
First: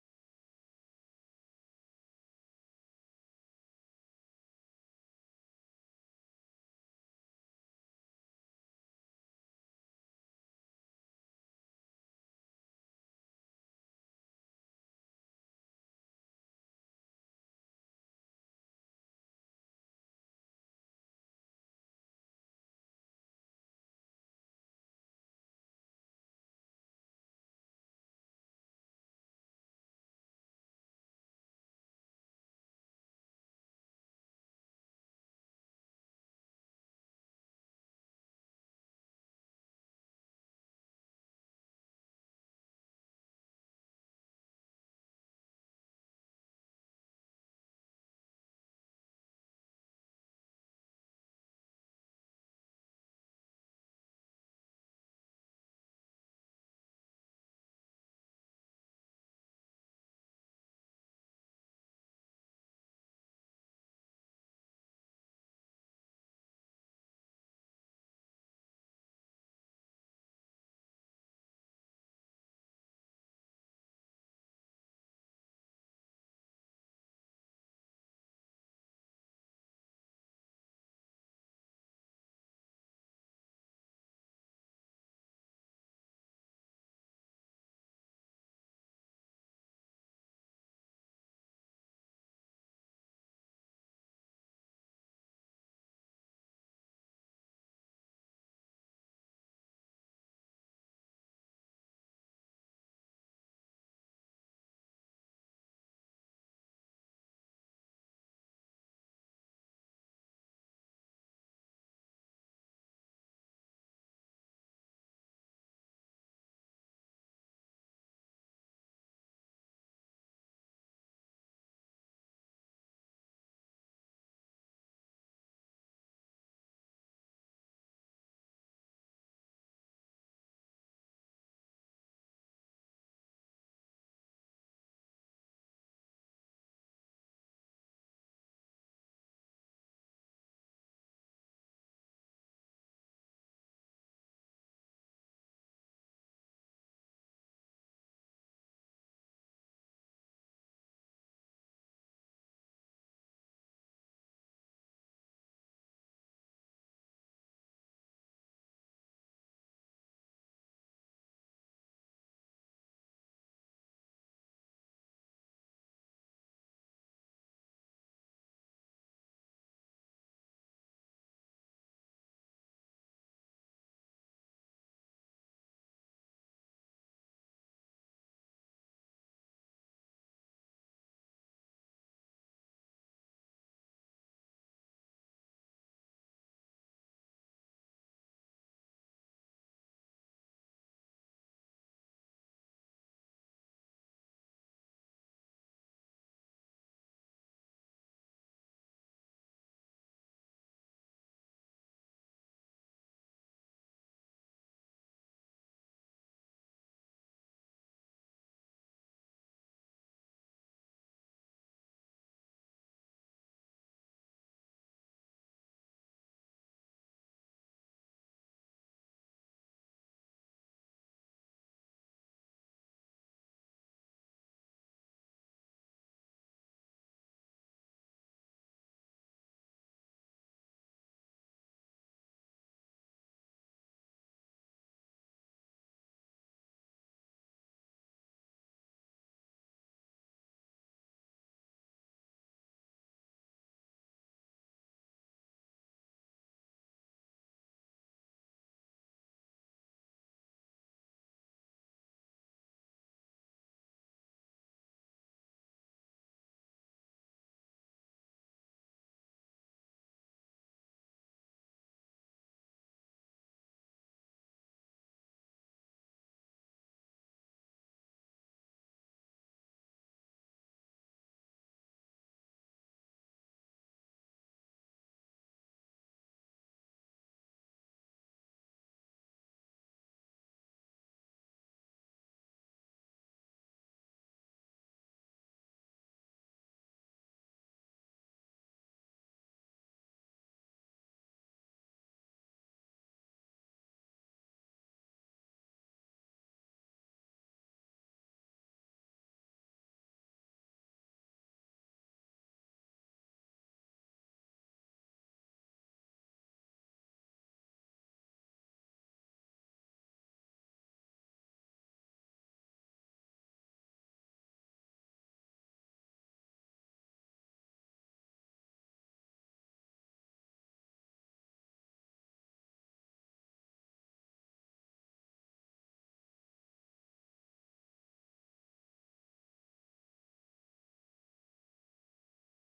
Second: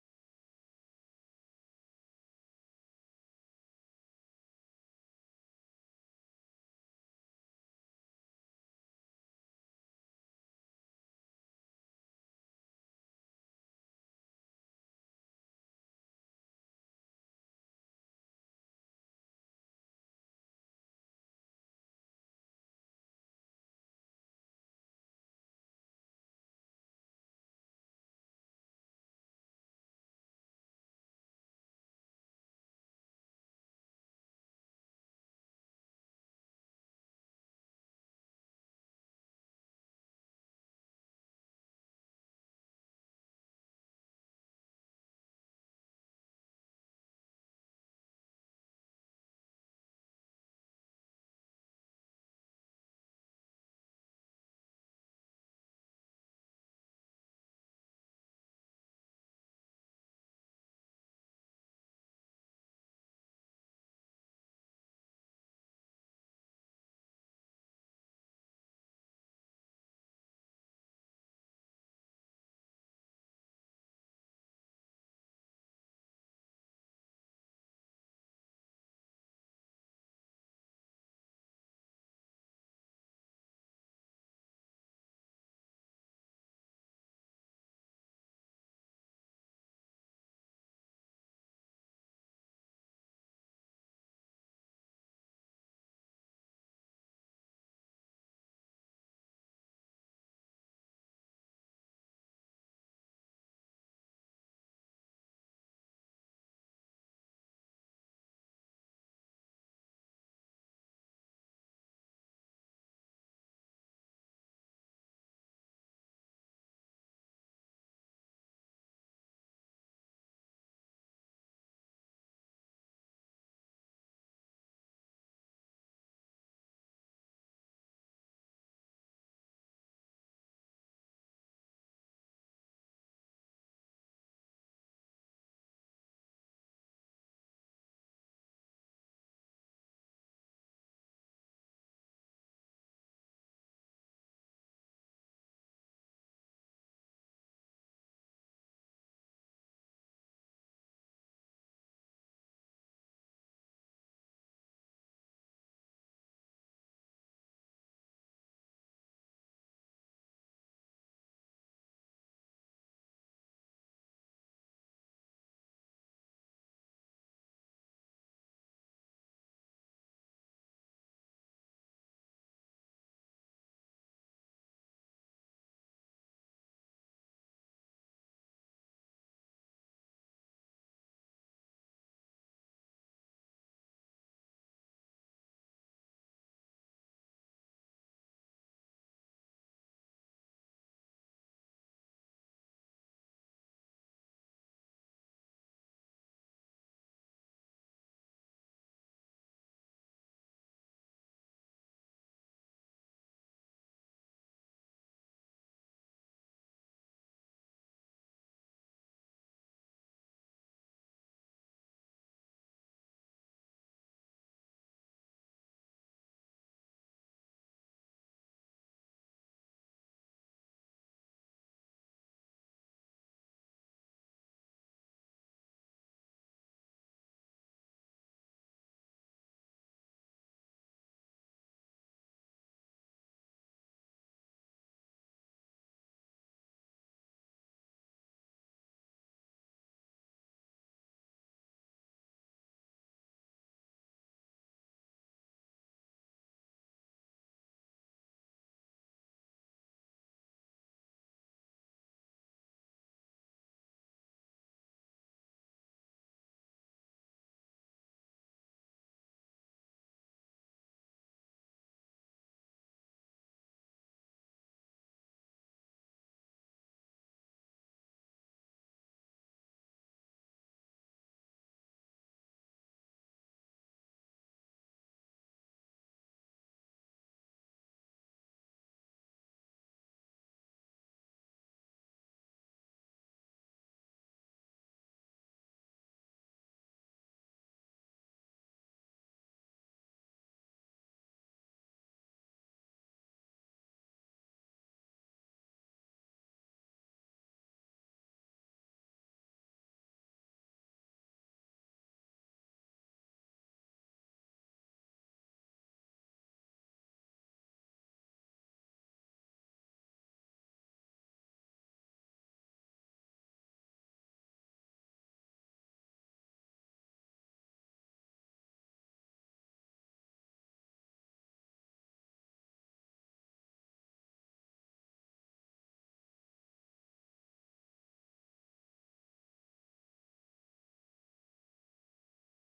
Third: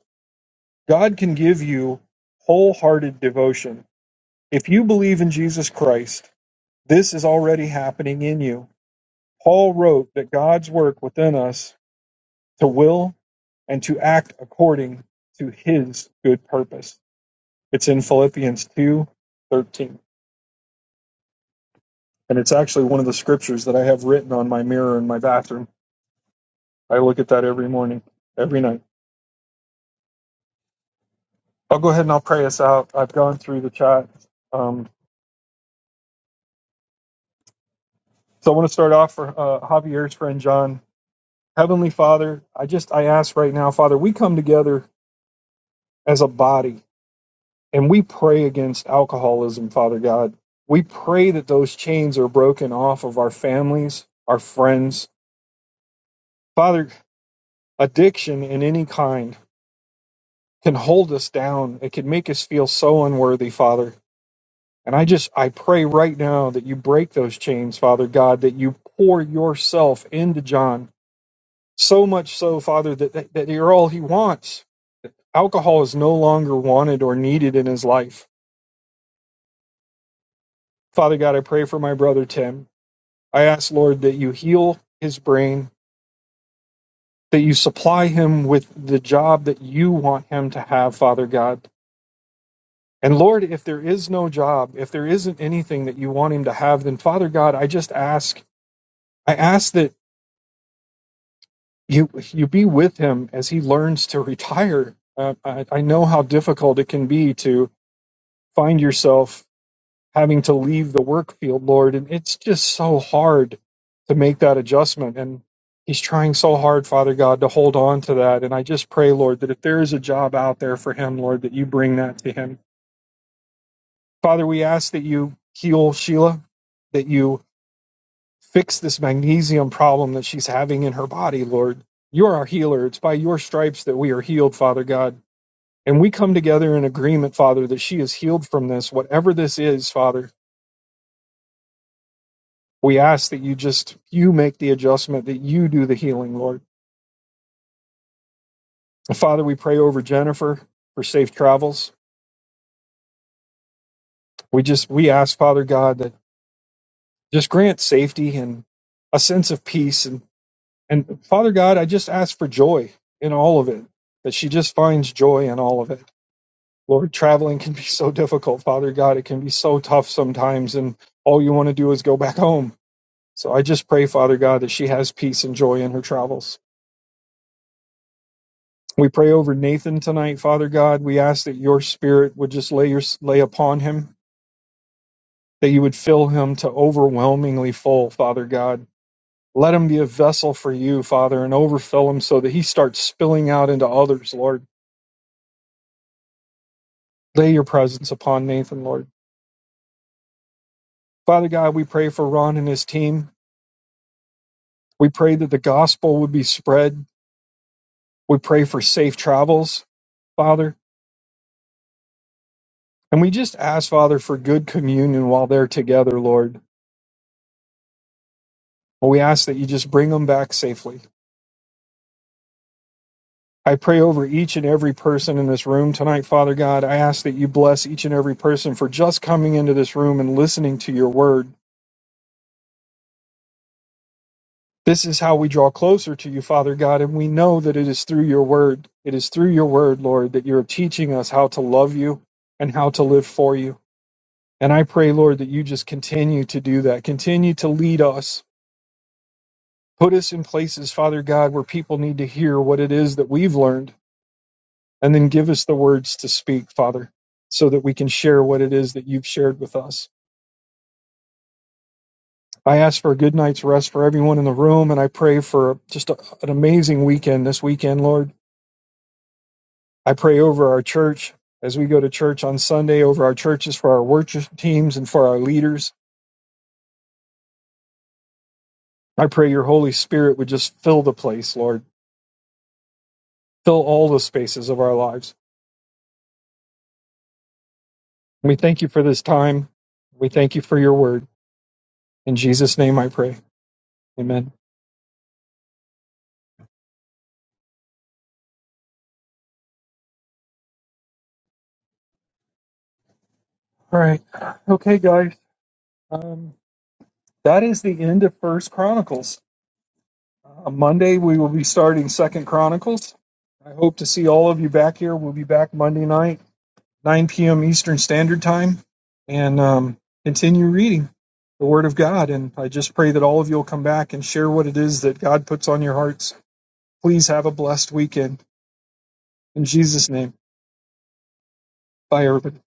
Speaker 1: God can give you wholehearted devotion. If you believe in Jesus Christ, this is already happening in you. Paul wrote that God's work within us to will and to act according to his good purpose. It's in Philippians 2, 13, And it's actually one of the scriptures that I have written on my mirror in my bathroom. I look at that every morning, every night. I'll go ahead and I'll pray us out. I've gone through the chat. Um, so I want to start off for uh, Javier's friend John. Heavenly Father, I just I ask right now, Father, we come together as a body and we pray against alcoholism, Father God. We pray that those chains are broken off of our families, our friends. Father, addiction in any kind can hold us down. It can make us feel so unworthy, Father. And I just, I pray right now that you break those chains, Father God, that you pour yourself into John, so much so, Father, that, that, that you're all he wants. Alcohol is no longer wanted or needed in his life. Father God, I pray for my brother Tim. I ask, Lord, that you heal his brain, that you supply him with the job that you want him to have, Father God. And Lord, if there is no job, if there isn't anything that you want him to have, then Father God, I just ask, I ask that you you be with him as he learns to retire. Uh, I, I know how difficult it can be to find yourself having to leave the work field, Lord, and it's just so hard to make that adjustment. And he's trying so hard, Father God, to hold on to that. And I just pray, Lord, that if there is a job out there for him, Lord, that you bring that to him. Father, we ask that you heal Sheila, that you Fix this magnesium problem that she's having in her body, Lord. You are our healer. It's by your stripes that we are healed, Father God. And we come together in agreement, Father, that she is healed from this, whatever this is, Father. We ask that you just, you make the adjustment, that you do the healing, Lord. Father, we pray over Jennifer for safe travels. We just, we ask, Father God, that just grant safety and a sense of peace. And, and Father God, I just ask for joy in all of it, that she just finds joy in all of it. Lord, traveling can be so difficult, Father God. It can be so tough sometimes, and all you want to do is go back home. So I just pray, Father God, that she has peace and joy in her travels. We pray over Nathan tonight, Father God. We ask that your spirit would just lay your lay upon him, that you would fill him to overwhelmingly full, Father God. Let him be a vessel for you, Father, and overfill him so that he starts spilling out into others, Lord. Lay your presence upon Nathan, Lord. Father God, we pray for Ron and his team. We pray that the gospel would be spread. We pray for safe travels, Father. And we just ask, Father, for good communion while they're together, Lord. we ask that you just bring them back safely. I pray over each and every person in this room tonight, Father God. I ask that you bless each and every person for just coming into this room and listening to your word. This is how we draw closer to you, Father God, and we know that it is through your word. It is through your word, Lord, that you're teaching us how to love you and how to live for you. And I pray, Lord, that you just continue to do that. Continue to lead us. Put us in places, Father God, where people need to hear what it is that we've learned. And then give us the words to speak, Father, so that we can share what it is that you've shared with us. I ask for a good night's rest for everyone in the room. And I pray for just a, an amazing weekend this weekend, Lord. I pray over our church as we go to church on Sunday, over our churches, for our worship teams, and for our leaders. I pray your Holy Spirit would just fill the place, Lord fill all the spaces of our lives. We thank you for this time. We thank you for your word. In Jesus' name I pray. Amen. All right. Okay, guys. Um, that is the end of First Chronicles. Uh, Monday, we will be starting Second Chronicles. I hope to see all of you back here. We'll be back Monday night, 9 p.m. Eastern Standard Time, and um, continue reading the Word of God. And I just pray that all of you will come back and share what it is that God puts on your hearts. Please have a blessed weekend. In Jesus' name, bye, everybody.